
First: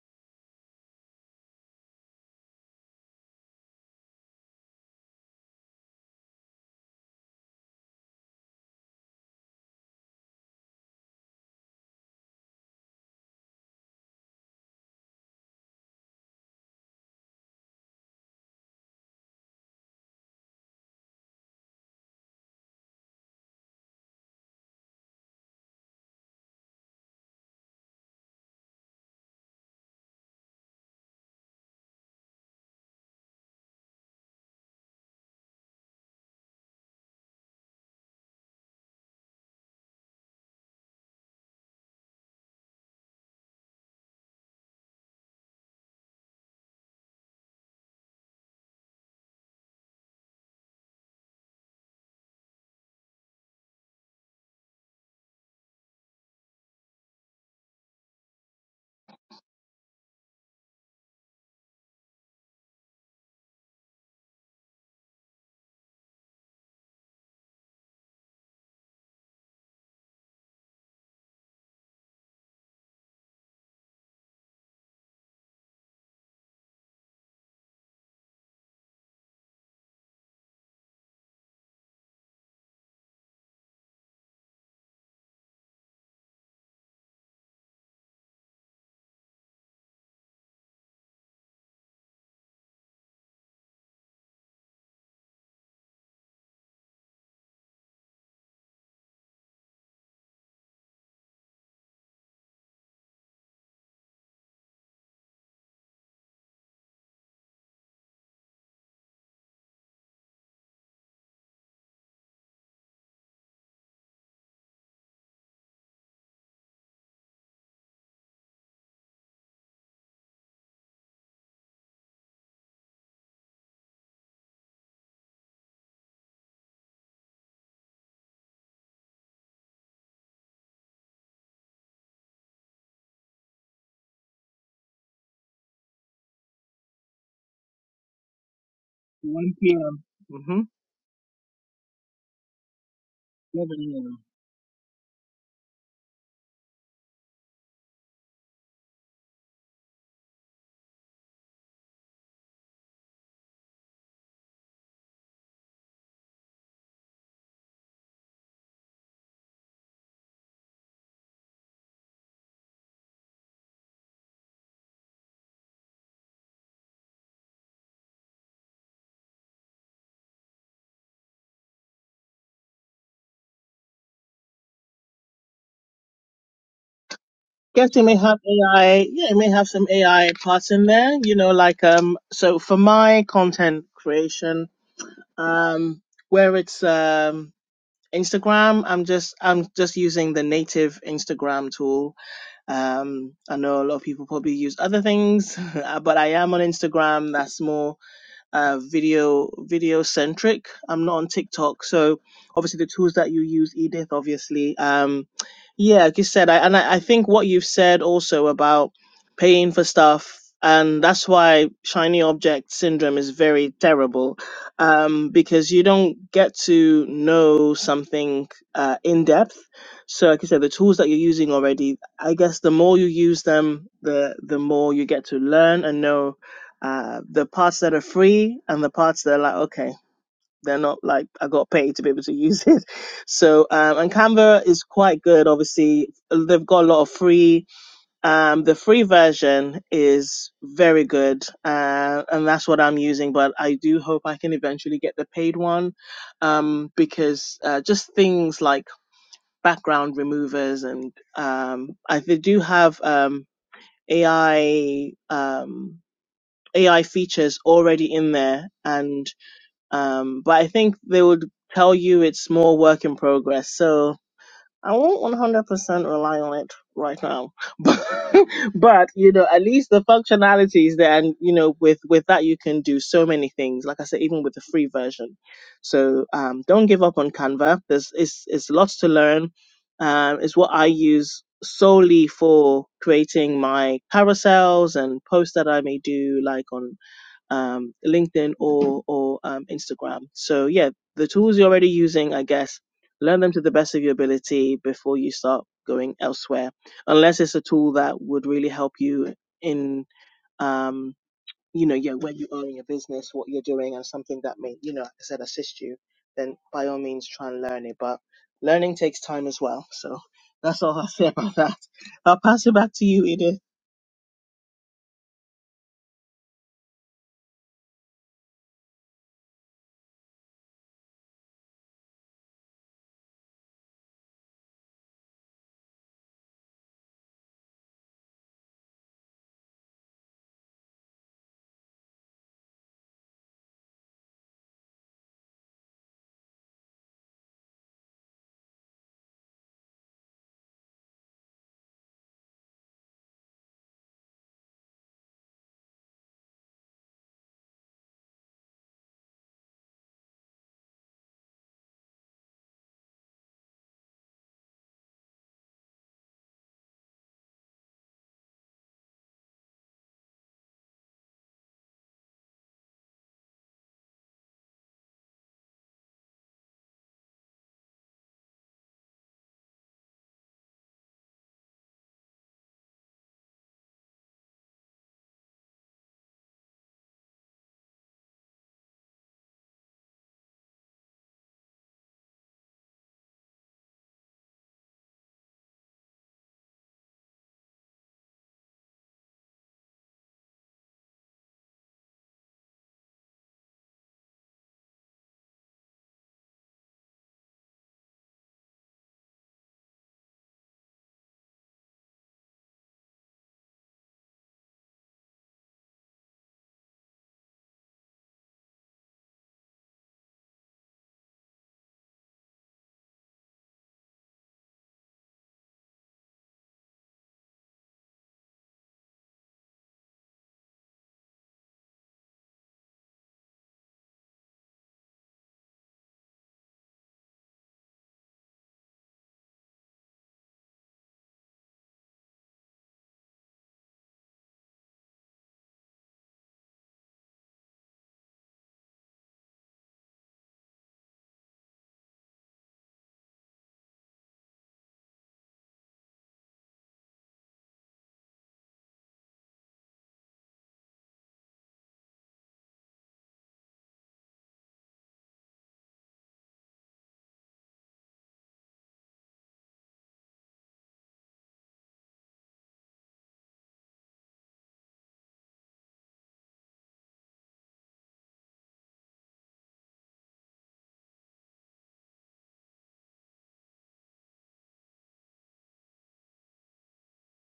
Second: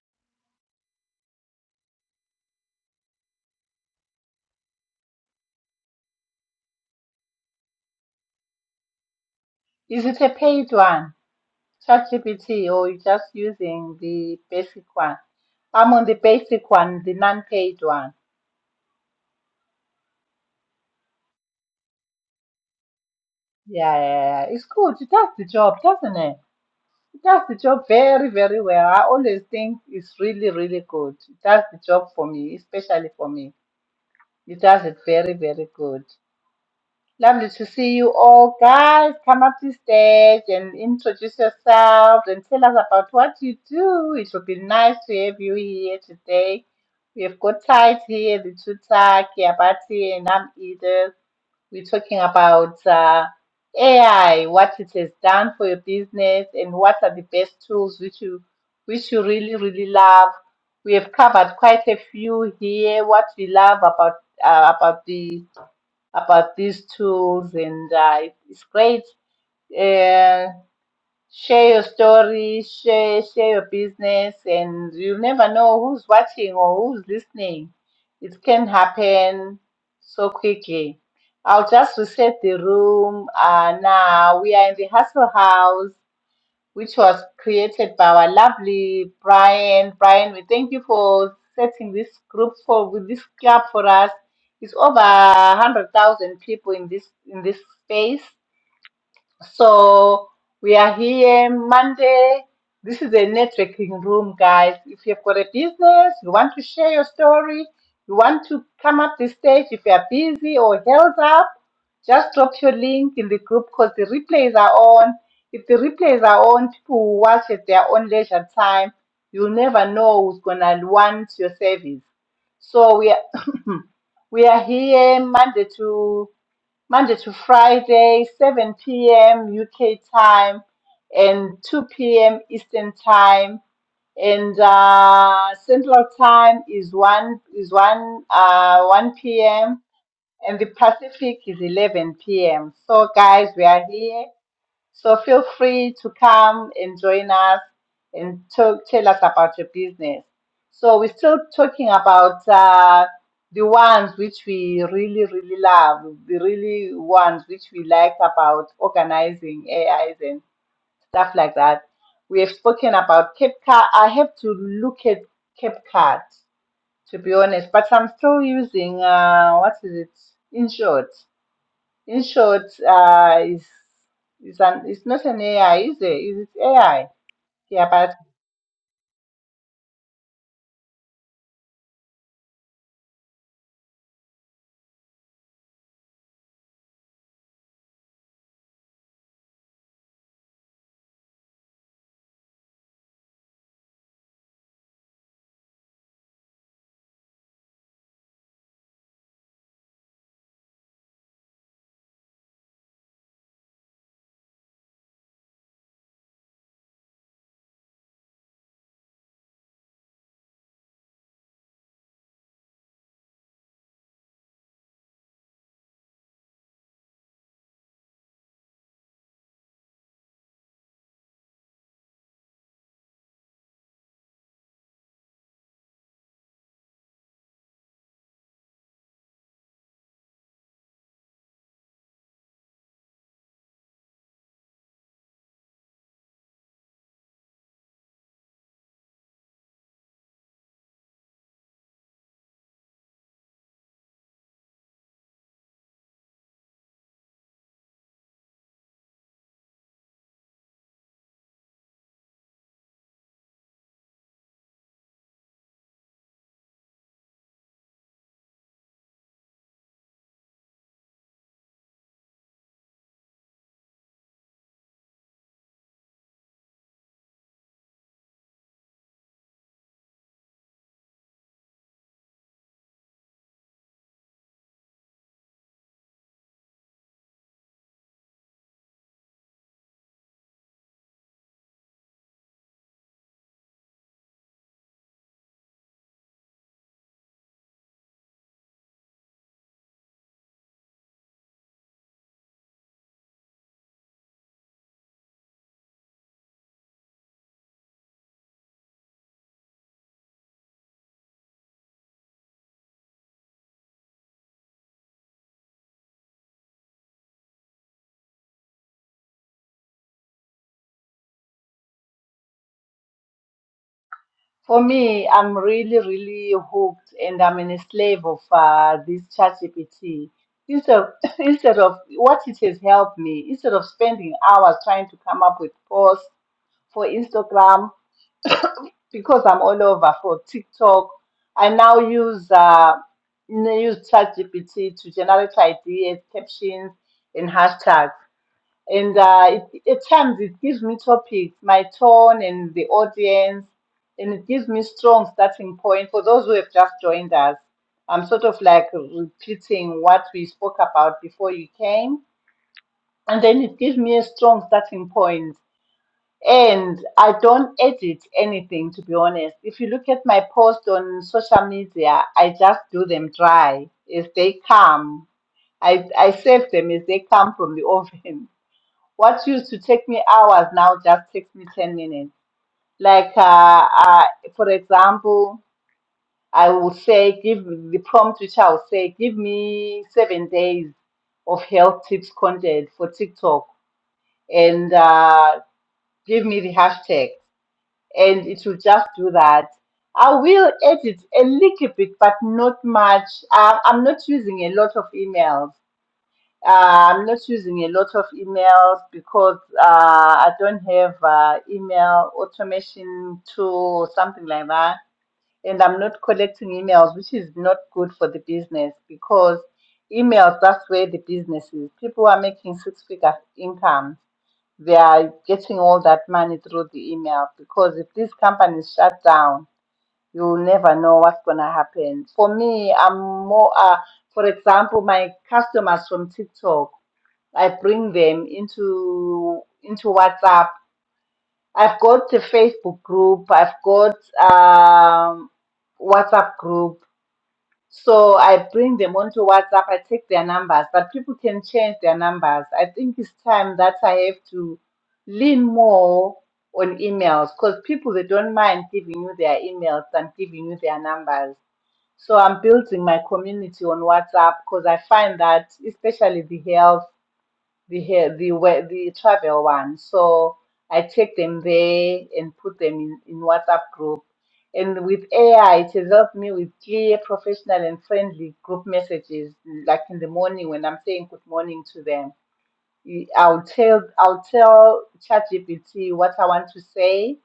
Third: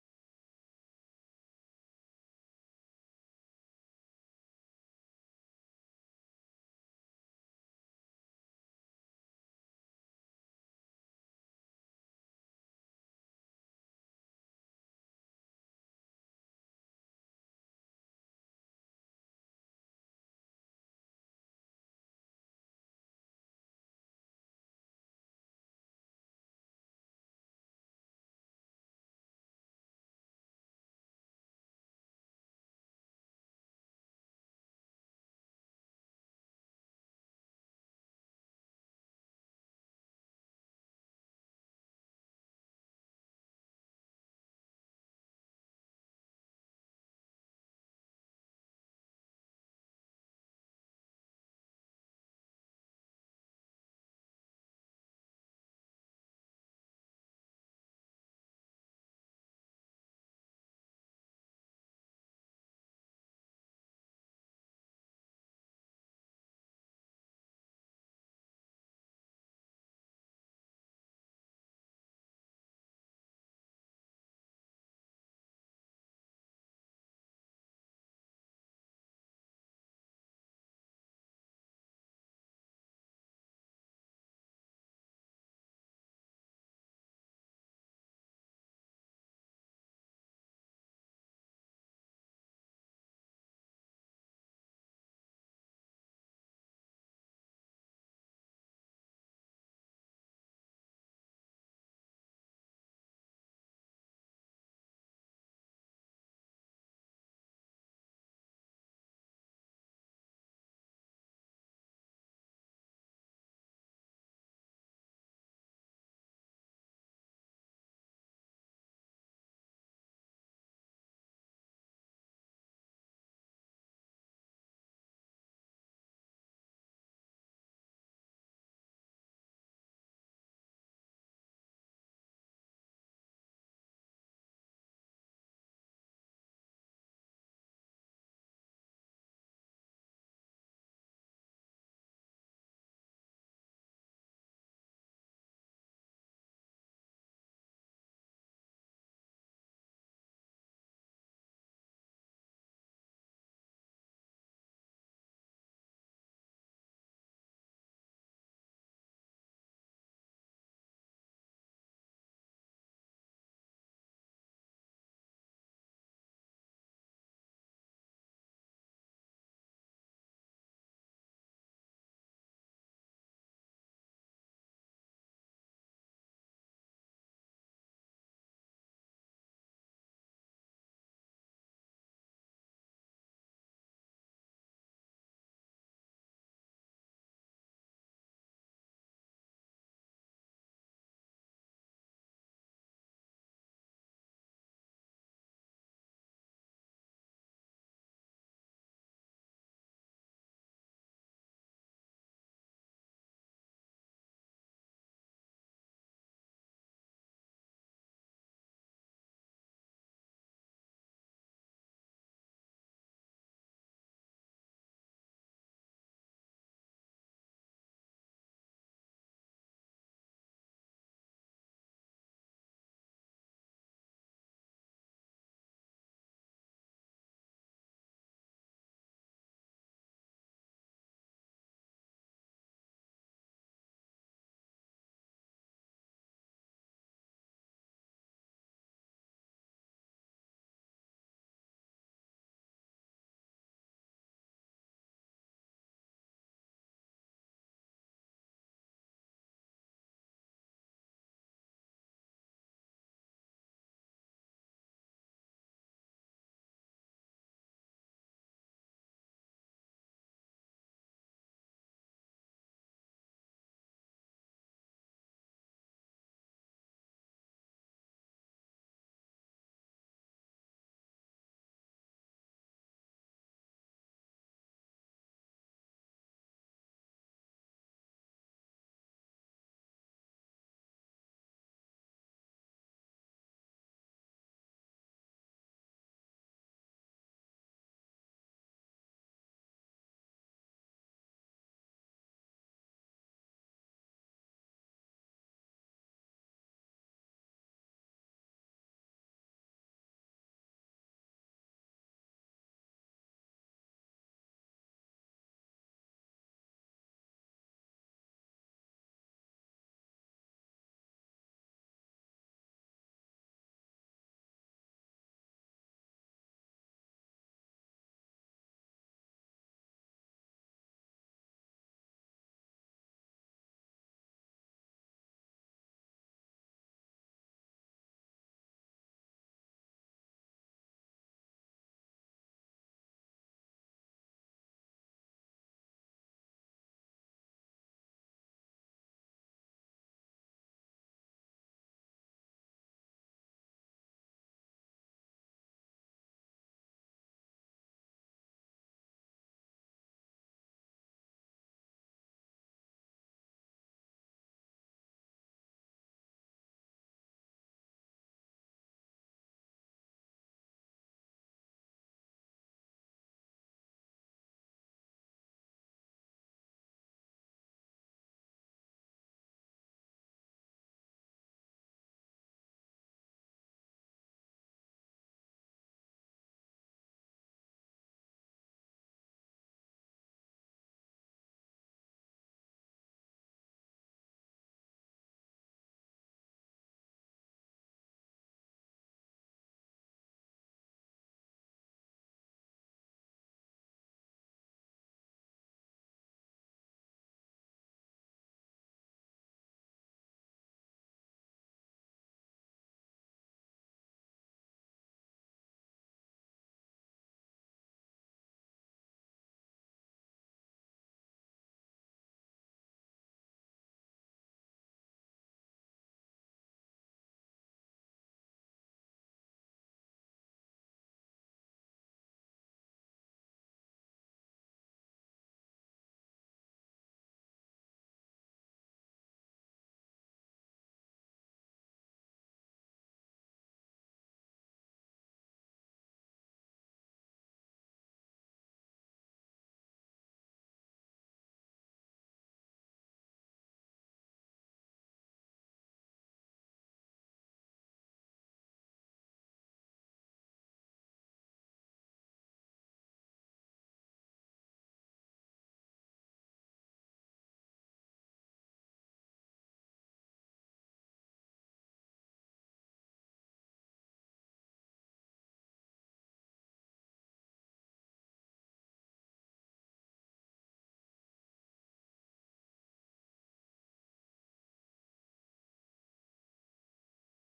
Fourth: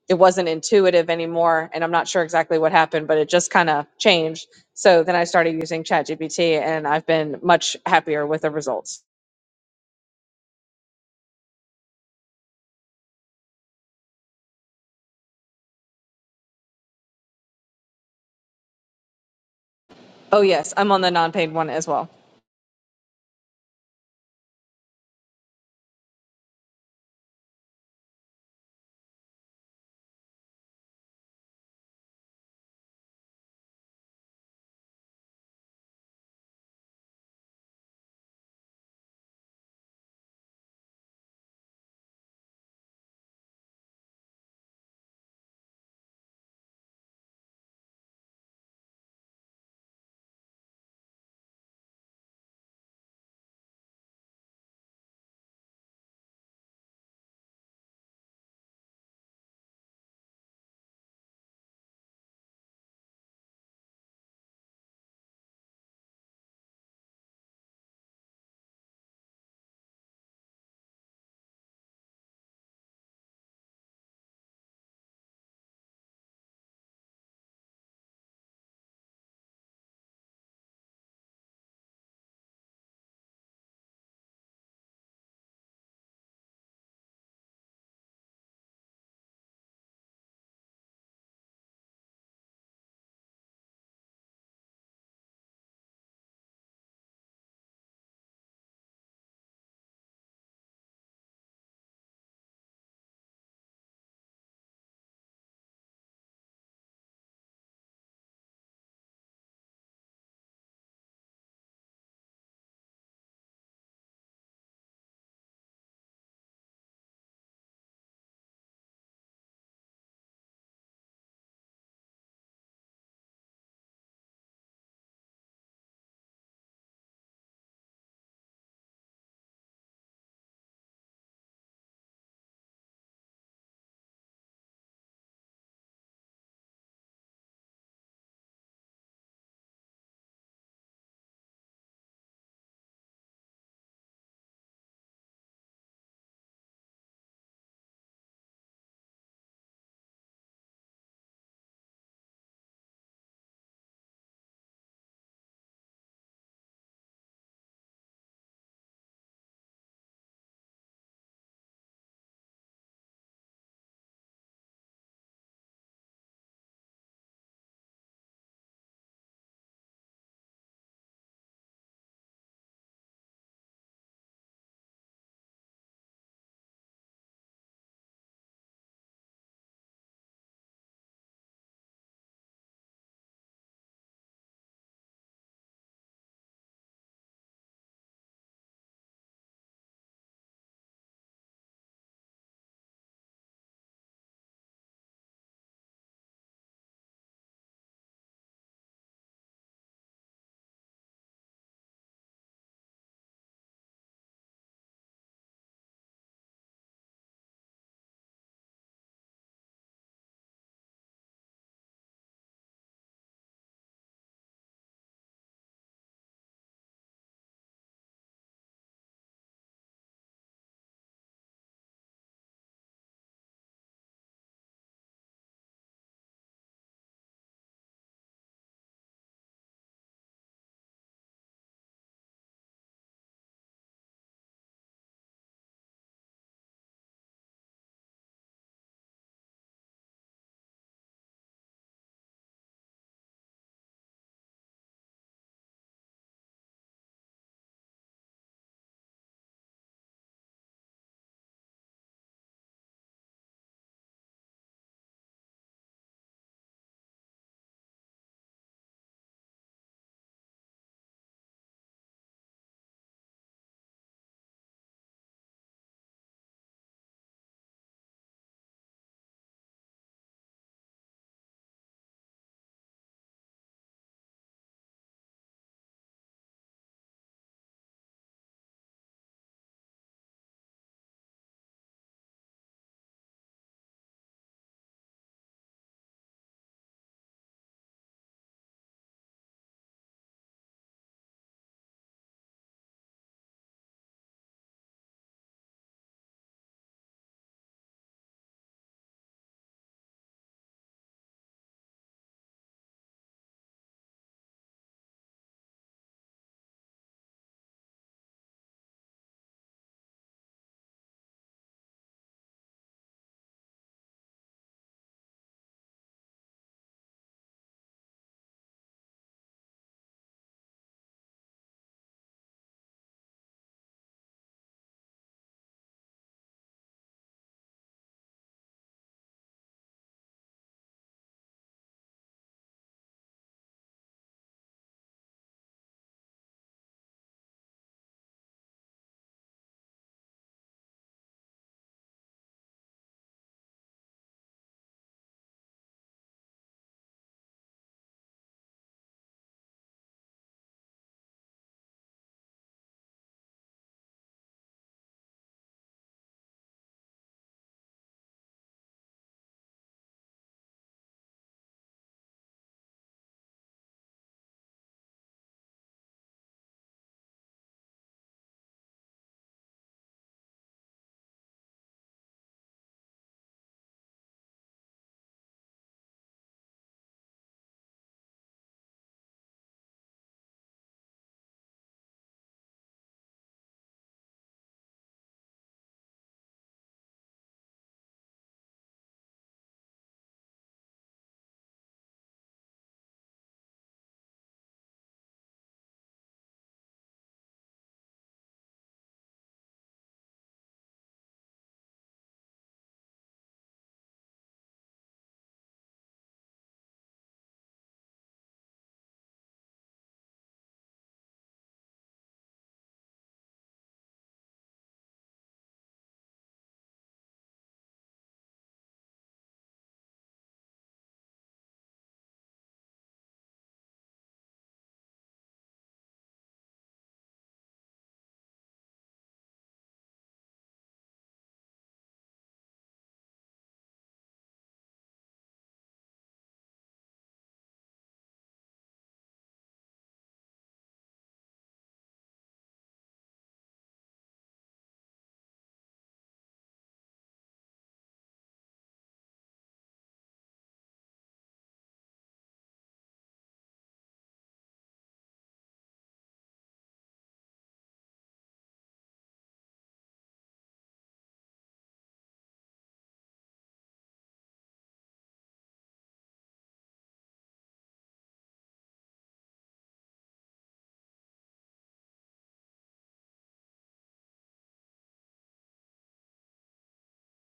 Speaker 3: it wasn't intuitive anymore. And I'm not sure exactly what happened, but it just kind of changed. So then I started using ChatGPT, and I've been much happier with the results.
Speaker 2: Is it a paid one, ChatGPT, or you just using the basic one? I'm on the basic one, the non-paid one.
Speaker 3: Oh, yes, I'm on the non paid one as well.
Speaker 2: Yeah, yeah, yeah. yeah. It's good. It does the job, doesn't it? It does the job very, very well. I always think it's really, really good. It does the job for me, especially for me. It does it very, very good. Lovely to see you all. Guys, come up to stage and introduce yourselves and tell us about what you do. It would be nice to have you here today. We have got Tight here, the two Taki, Abati, and I'm Edith. We're talking about uh, AI, what it has done for your business, and what are the best tools which you which you really really love. We have covered quite a few here. What we love about uh, about the about these tools, and uh, it's great. Uh, share your story, share share your business, and you never know who's watching or who's listening. It can happen so quickly. I'll just reset the room. Uh, now we are in the Hustle House, which was created by our lovely Brian. Brian, we thank you for setting this group for with this club for us. It's over hundred thousand people in this in this space so we are here Monday. This is a networking room, guys. If you've got a business, you want to share your story, you want to come up the stage if you are busy or held up, just drop your link in the group because the replays are on. If the replays are on, people will watch at their own leisure time. You'll never know who's gonna want your service. So we are, we are here Monday to Monday to Friday, 7 p.m. UK time and 2 p.m. Eastern time. And uh, Central time is 1 is 1 uh, 1
Speaker 1: One
Speaker 2: p.m.
Speaker 1: p.m.
Speaker 2: and the Pacific is 11 p.m. So guys, we are
Speaker 1: Mm-hmm.
Speaker 2: here so feel free to come and join us and talk, tell us about your business. So we're still talking about uh, the ones which we really, really love, the really ones which we like about organizing AIs and stuff like that. We have spoken about CapCut. I have to look at CapCut to be honest, but I'm still using uh, what is it? InShot. In short, uh, it's, it's, an, it's not an AI, is it? Is it AI? Yeah,
Speaker 1: guess it may
Speaker 2: but
Speaker 1: have AI. Yeah, it may have some AI parts in there. You know, like um. So for my content creation, um, where it's um Instagram, I'm just I'm just using the native Instagram tool. Um, I know a lot of people probably use other things, but I am on Instagram. That's more uh, video video centric. I'm not on TikTok, so obviously the tools that you use, Edith, obviously. Um, yeah, like you said, I, and I, I think what you've said also about paying for stuff, and that's why shiny object syndrome is very terrible, um, because you don't get to know something uh, in depth. So, like you said, the tools that you're using already, I guess the more you use them, the the more you get to learn and know uh, the parts that are free and the parts that are like okay they're not like i got paid to be able to use it so um, and canva is quite good obviously they've got a lot of free um, the free version is very good uh, and that's what i'm using but i do hope i can eventually get the paid one um, because uh, just things like background removers and um, I, they do have um, ai um, AI features already in there and um but I think they would tell you it's more work in progress. So I won't 100% rely on it right now. But but you know at least the functionality is there and you know with with that you can do so many things like I said even with the free version. So um don't give up on Canva. There's it's it's lots to learn. Um it's what I use solely for creating my carousels and posts that I may do like on um, LinkedIn or or um, Instagram. So yeah, the tools you're already using, I guess, learn them to the best of your ability before you start going elsewhere. Unless it's a tool that would really help you in um, you know yeah where you are in your business, what you're doing, and something that may you know like I said assist you. Then by all means try and learn it. But learning takes time as well. So that's all I'll say about that. I'll pass it back to you, Edith.
Speaker 2: for me, I'm really, really hooked and I'm in a slave of uh, this ChatGPT. Instead of, instead of what it has helped me, instead of spending hours trying to come up with posts for Instagram, because I'm all over for TikTok, I now use uh, n- use ChatGPT to generate ideas, captions, and hashtags. and uh, it, at times it gives me topics, my tone and the audience, and it gives me strong starting point for those who have just joined us. I'm sort of like repeating what we spoke about before you came, and then it gives me a strong starting point. And I don't edit anything, to be honest. If you look at my post on social media, I just do them dry as they come. I, I save them as they come from the oven. What used to take me hours now just takes me 10 minutes. Like, uh, uh, for example, I will say, give the prompt which I will say, give me seven days of health tips content for TikTok and uh, give me the hashtag. And it will just do that. I will edit a little bit, but not much. Uh, I'm not using a lot of emails. Uh, I'm not using a lot of emails because uh, I don't have uh, email automation tool or something like that. And I'm not collecting emails, which is not good for the business because emails, that's where the business is. People are making six figure income. They are getting all that money through the email because if these companies shut down, you'll never know what's going to happen. For me, I'm more, uh, for example, my customers from TikTok. I bring them into into WhatsApp. I've got a Facebook group. I've got um, WhatsApp group. So I bring them onto WhatsApp. I take their numbers, but people can change their numbers. I think it's time that I have to lean more on emails because people they don't mind giving you their emails and giving you their numbers. So I'm building my community on WhatsApp because I find that especially the health the hair, the we- the travel one. So I take them there and put them in, in WhatsApp group. And with AI, it has helped me with clear, professional, and friendly group messages. Like in the morning when I'm saying good morning to them, I- I'll tell I'll tell ChatGPT what I want to say.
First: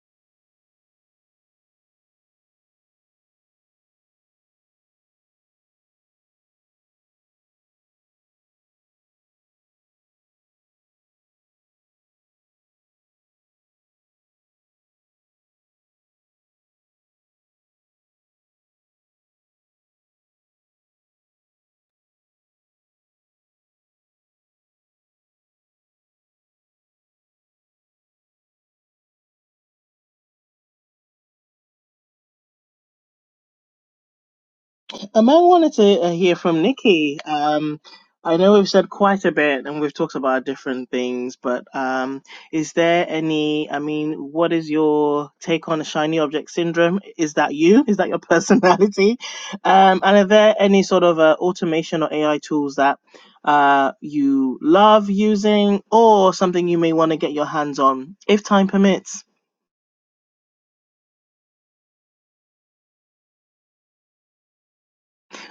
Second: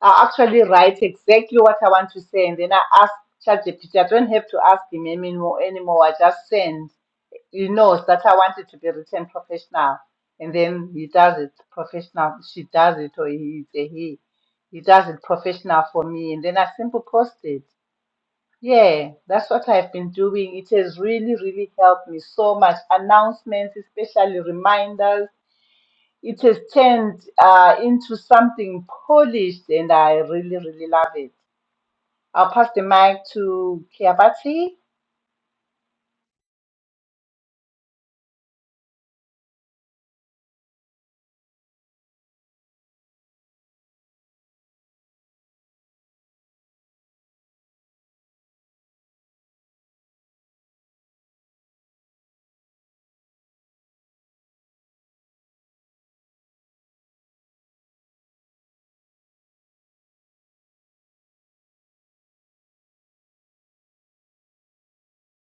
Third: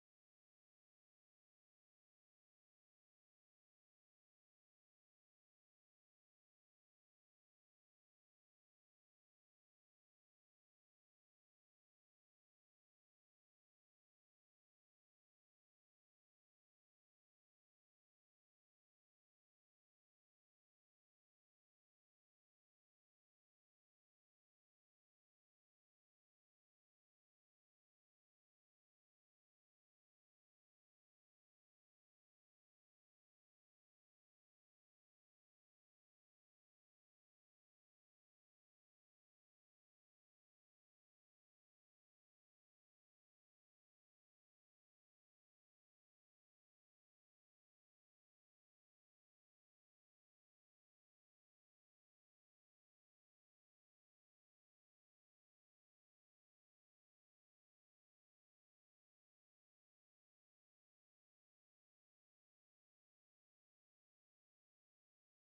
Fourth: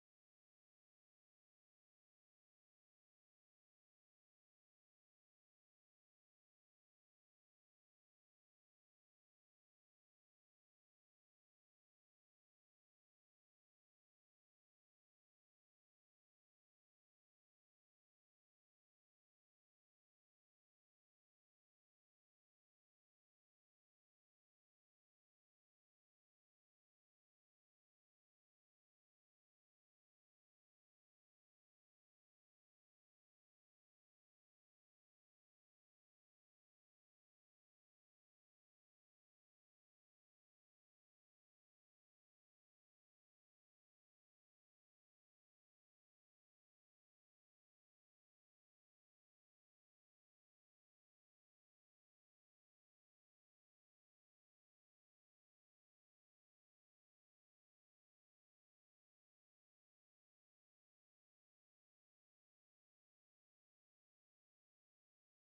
Speaker 2: I'll actually write exactly what I want to say, and then I ask ChatGPT. I don't have to ask him anymore. Anymore, I just send he knows that I want it to be written professional, and then he does it professional. She does it, or he it's a he. He does it professional for me, and then I simply post it. Yeah, that's what I've been doing. It has really, really helped me so much. Announcements, especially reminders. It has turned uh, into something polished, and I really, really love it. I'll pass the mic to Kiabati.
Speaker 1: Um, I wanted to uh, hear from Nikki. Um, I know we've said quite a bit and we've talked about different things, but um, is there any? I mean, what is your take on the shiny object syndrome? Is that you? Is that your personality? Um, and are there any sort of uh, automation or AI tools that uh, you love using, or something you may want to get your hands on if time permits?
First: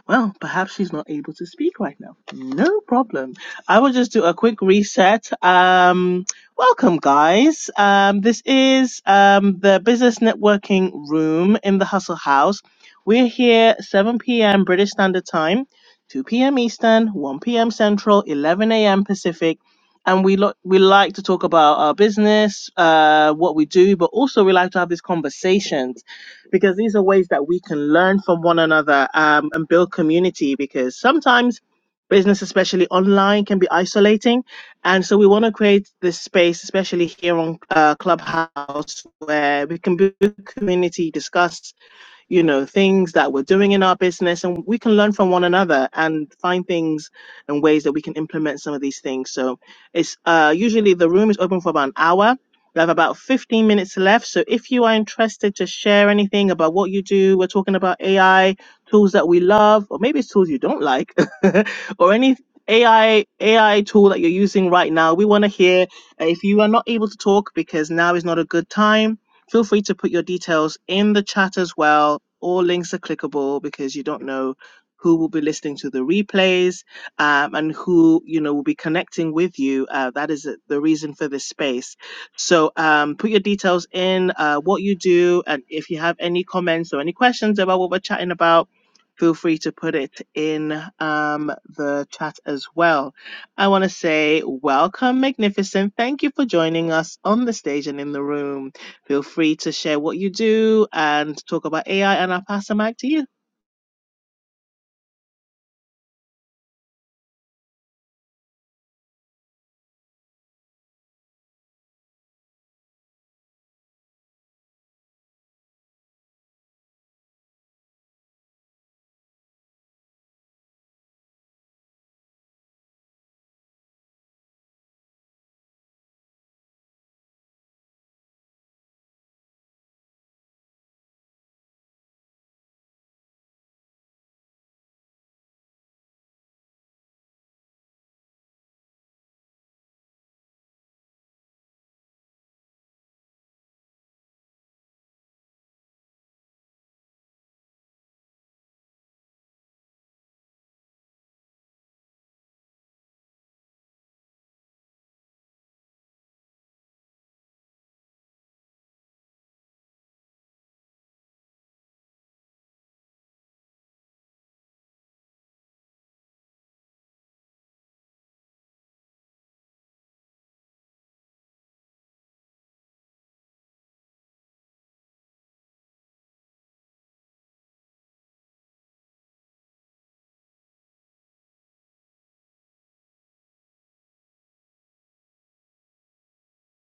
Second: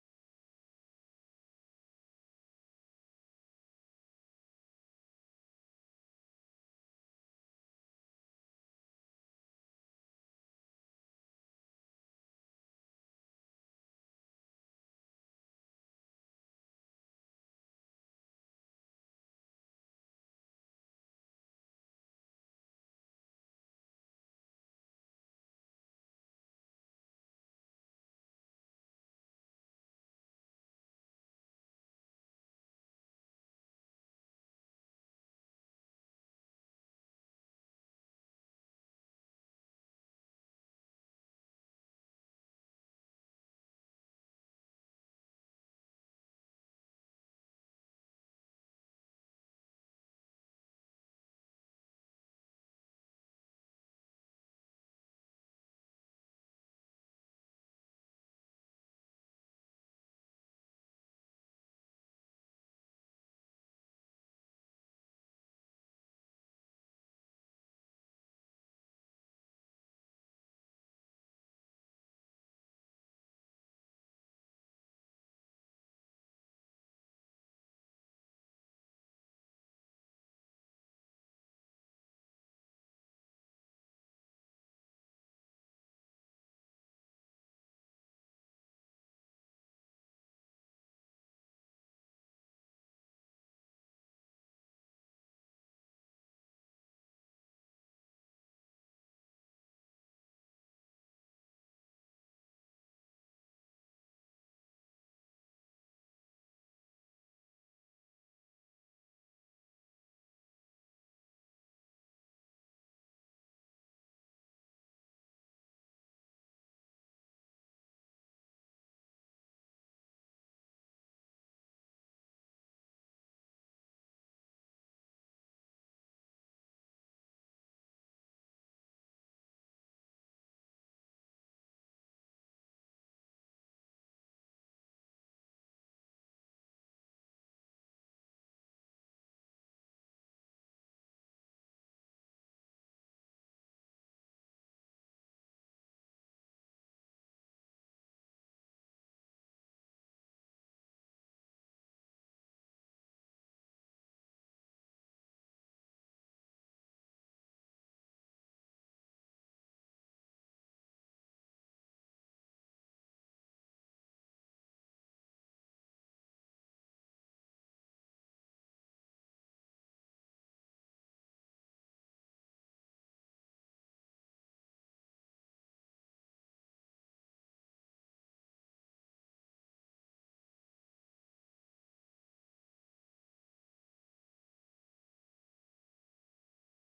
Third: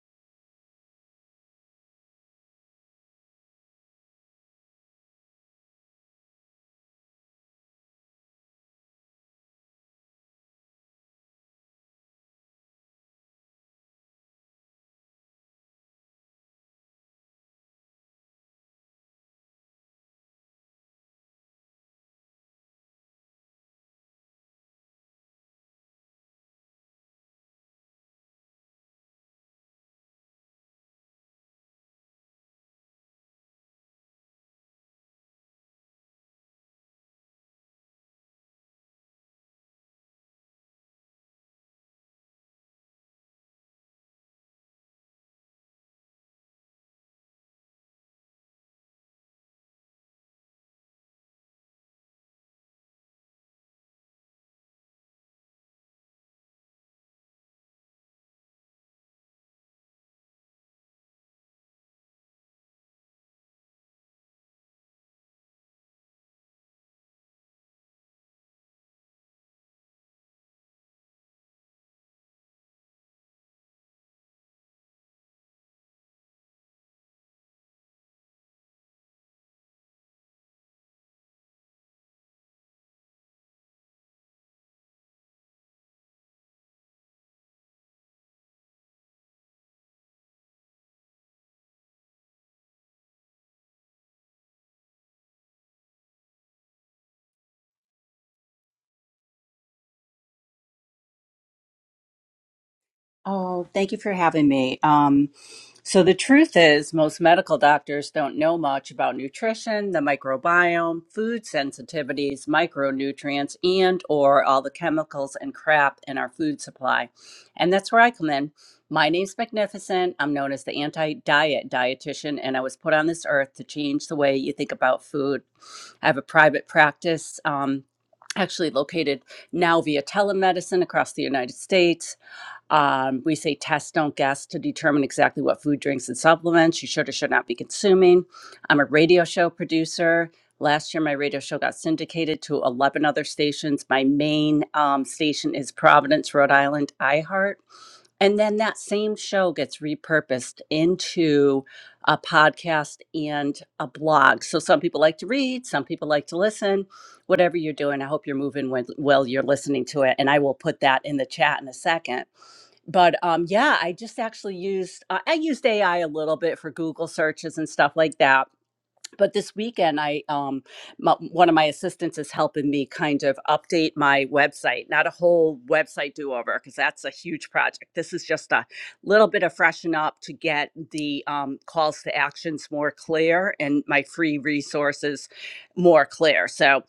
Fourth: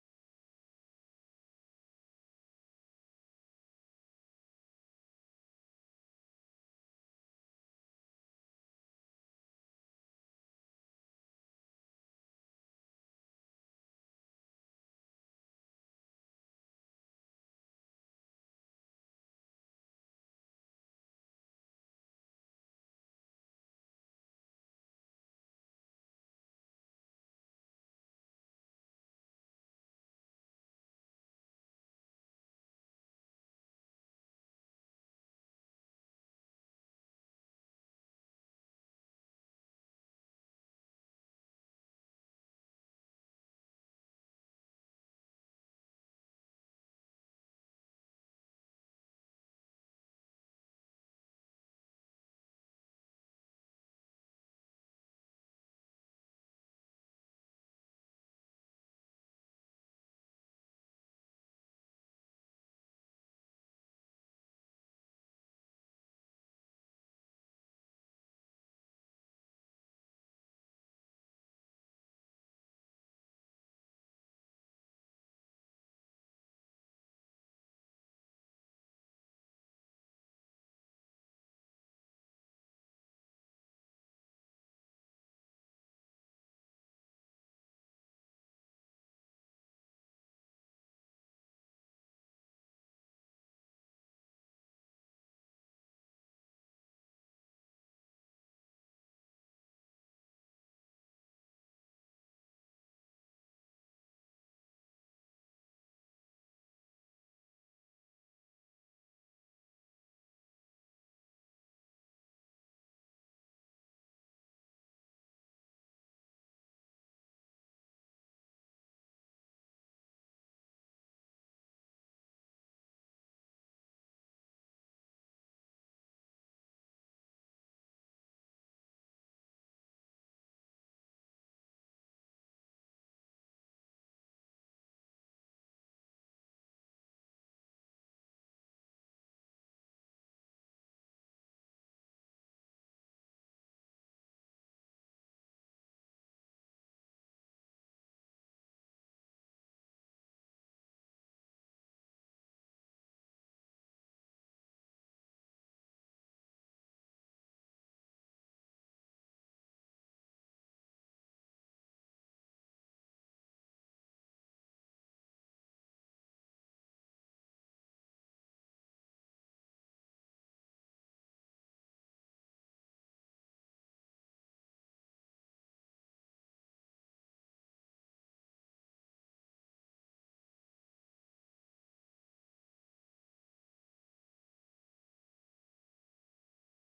Speaker 1: Well, perhaps she's not able to speak right now. No problem. I will just do a quick reset. Um, welcome, guys. Um, this is um, the business networking room in the Hustle House. We're here 7 p.m. British Standard Time, 2 p.m. Eastern, 1 p.m. Central, 11 a.m. Pacific. And we lo- we like to talk about our business, uh, what we do, but also we like to have these conversations because these are ways that we can learn from one another um, and build community because sometimes business especially online can be isolating and so we want to create this space especially here on uh, clubhouse where we can build community discuss you know, things that we're doing in our business and we can learn from one another and find things and ways that we can implement some of these things. So it's uh, usually the room is open for about an hour. We have about 15 minutes left. So if you are interested to share anything about what you do, we're talking about AI, tools that we love, or maybe it's tools you don't like, or any AI AI tool that you're using right now. We want to hear uh, if you are not able to talk because now is not a good time Feel free to put your details in the chat as well. All links are clickable because you don't know who will be listening to the replays um, and who you know will be connecting with you. Uh, that is the reason for this space. So um, put your details in, uh, what you do, and if you have any comments or any questions about what we're chatting about. Feel free to put it in um, the chat as well. I want to say welcome, Magnificent. Thank you for joining us on the stage and in the room. Feel free to share what you do and talk about AI, and I'll pass the mic to you.
Speaker 4: Oh, thank you for having me. Um, so, the truth is, most medical doctors don't know much about nutrition, the microbiome, food sensitivities, micronutrients, and or all the chemicals and crap in our food supply. And that's where I come in. My name's Magnificent. I'm known as the anti-diet dietitian, and I was put on this earth to change the way you think about food. I have a private practice, um, actually located now via telemedicine across the United States. Um, we say test, don't guess to determine exactly what food, drinks, and supplements you should or should not be consuming. I'm a radio show producer. Last year, my radio show got syndicated to 11 other stations. My main um, station is Providence, Rhode Island, iHeart. And then that same show gets repurposed into a podcast and a blog. So some people like to read, some people like to listen. Whatever you're doing, I hope you're moving when, while you're listening to it. And I will put that in the chat in a second but um, yeah, I just actually used uh, I used AI a little bit for Google searches and stuff like that but this weekend i um my, one of my assistants is helping me kind of update my website not a whole website do over because that's a huge project this is just a little bit of freshen up to get the um, calls to actions more clear and my free resources more clear so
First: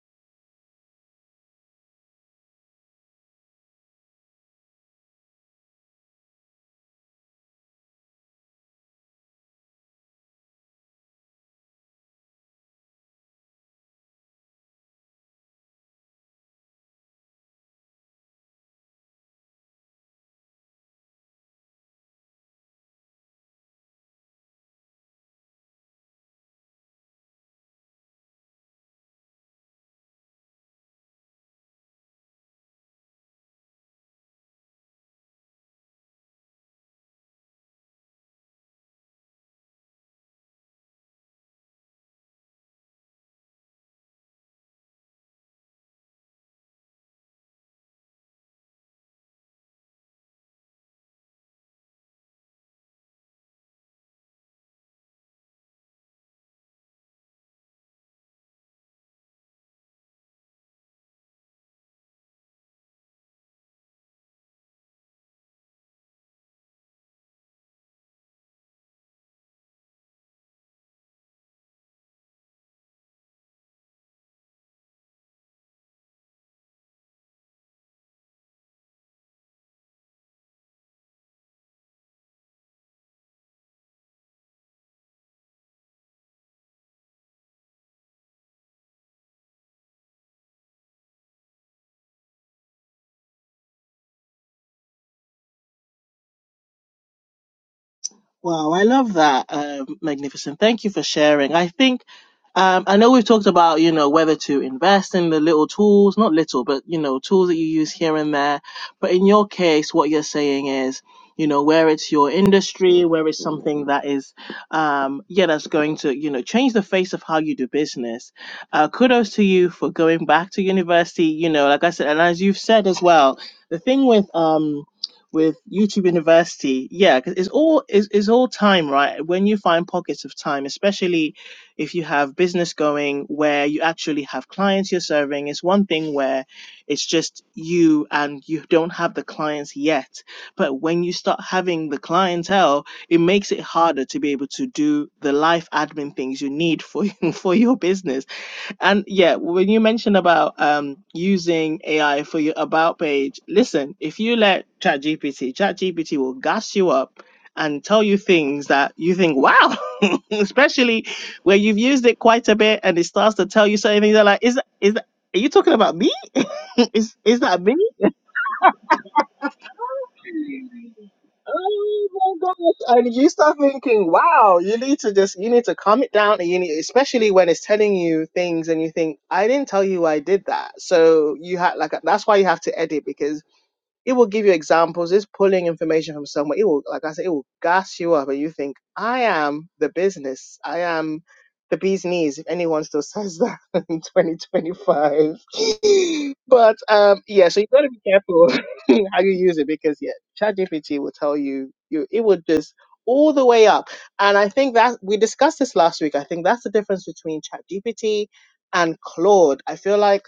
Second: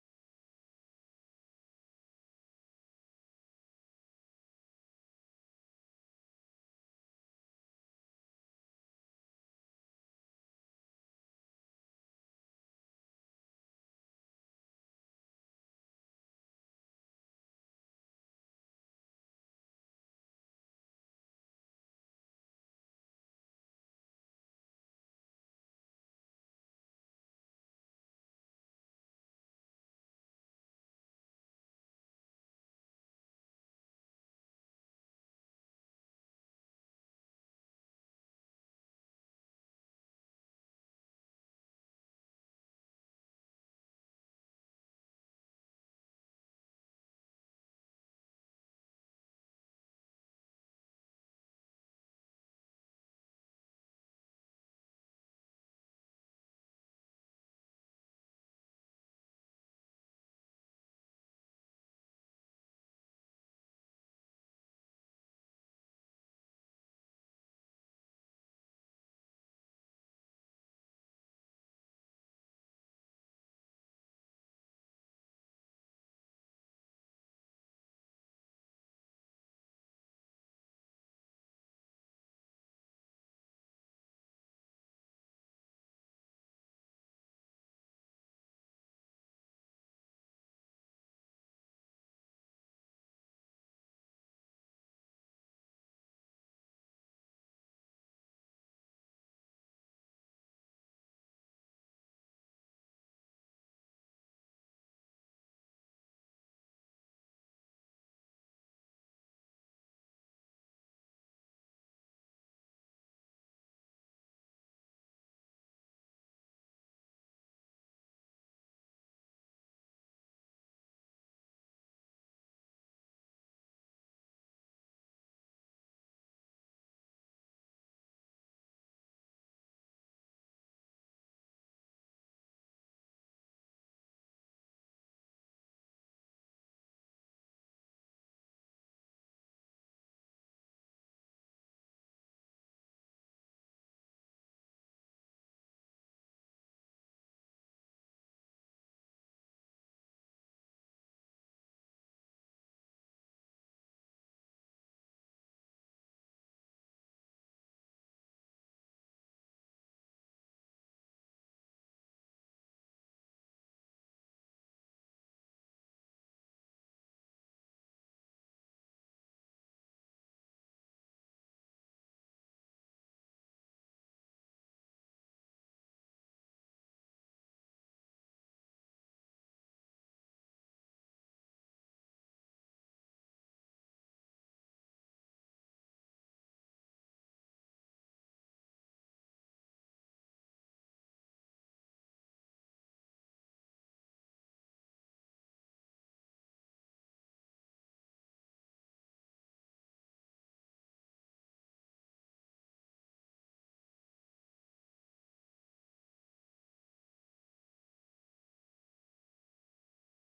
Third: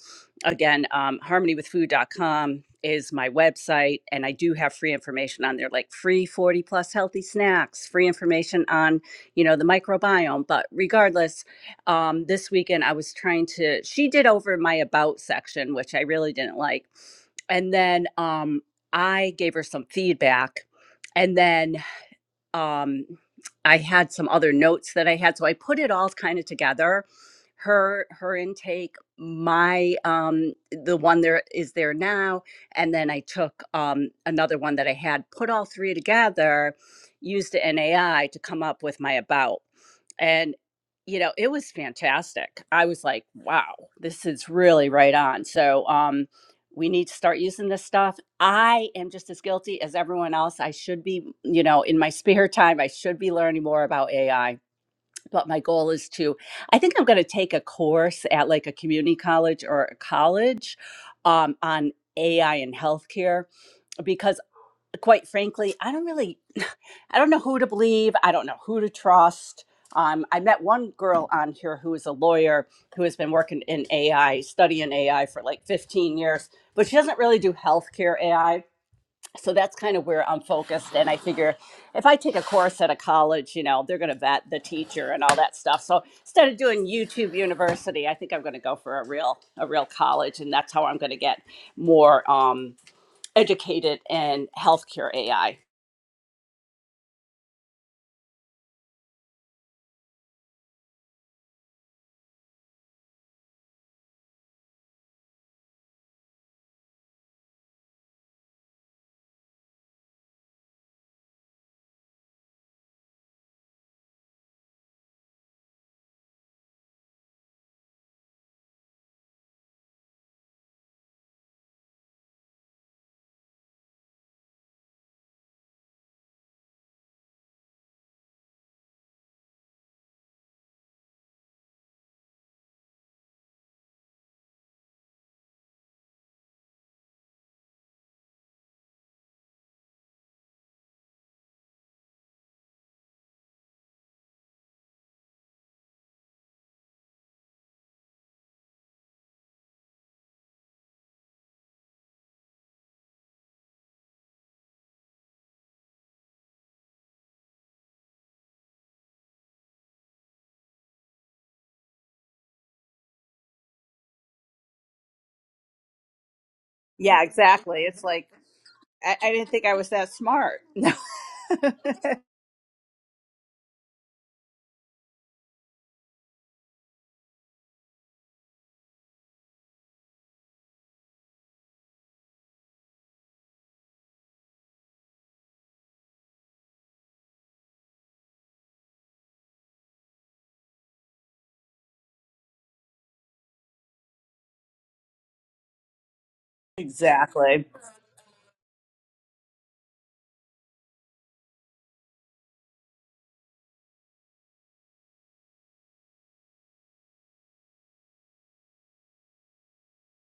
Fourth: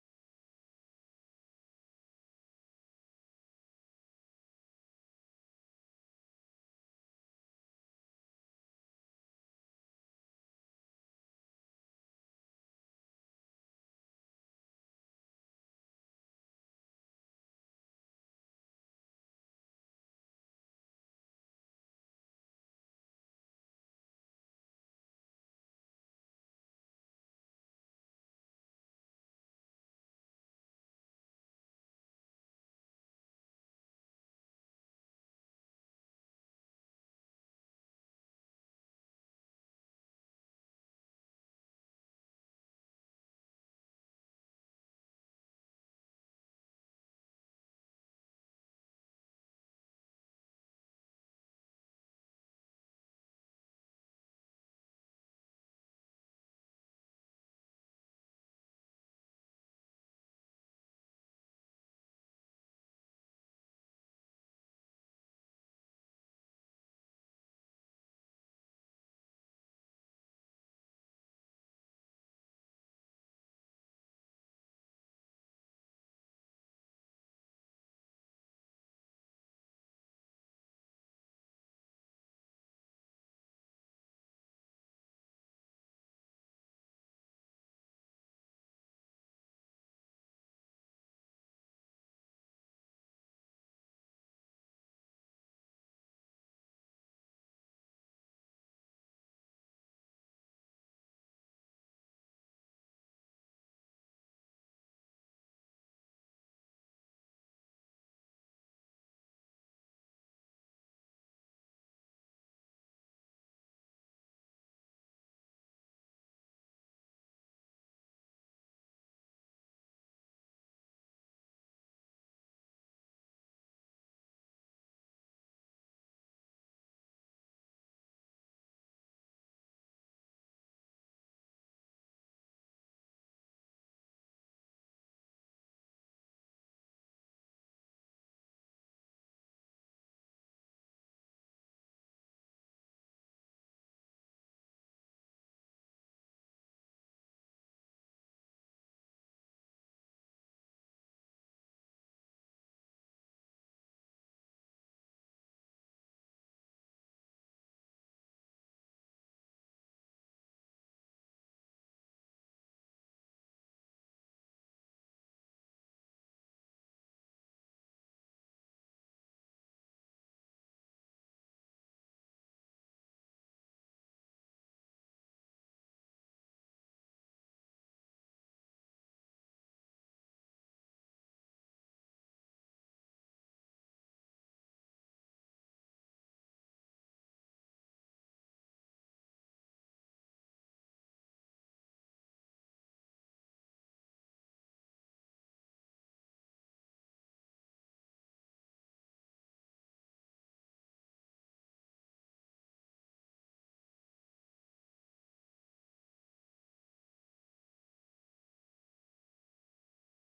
Speaker 4: again um, harmonywithfood.com is my website and i do have free information on there like free 40 plus healthy snacks free information on you know the microbiome but regardless um, this weekend, I was trying to, she did over my about section, which I really didn't like. And then um, I gave her some feedback. And then um, I had some other notes that I had, so I put it all kind of together. Her her intake, my um, the one there is there now, and then I took um, another one that I had, put all three together, used an AI to come up with my about, and you know it was fantastic. I was like, wow, this is really right on. So um, we need to start using this stuff. I am just as guilty as everyone else. I should be, you know, in my spare time, I should be learning more about AI. But my goal is to, I think I'm going to take a course at like a community college or a college um, on AI and healthcare because quite frankly, I don't really, I don't know who to believe. I don't know who to trust. Um, I met one girl on here who is a lawyer who has been working in AI, studying AI for like 15 years, but she doesn't really do healthcare AI. So that's kind of where I'm focused. And I figure if I take a course at a college, you know, they're going to vet the teacher and all that stuff. So instead of doing YouTube University, I think I'm going to go for a real, a real college. And that's how I'm going to get more um, educated in healthcare AI.
Speaker 1: Wow, I love that, um, Magnificent. Thank you for sharing. I think, um, I know we've talked about, you know, whether to invest in the little tools, not little, but, you know, tools that you use here and there. But in your case, what you're saying is, you know, where it's your industry, where it's something that is, um, yeah, that's going to, you know, change the face of how you do business. Uh, kudos to you for going back to university, you know, like I said, and as you've said as well, the thing with, um, with YouTube University, yeah, 'cause it's all it's, it's all time, right? When you find pockets of time, especially if you have business going where you actually have clients you're serving, it's one thing where it's just you and you don't have the clients yet. But when you start having the clientele, it makes it harder to be able to do the life admin things you need for for your business and yeah, when you mentioned about um, using AI for your about page, listen, if you let ChatGPT, ChatGPT will gas you up and tell you things that you think, wow, especially where you've used it quite a bit and it starts to tell you certain things. They're like, is that, is that, are you talking about me? is,
Speaker 4: Yeah,
Speaker 1: is that me?
Speaker 4: exactly. It's like I, I didn't think I was that smart. No,
Speaker 1: Oh my gosh. And you start thinking, wow, you need to just you need to calm it down and you need especially when it's telling you things and you think, I didn't tell you I did that. So you had like that's why you have to edit because it will give you examples, it's pulling information from somewhere. It will like I said, it will gas you up and you think, I am the business. I am the bee's knees, if anyone still says that in 2025 but um, yeah, so
Speaker 4: exactly.
Speaker 1: you got to be careful how you use it because yeah, ChatGPT will tell you you it will just all the way up. And I think that we discussed this last week. I think that's the difference between ChatGPT and Claude. I feel like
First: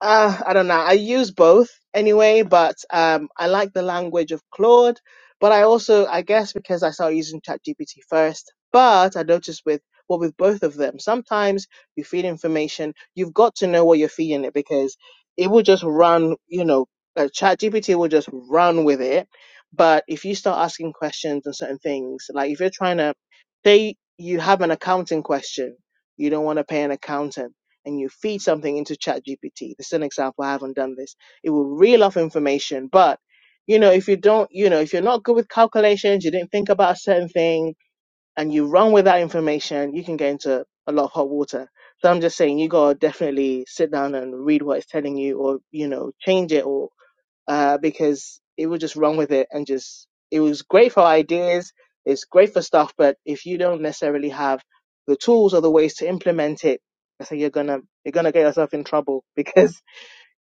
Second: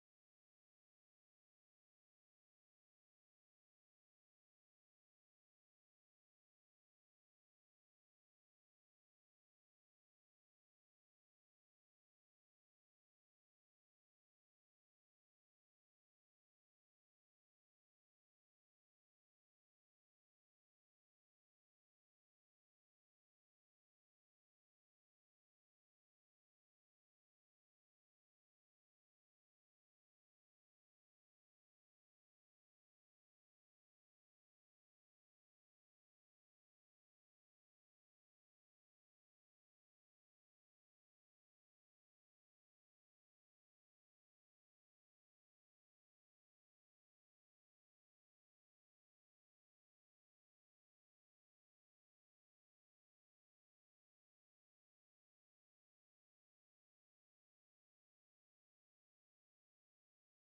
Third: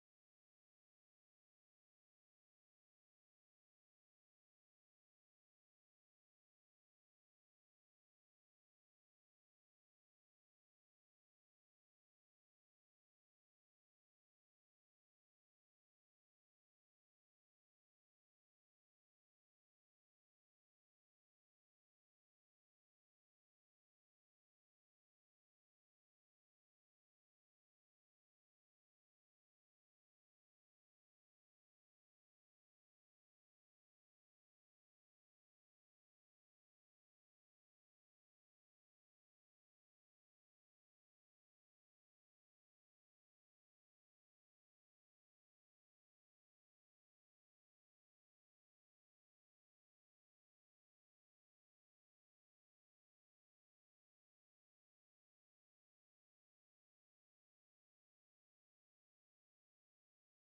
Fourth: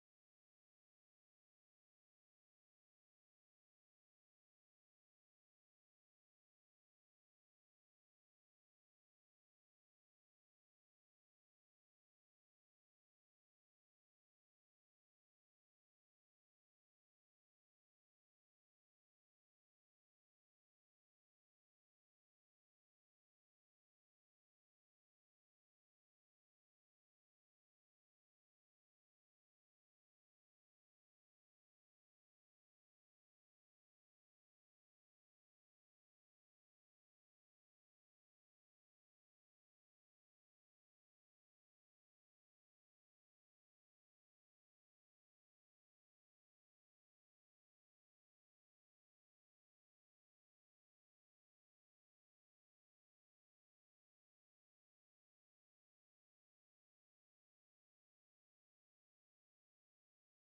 Speaker 1: uh, I don't know. I use both anyway, but um, I like the language of Claude. But I also, I guess, because I started using ChatGPT first. But I noticed with well, with both of them, sometimes you feed information, you've got to know what you're feeding it because it will just run. You know, uh, ChatGPT will just run with it. But if you start asking questions on certain things, like if you're trying to say you have an accounting question, you don't want to pay an accountant and you feed something into ChatGPT. This is an example. I haven't done this. It will reel off information, but you know, if you don't, you know, if you're not good with calculations, you didn't think about a certain thing, and you run with that information, you can get into a lot of hot water. So I'm just saying, you gotta definitely sit down and read what it's telling you, or you know, change it, or uh, because it would just run with it and just it was great for ideas, it's great for stuff, but if you don't necessarily have the tools or the ways to implement it, I think you're gonna you're gonna get yourself in trouble because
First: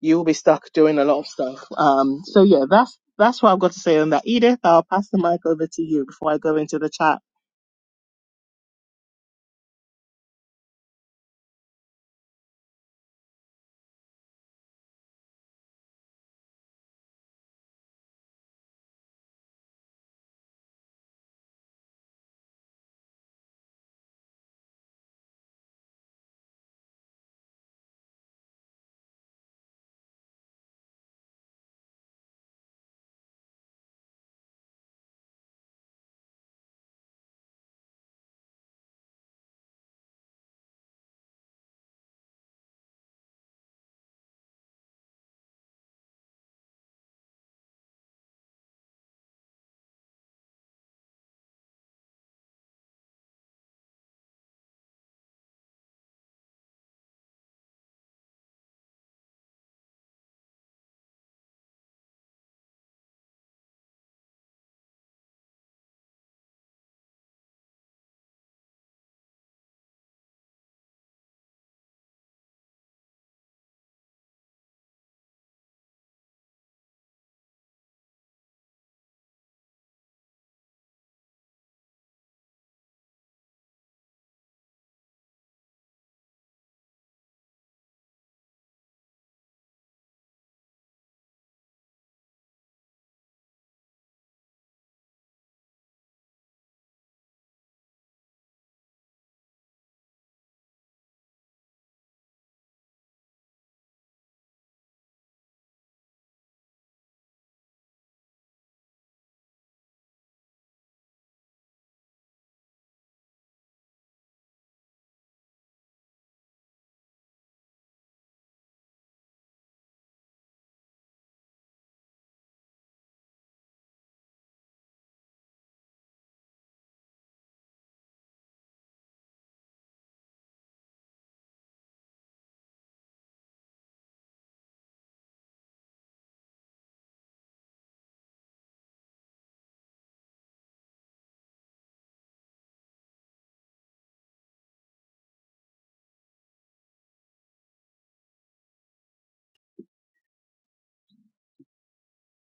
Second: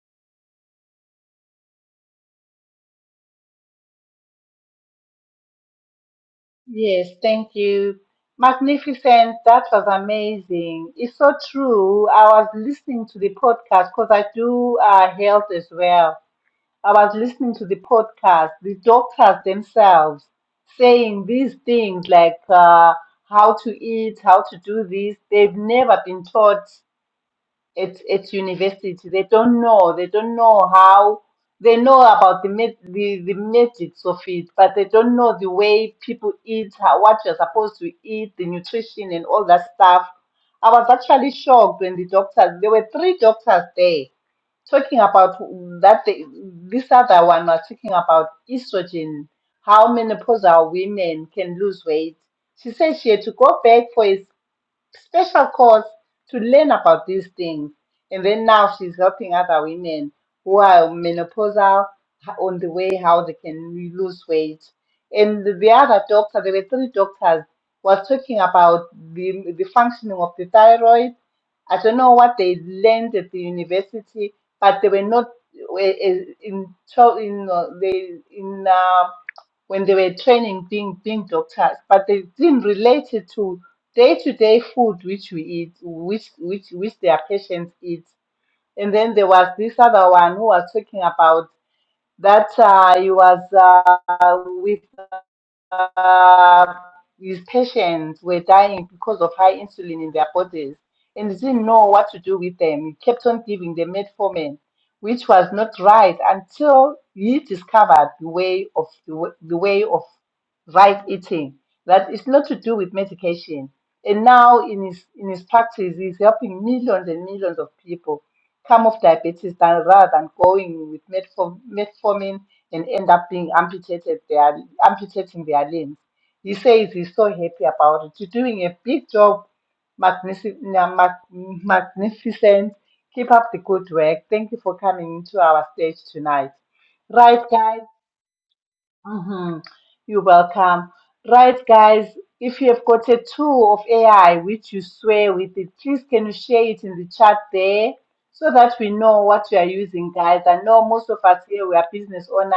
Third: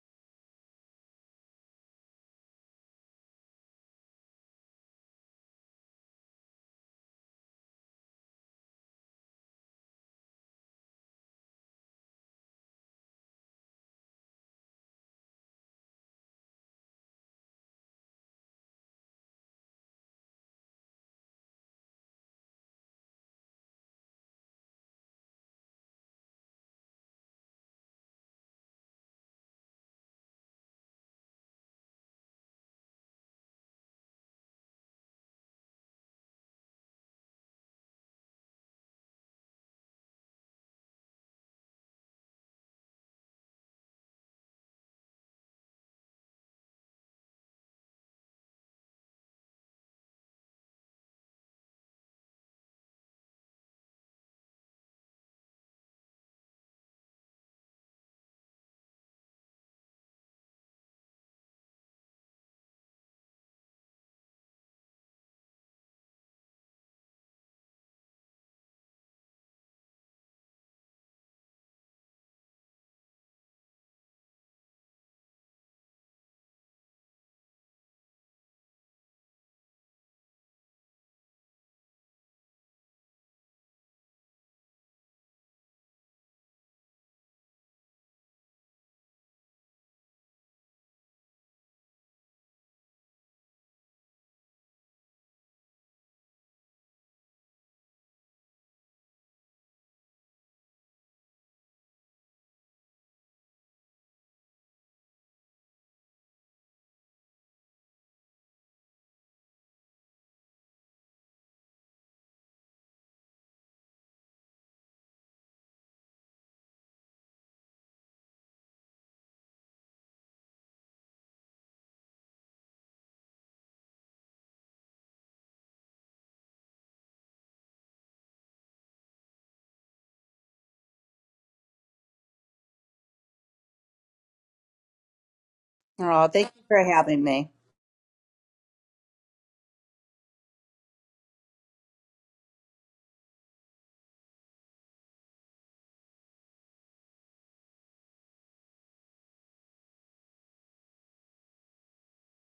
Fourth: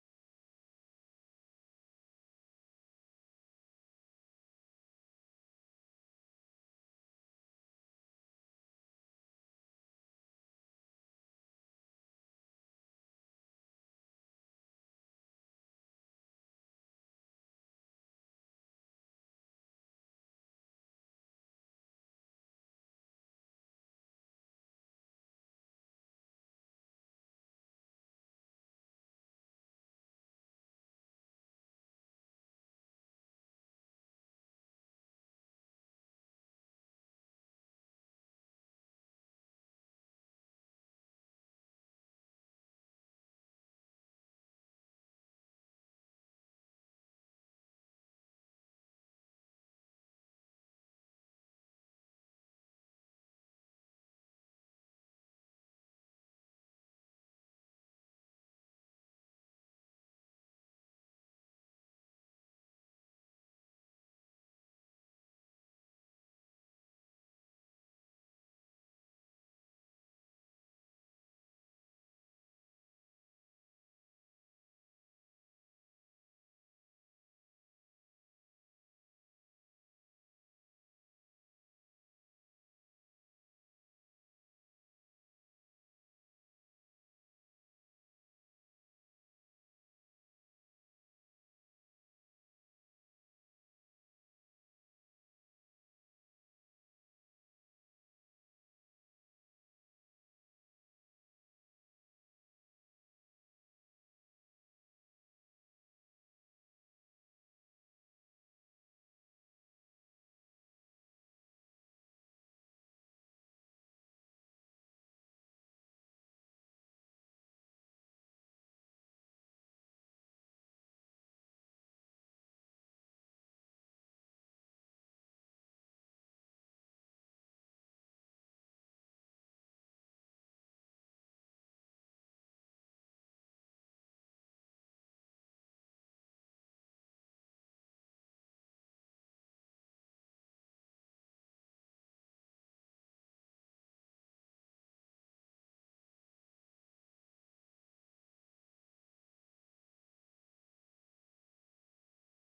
Speaker 1: you will be stuck doing a lot of stuff. Um, so yeah, that's that's what I've got to say on that. Edith, I'll pass the mic over to you before I go into the
Speaker 2: Yes,
Speaker 1: chat.
Speaker 2: thank you. Magnificent. That was amazing. It's so true. I was listening to the podcast because I do uh, health as well. I was listening to the podcast, the doctors themselves saying these things like uh, how to eat, how to do this. They've never been taught at, at university. They don't know. They don't know how. They know about the ma- the, the magics of it, but they don't know the way people eat, how, what you're supposed to eat, the nutrition and all that stuff. I was actually shocked when the doctors. There were three doctors there talking about that. They, this other one was talking about estrogen, how menopausal women can lose weight. She said she had to go back for a special course to learn about these things. And then now she's helping other women who are menopausal h- on the way how they can re- lose weight. And the the other doctor, there were three doctors, was talking about the, the functioning of the thyroid. I don't know what they learned at the university, but they were not uh, uh, in, in, in, uh, they, in um, when they were training being being doctors, but they didn't relate it to day to day food which we eat, which which which their patients eat. And then there was this other one who was talking about that uh, he was uh, with uh, these patients were dying because of high insulin in their bodies and they didn't know what to do with them. He kept on giving them metformin, which was not right until he discovered the way of the, w- the way of right eating. That it's not to do with medication. And now in his in his practice, he's helping millions and millions of people come off diabetes than rather than going with metform- metformin and end up being amputated their amputating their limbs. He says he's so happy about it. You're doing a big job, magnific- na- mag- magnificent. Keep up the good work. Thank you for coming to our stage
Speaker 4: Oh, thank
Speaker 2: tonight.
Speaker 4: you for having
Speaker 2: Right,
Speaker 4: me.
Speaker 2: guys. Mm-hmm. You're welcome. Right, guys, if you have got a tool of AI which you swear with it, please can you share it in the chat there so that we know what you are using, guys? I know most of us here we are business owners.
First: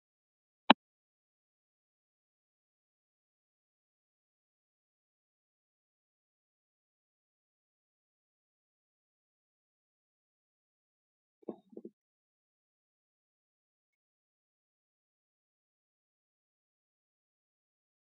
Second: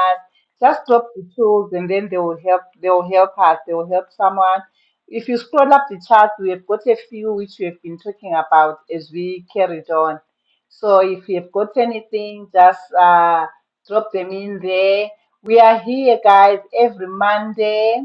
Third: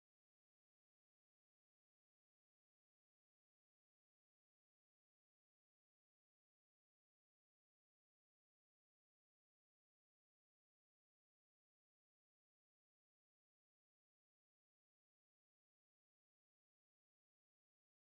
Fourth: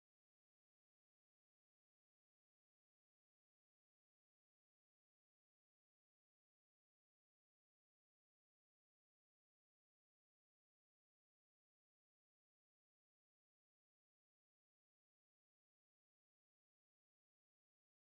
Speaker 2: Just drop the tools and then they will help they will help us, they will help someone. If you scroll up the chat, we have got a few which we have been talking about as we carried on. So if you have got anything, just uh, drop them in there we are here, guys, every Monday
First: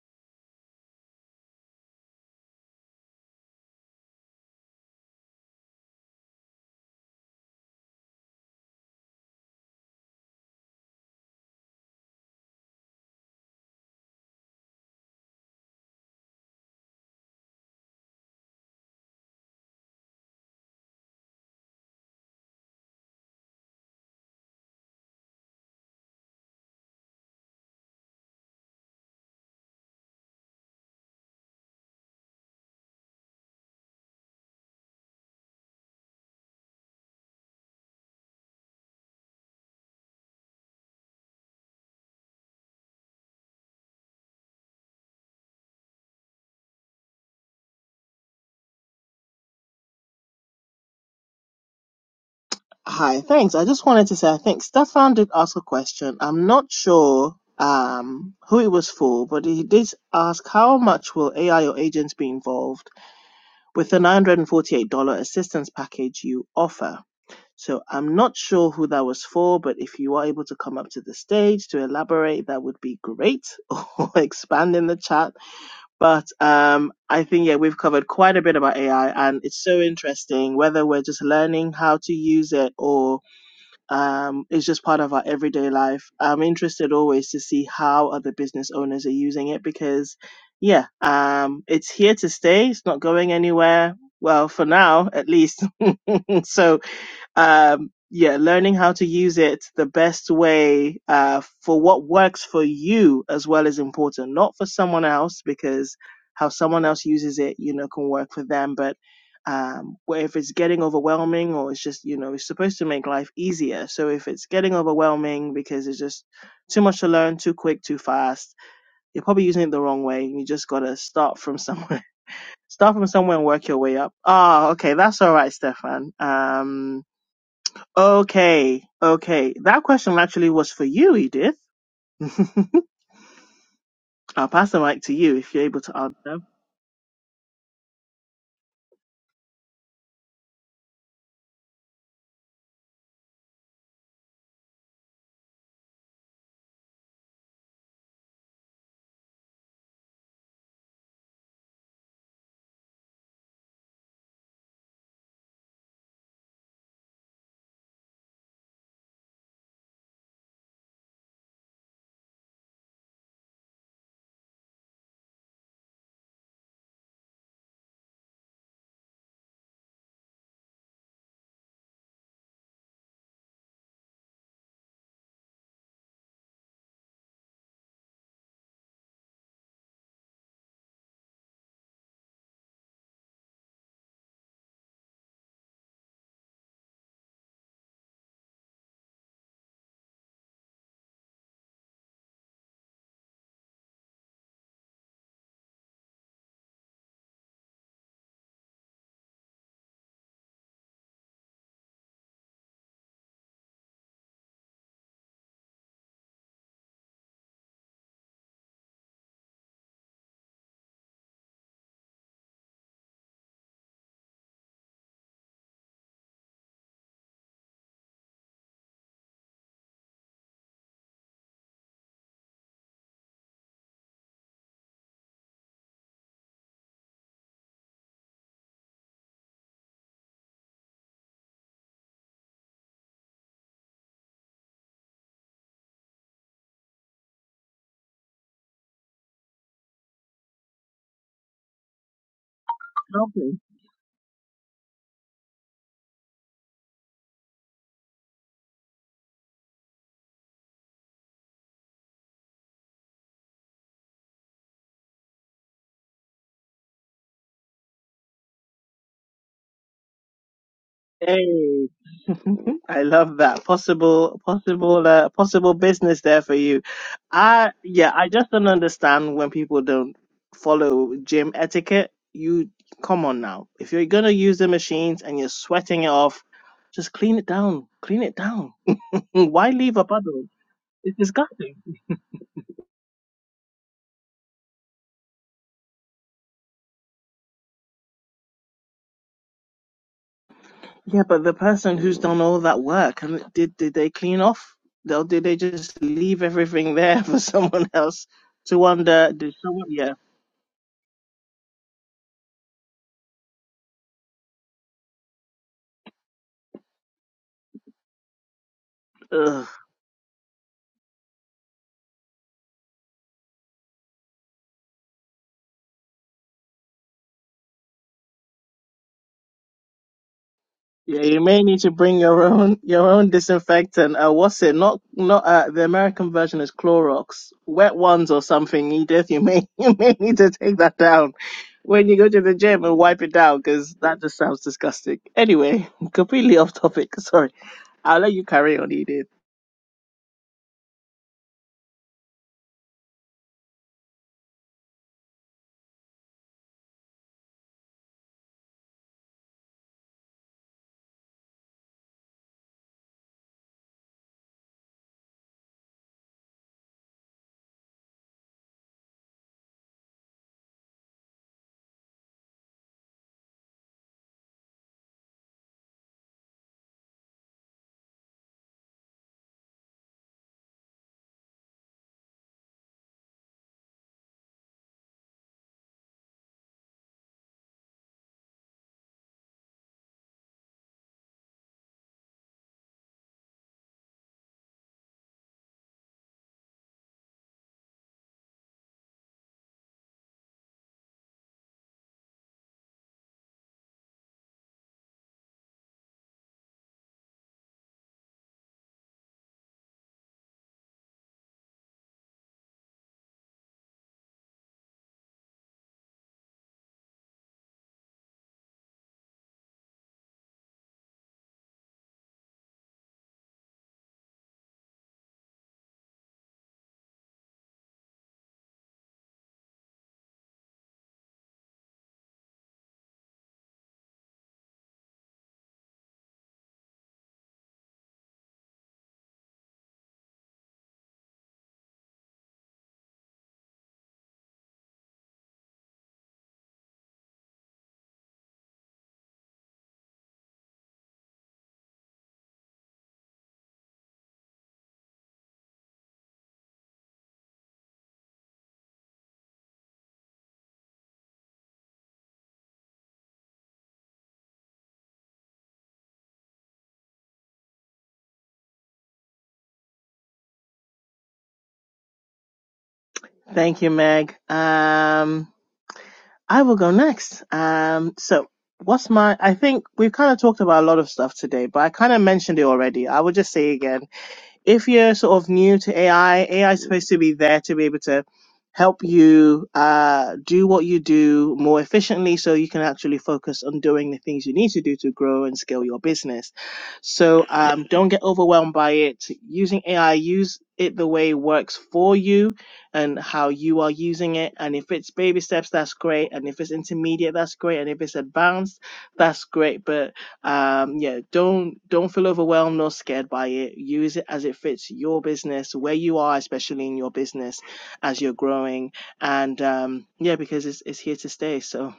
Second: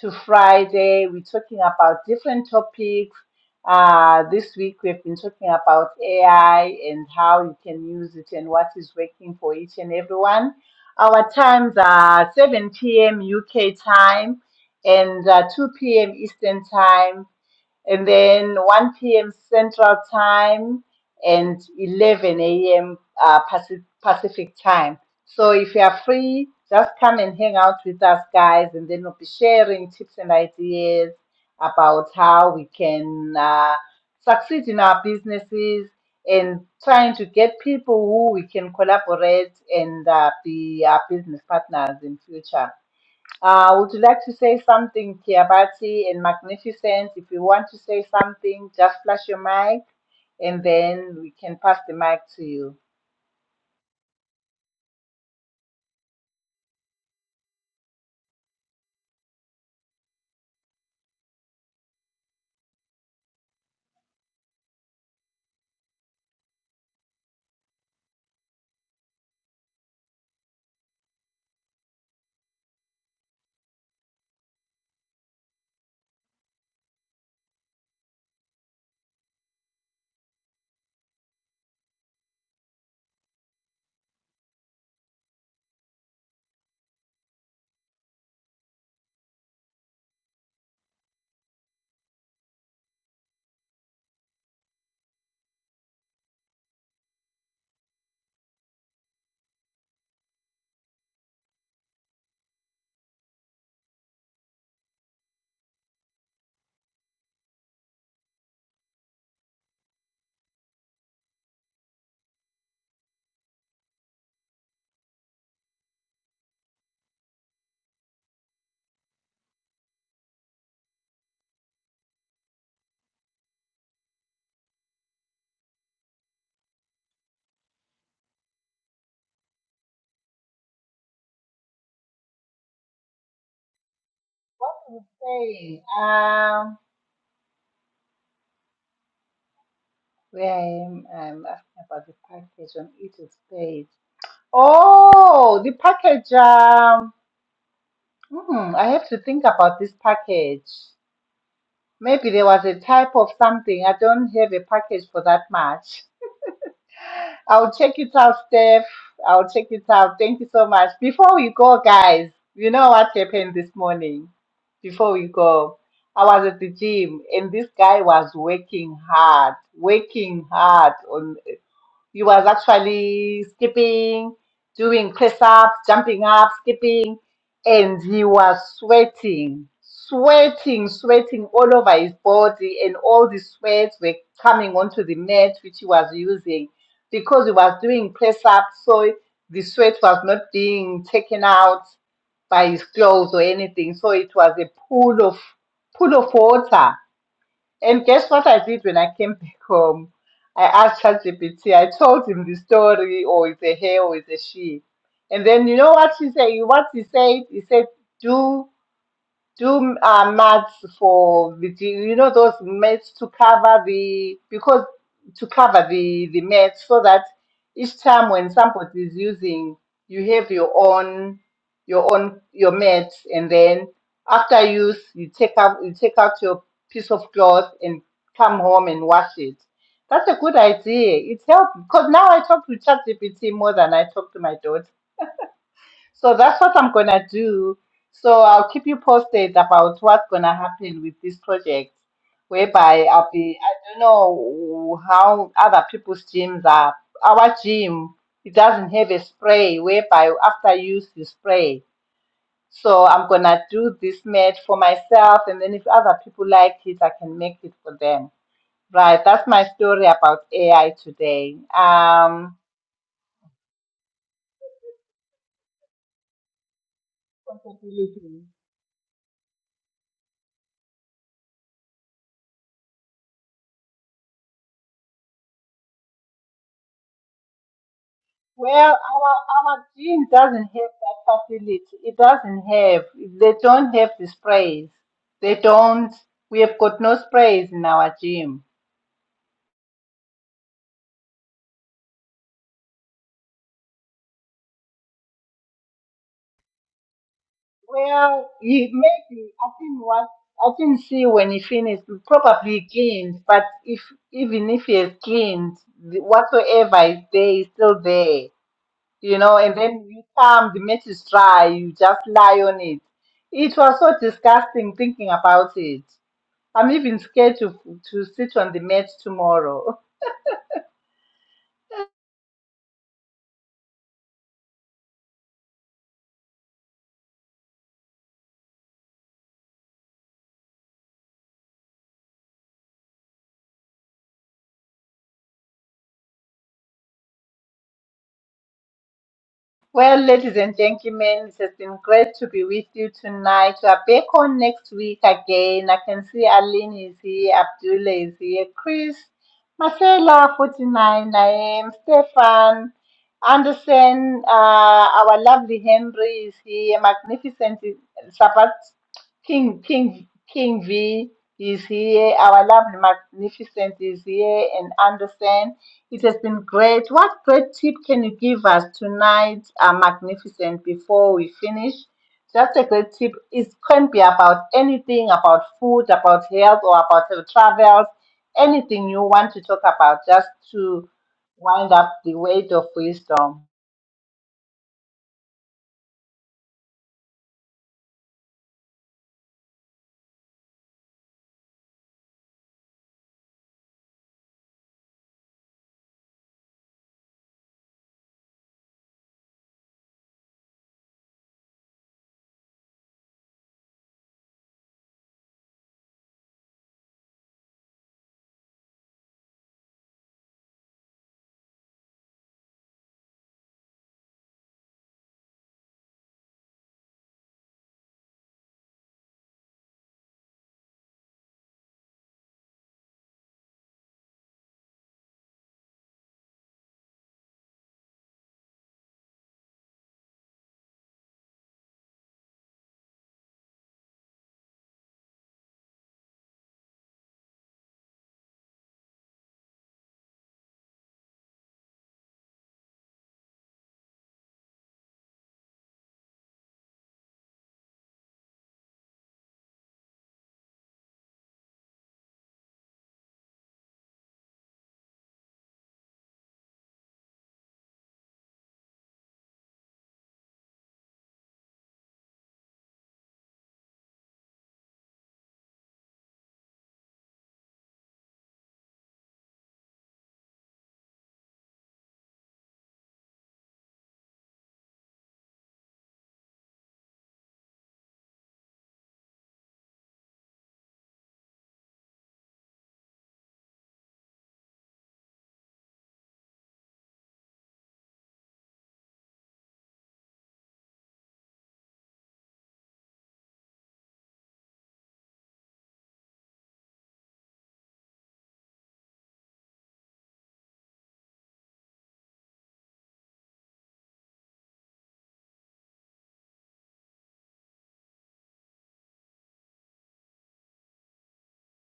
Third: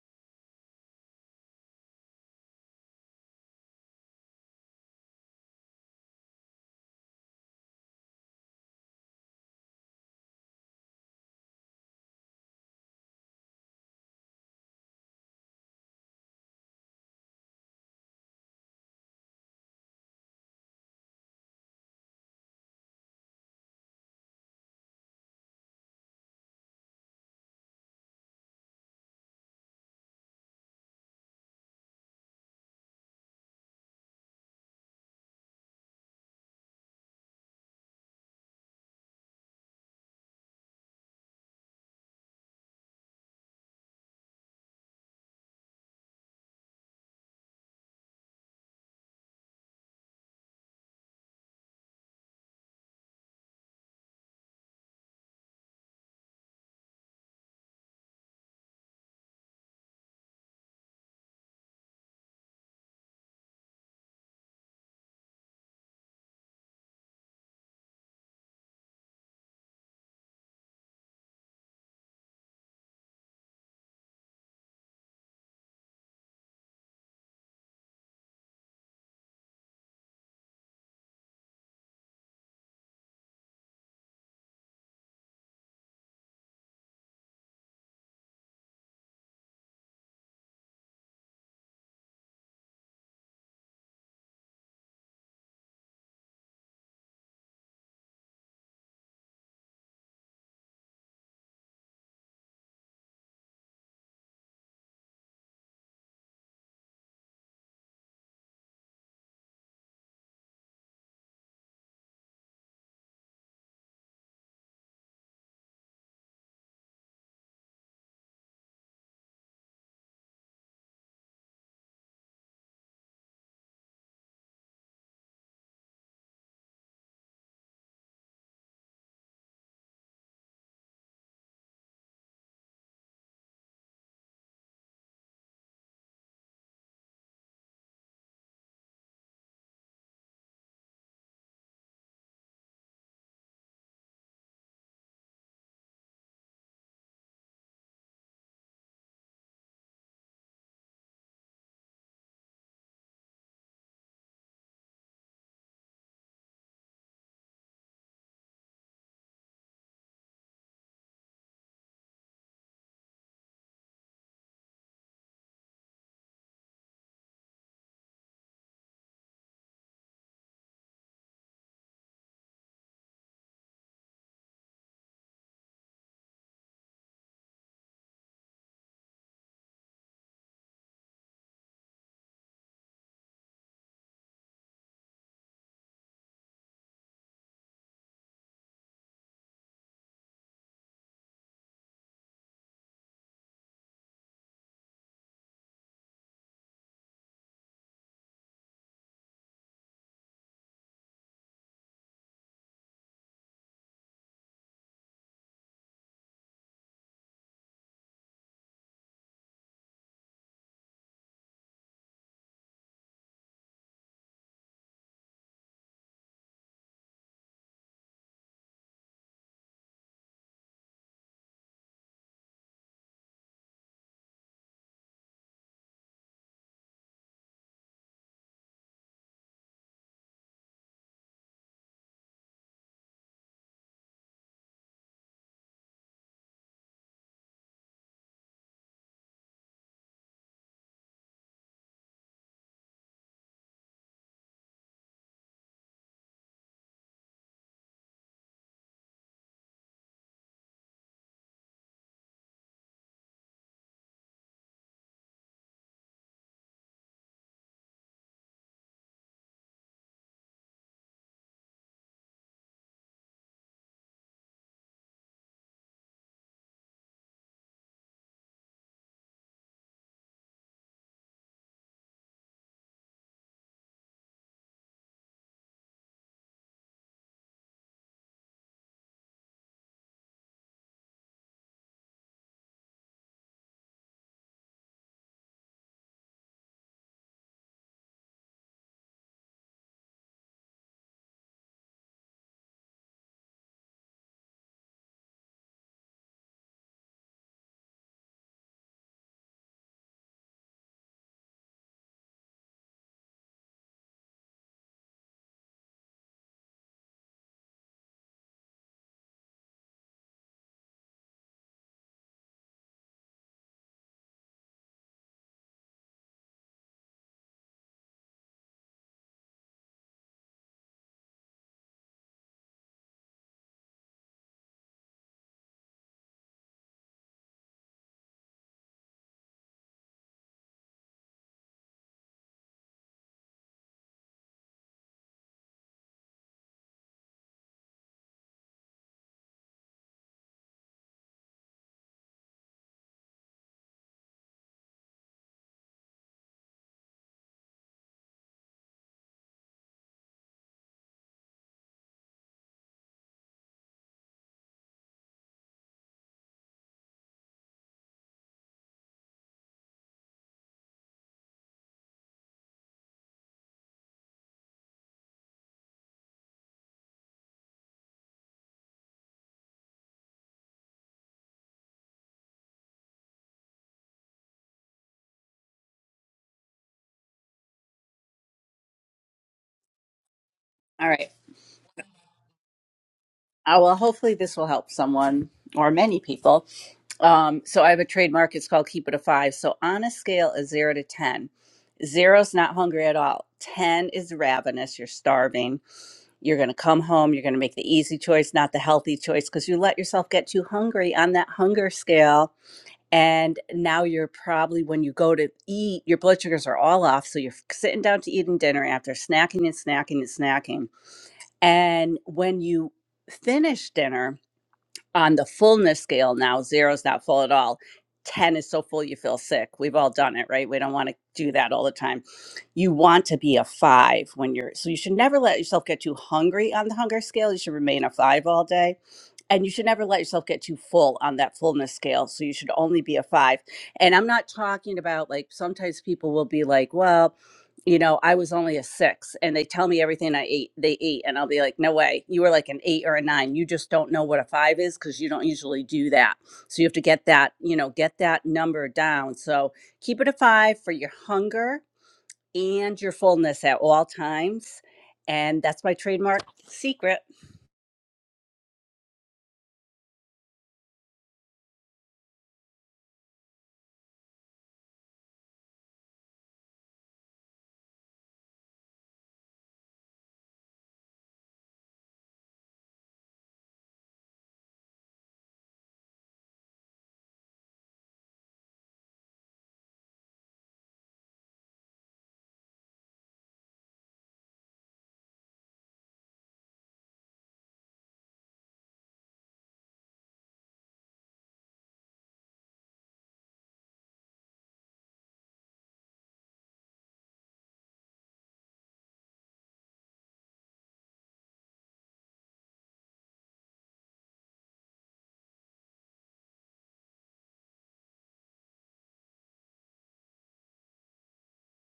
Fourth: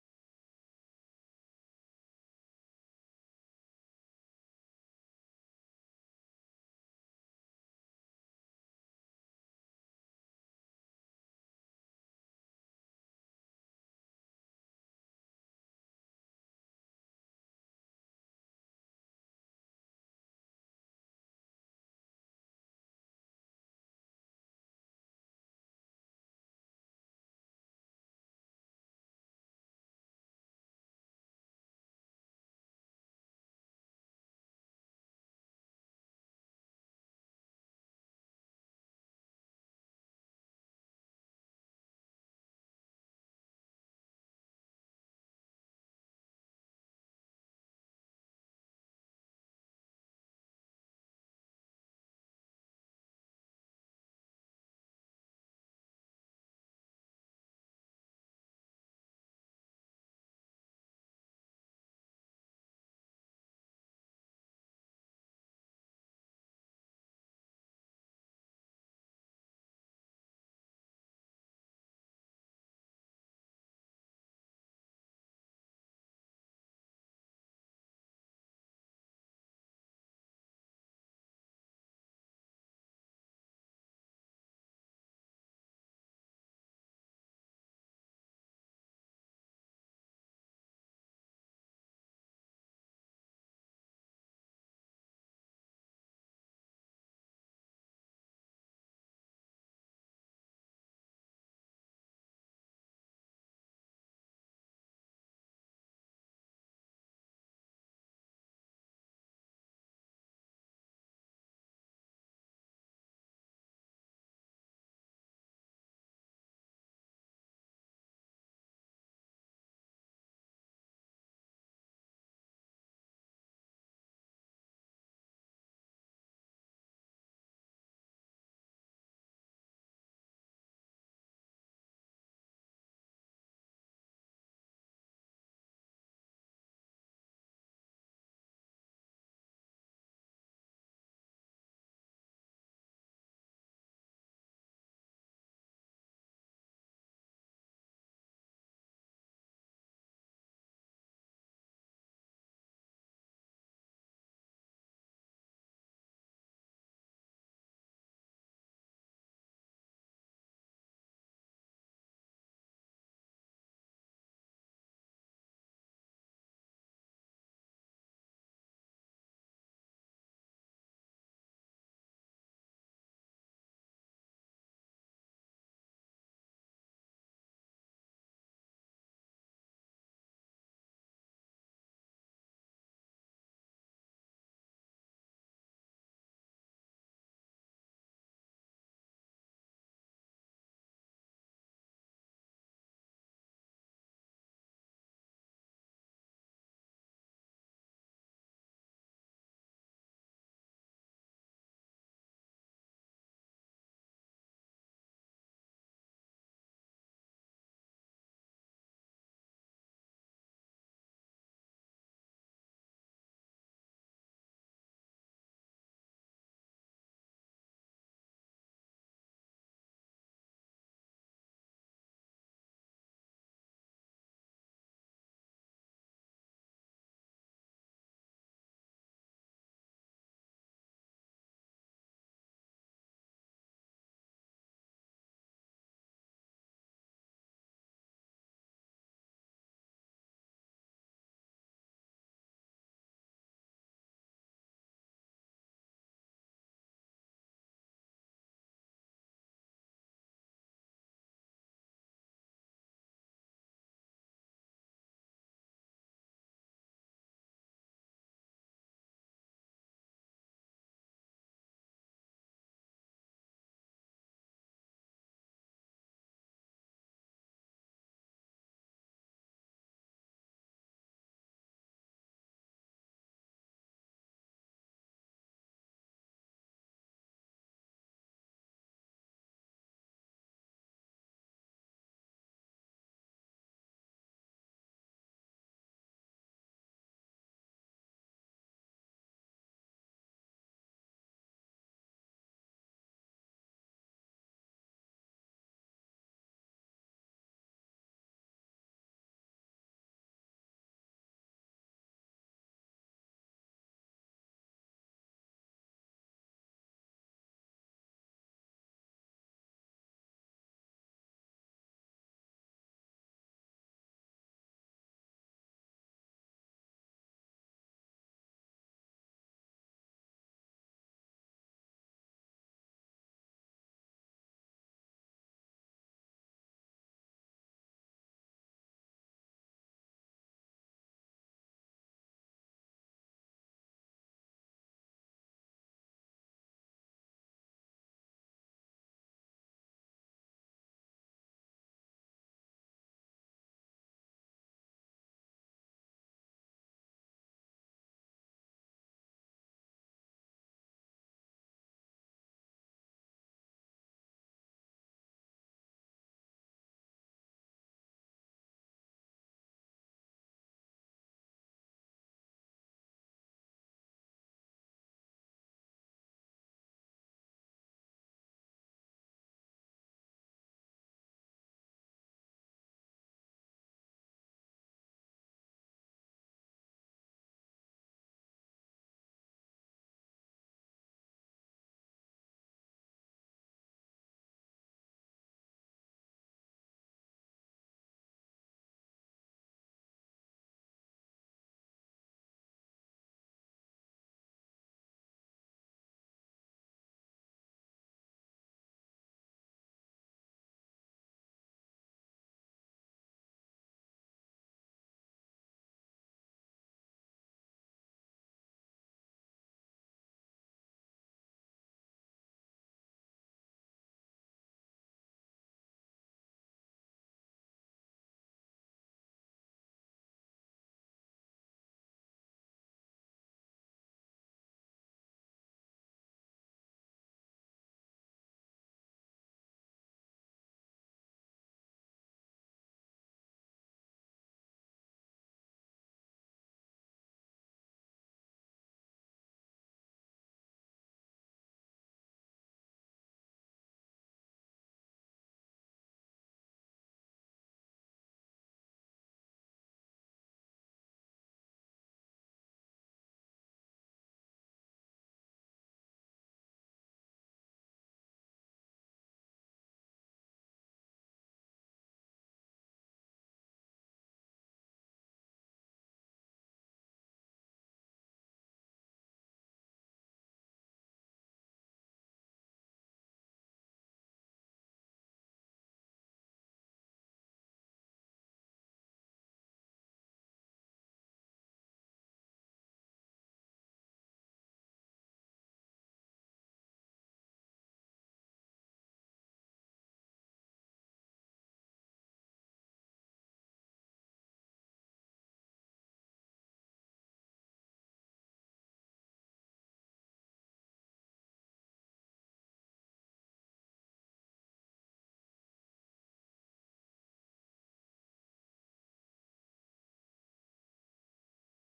Speaker 2: to Friday. We're talking about different topics. Uh, this week, we've been talking about AI and how you can use it and what is working for each and everyone. Our times are 7 p.m. UK time and uh, 2 p.m. Eastern time and then 1 p.m. Central Time and 11 a.m. Uh, Paci- Pacific Time. So if you are free, just come and hang out with us, guys, and then we'll be sharing tips and ideas about how we can uh, succeed in our businesses and trying to get people who we can collaborate and uh, be our business partners in future. Uh, would you like to say something, Kiabati and Magnificent? If you want to say something, just flash your mic and then we can pass the mic to you.
Speaker 1: Hi, thanks. I just wanted to say, I think Stefan did ask a question. I'm not sure um, who it was for, but he did ask how much will AI or agents be involved with the $948 assistance package you offer? So I'm not sure who that was for, but if you are able to come up to the stage to elaborate, that would be great, or expand in the chat But um, I think yeah, we've covered quite a bit about AI, and it's so interesting whether we're just learning how to use it or um, it's just part of our everyday life. I'm interested always to see how other business owners are using it because, yeah, um, it's here to stay. It's not going anywhere. Well, for now, at least. so um, yeah, learning how to use it the best way uh, for what works for you as well is important, not for someone else, because how someone else uses it, you know, can work for them. But um, where if it's getting overwhelming or it's just, you know, it's supposed to make life easier. So if it's getting overwhelming because it's just too much to learn, too quick, too fast, you're probably using it the wrong way. You just got to start from somewhere. Start from somewhere and work your way up. Ah, okay, that's all right, Stefan. Um, Okay, okay. That question actually was for you, Edith. I'll pass
Speaker 2: What
Speaker 1: the mic
Speaker 2: was
Speaker 1: to you if you're able
Speaker 2: saying?
Speaker 1: to answer.
Speaker 2: Um, where I am, I'm asking about the package on it is paid. Oh, the package. Um, hmm, I have to think about this package. Maybe there was a type of something. I don't have a package for that much. I'll check it out, Steph. I'll check it out. Thank you so much. Before we go, guys, you know what happened this morning? Before we go, I was at the gym and this guy was working hard, working hard you was actually skipping, doing press ups, jumping up, skipping, and he was sweating, sweating, sweating all over his body, and all the sweats were coming onto the mat which he was using because he was doing press ups, so the sweat was not being taken out by his clothes or anything, so it was a pool of pool of water and guess what I did when I came back home? I asked ChatGPT. I told him the story, or it's a he, or it's a she. And then you know what he said? What he said? He said, "Do." do uh, mats for the you know those mats to cover the because to cover the the mats so that each time when somebody is using you have your own your own your mat and then after use you take out you take out your piece of cloth and come home and wash it that's a good idea it helps because now i talk to ChatGPT more than i talk to my daughter so that's what I'm gonna do. So I'll keep you posted about what's gonna happen with this project, whereby I'll
Speaker 1: Okay.
Speaker 2: be, I don't know how other people's gyms are. Our gym, it doesn't have a spray whereby after use you spray. So I'm gonna do this mat for myself, and then if other people like it, I can make it for them. Right, that's my story about AI today.
Speaker 1: Hey,
Speaker 2: Um,
Speaker 1: I love that possible, possible, uh, possible business there for you. I yeah, I just don't understand when people don't follow gym etiquette. You come on now, if you're gonna use the machines and you're sweating it off, just clean it down, clean it down.
Speaker 2: Well, our
Speaker 1: Mm, Why
Speaker 2: our
Speaker 1: leave a
Speaker 2: gene
Speaker 1: puddle?
Speaker 2: doesn't have
Speaker 1: It's
Speaker 2: that
Speaker 1: disgusting.
Speaker 2: facility. It doesn't have. They don't have the sprays. They don't. We have got no sprays in our gym.
Speaker 1: Yeah, but the person who's done all that work and did did they clean off? Or did they just leave everything there for someone else
Speaker 2: Well,
Speaker 1: to
Speaker 2: he
Speaker 1: wonder?
Speaker 2: maybe
Speaker 1: Did
Speaker 2: I
Speaker 1: someone?
Speaker 2: think
Speaker 1: Yeah.
Speaker 2: what I didn't see when he finished. He probably cleaned, but if even if he has cleaned, the- whatsoever is there is still there. You know,
Speaker 1: Ugh.
Speaker 2: and then you come, the mat is dry. You just lie on it. It was so disgusting thinking about it. I'm even scared to, to sit on the mat tomorrow.
Speaker 1: Yeah, you may need to bring your own your own disinfectant. Uh, what's it? Not not uh, the American version is Clorox, wet ones or something. Edith, you may you may need to take that down when you go to the gym and wipe it down because that just sounds disgusting. Anyway, completely off topic. Sorry, I'll let you carry on, Edith.
Speaker 2: Well, ladies and gentlemen, it has been great to be with you tonight. We are back on next week again. I can see Aline is here, Abdullah is here, Chris, Marcella, 49, I am, Stefan, Anderson, uh, our lovely Henry is here, magnificent Sabat, King, King, King V is here, our lovely magnificent is here, and Anderson. It has been great. What great tip can you give us tonight, uh, Magnificent, before we finish? Just a great tip. It can be about anything, about food, about health, or about uh, travels, anything you want to talk about, just
Speaker 4: All
Speaker 2: to
Speaker 4: right.
Speaker 2: wind up the weight of wisdom.
Speaker 4: Uh, well, hopefully this will help someone or many people. Um, so I have a trademark. It's called Keep It a Five. So on a scale of zero to ten, zero's not hungry at all. Ten is ravenous. You're starving. You're going to come home. You're going to make the easy choice, not the healthy choice, because you let yourself get too hungry on that hunger scale and now you're probably when you go to eat your blood sugars are all off so you're sitting down to eating dinner after snacking and snacking and snacking and when you finish dinner on the fullness scale now zero is not full at all 10 is so full you feel sick we've all done it right we don't want to do that all the time you want to be a five when you're so you should never let yourself get too hungry on the hunger scale you should remain a five all day and you should never let yourself get too full on that fullness scale. So you should only be a five. And I'm not talking about like sometimes people will be like, well, you know, I was only a six and they tell me everything I ate, they ate. And I'll be like, no way. You were like an eight or a nine. You just don't know what a five is because you don't usually do that. So you have to get that, you know, get that number down. So keep it a five for your hunger and your fullness at all times. And that's my trademark secret.
Speaker 1: Thank you, Meg. Um, I will go next. Um, so what's my? I think we've kind of talked about a lot of stuff today, but I kind of mentioned it already. I will just say again if you're sort of new to AI, AI is supposed to be there to be able to help you uh, do what you do more efficiently so you can actually focus on doing the things you need to do to grow and scale your business. So um, don't get overwhelmed by it. Using AI, use it the way it works for you and how you are using it. And if it's baby steps, that's great. And if it's intermediate, that's great. And if it's advanced, that's great. But um yeah don't don't feel overwhelmed nor scared by it use it as it fits your business where you are especially in your business as you're growing and um yeah because it's, it's here to stay so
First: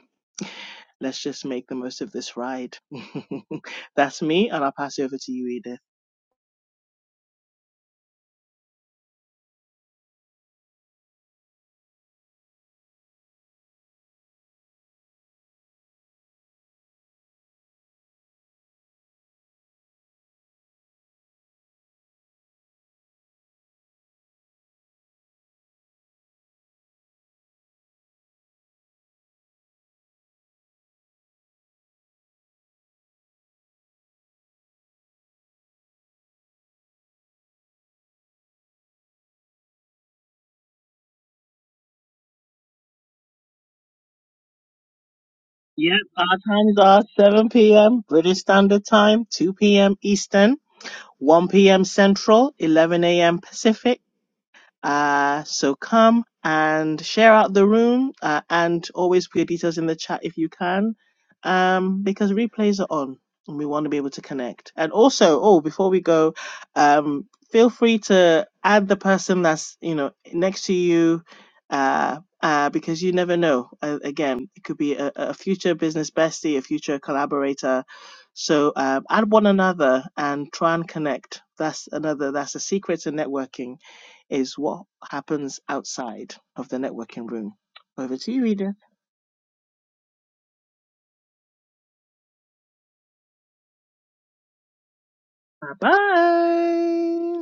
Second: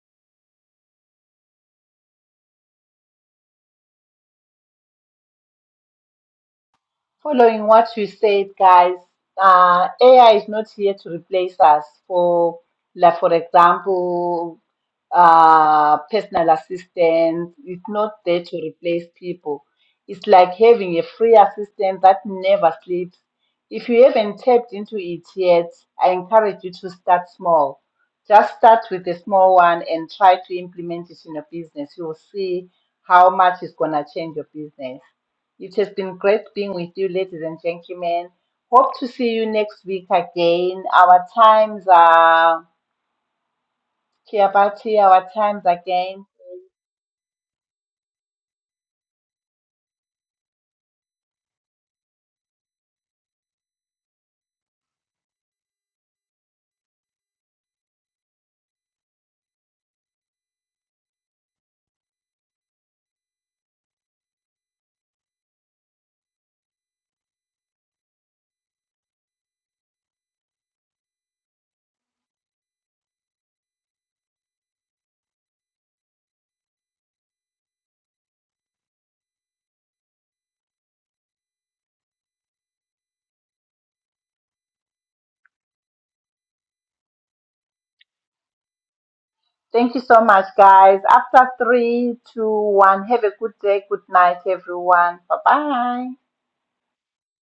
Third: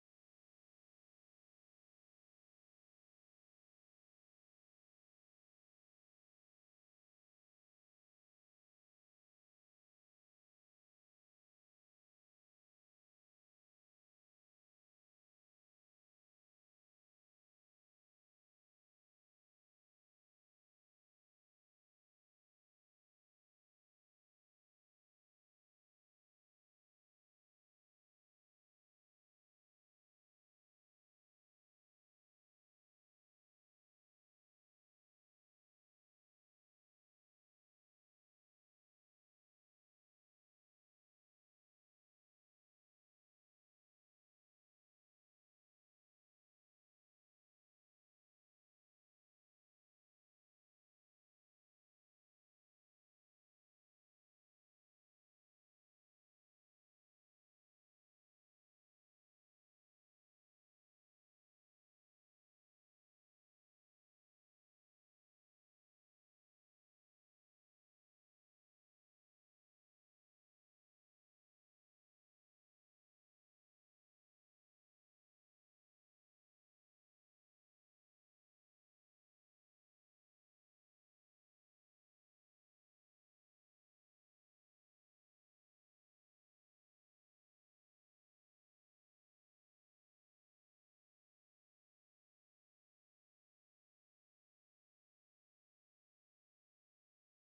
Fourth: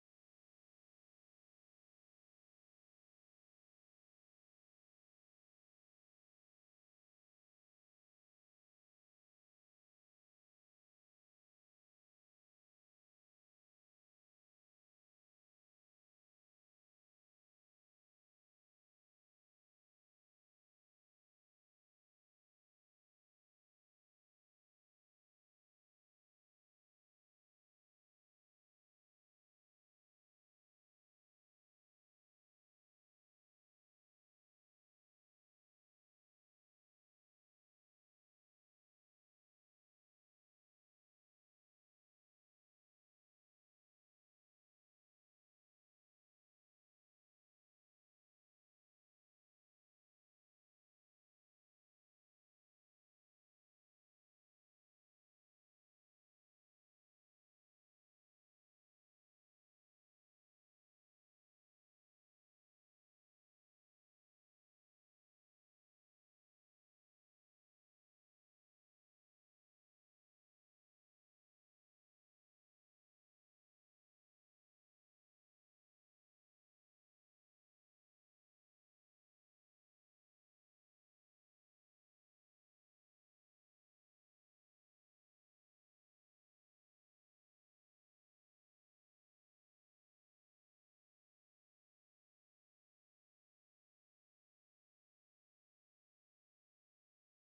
Speaker 1: let's just make the most of this ride that's me and i'll pass it over to you edith
Speaker 2: Following what you said, guys, uh, AI is not here to replace us. For like, for example, uh, personal assistant, it's not there to replace people. It's like having a free assistant that never sleeps. If you haven't tapped into it yet, I encourage you to start small. Just start with a small one and try to implement it in your business. You will see how much it's going to change your business. It has been great being with you, ladies and gentlemen. Hope to see you next week again. Our times are Kiabati, our times
Speaker 1: Yep,
Speaker 2: again.
Speaker 1: our times are 7 p.m. British Standard Time, 2 p.m. Eastern, 1 p.m. Central, 11 a.m. Pacific. Uh, so come and share out the room uh, and always put your details in the chat if you can, um, because replays are on and we want to be able to connect. And also, oh, before we go, um, feel free to add the person that's you know next to you. Uh, uh, because you never know. Uh, again, it could be a, a future business bestie, a future collaborator. So um, add one another and try and connect. That's another. That's a secret to networking is what happens outside of the networking room. Over to you, Eden.
Speaker 2: Thank you so much, guys. After three, two, one, have a good day. Good night, everyone. Bye
Speaker 1: Bye
Speaker 2: bye.
Speaker 1: bye.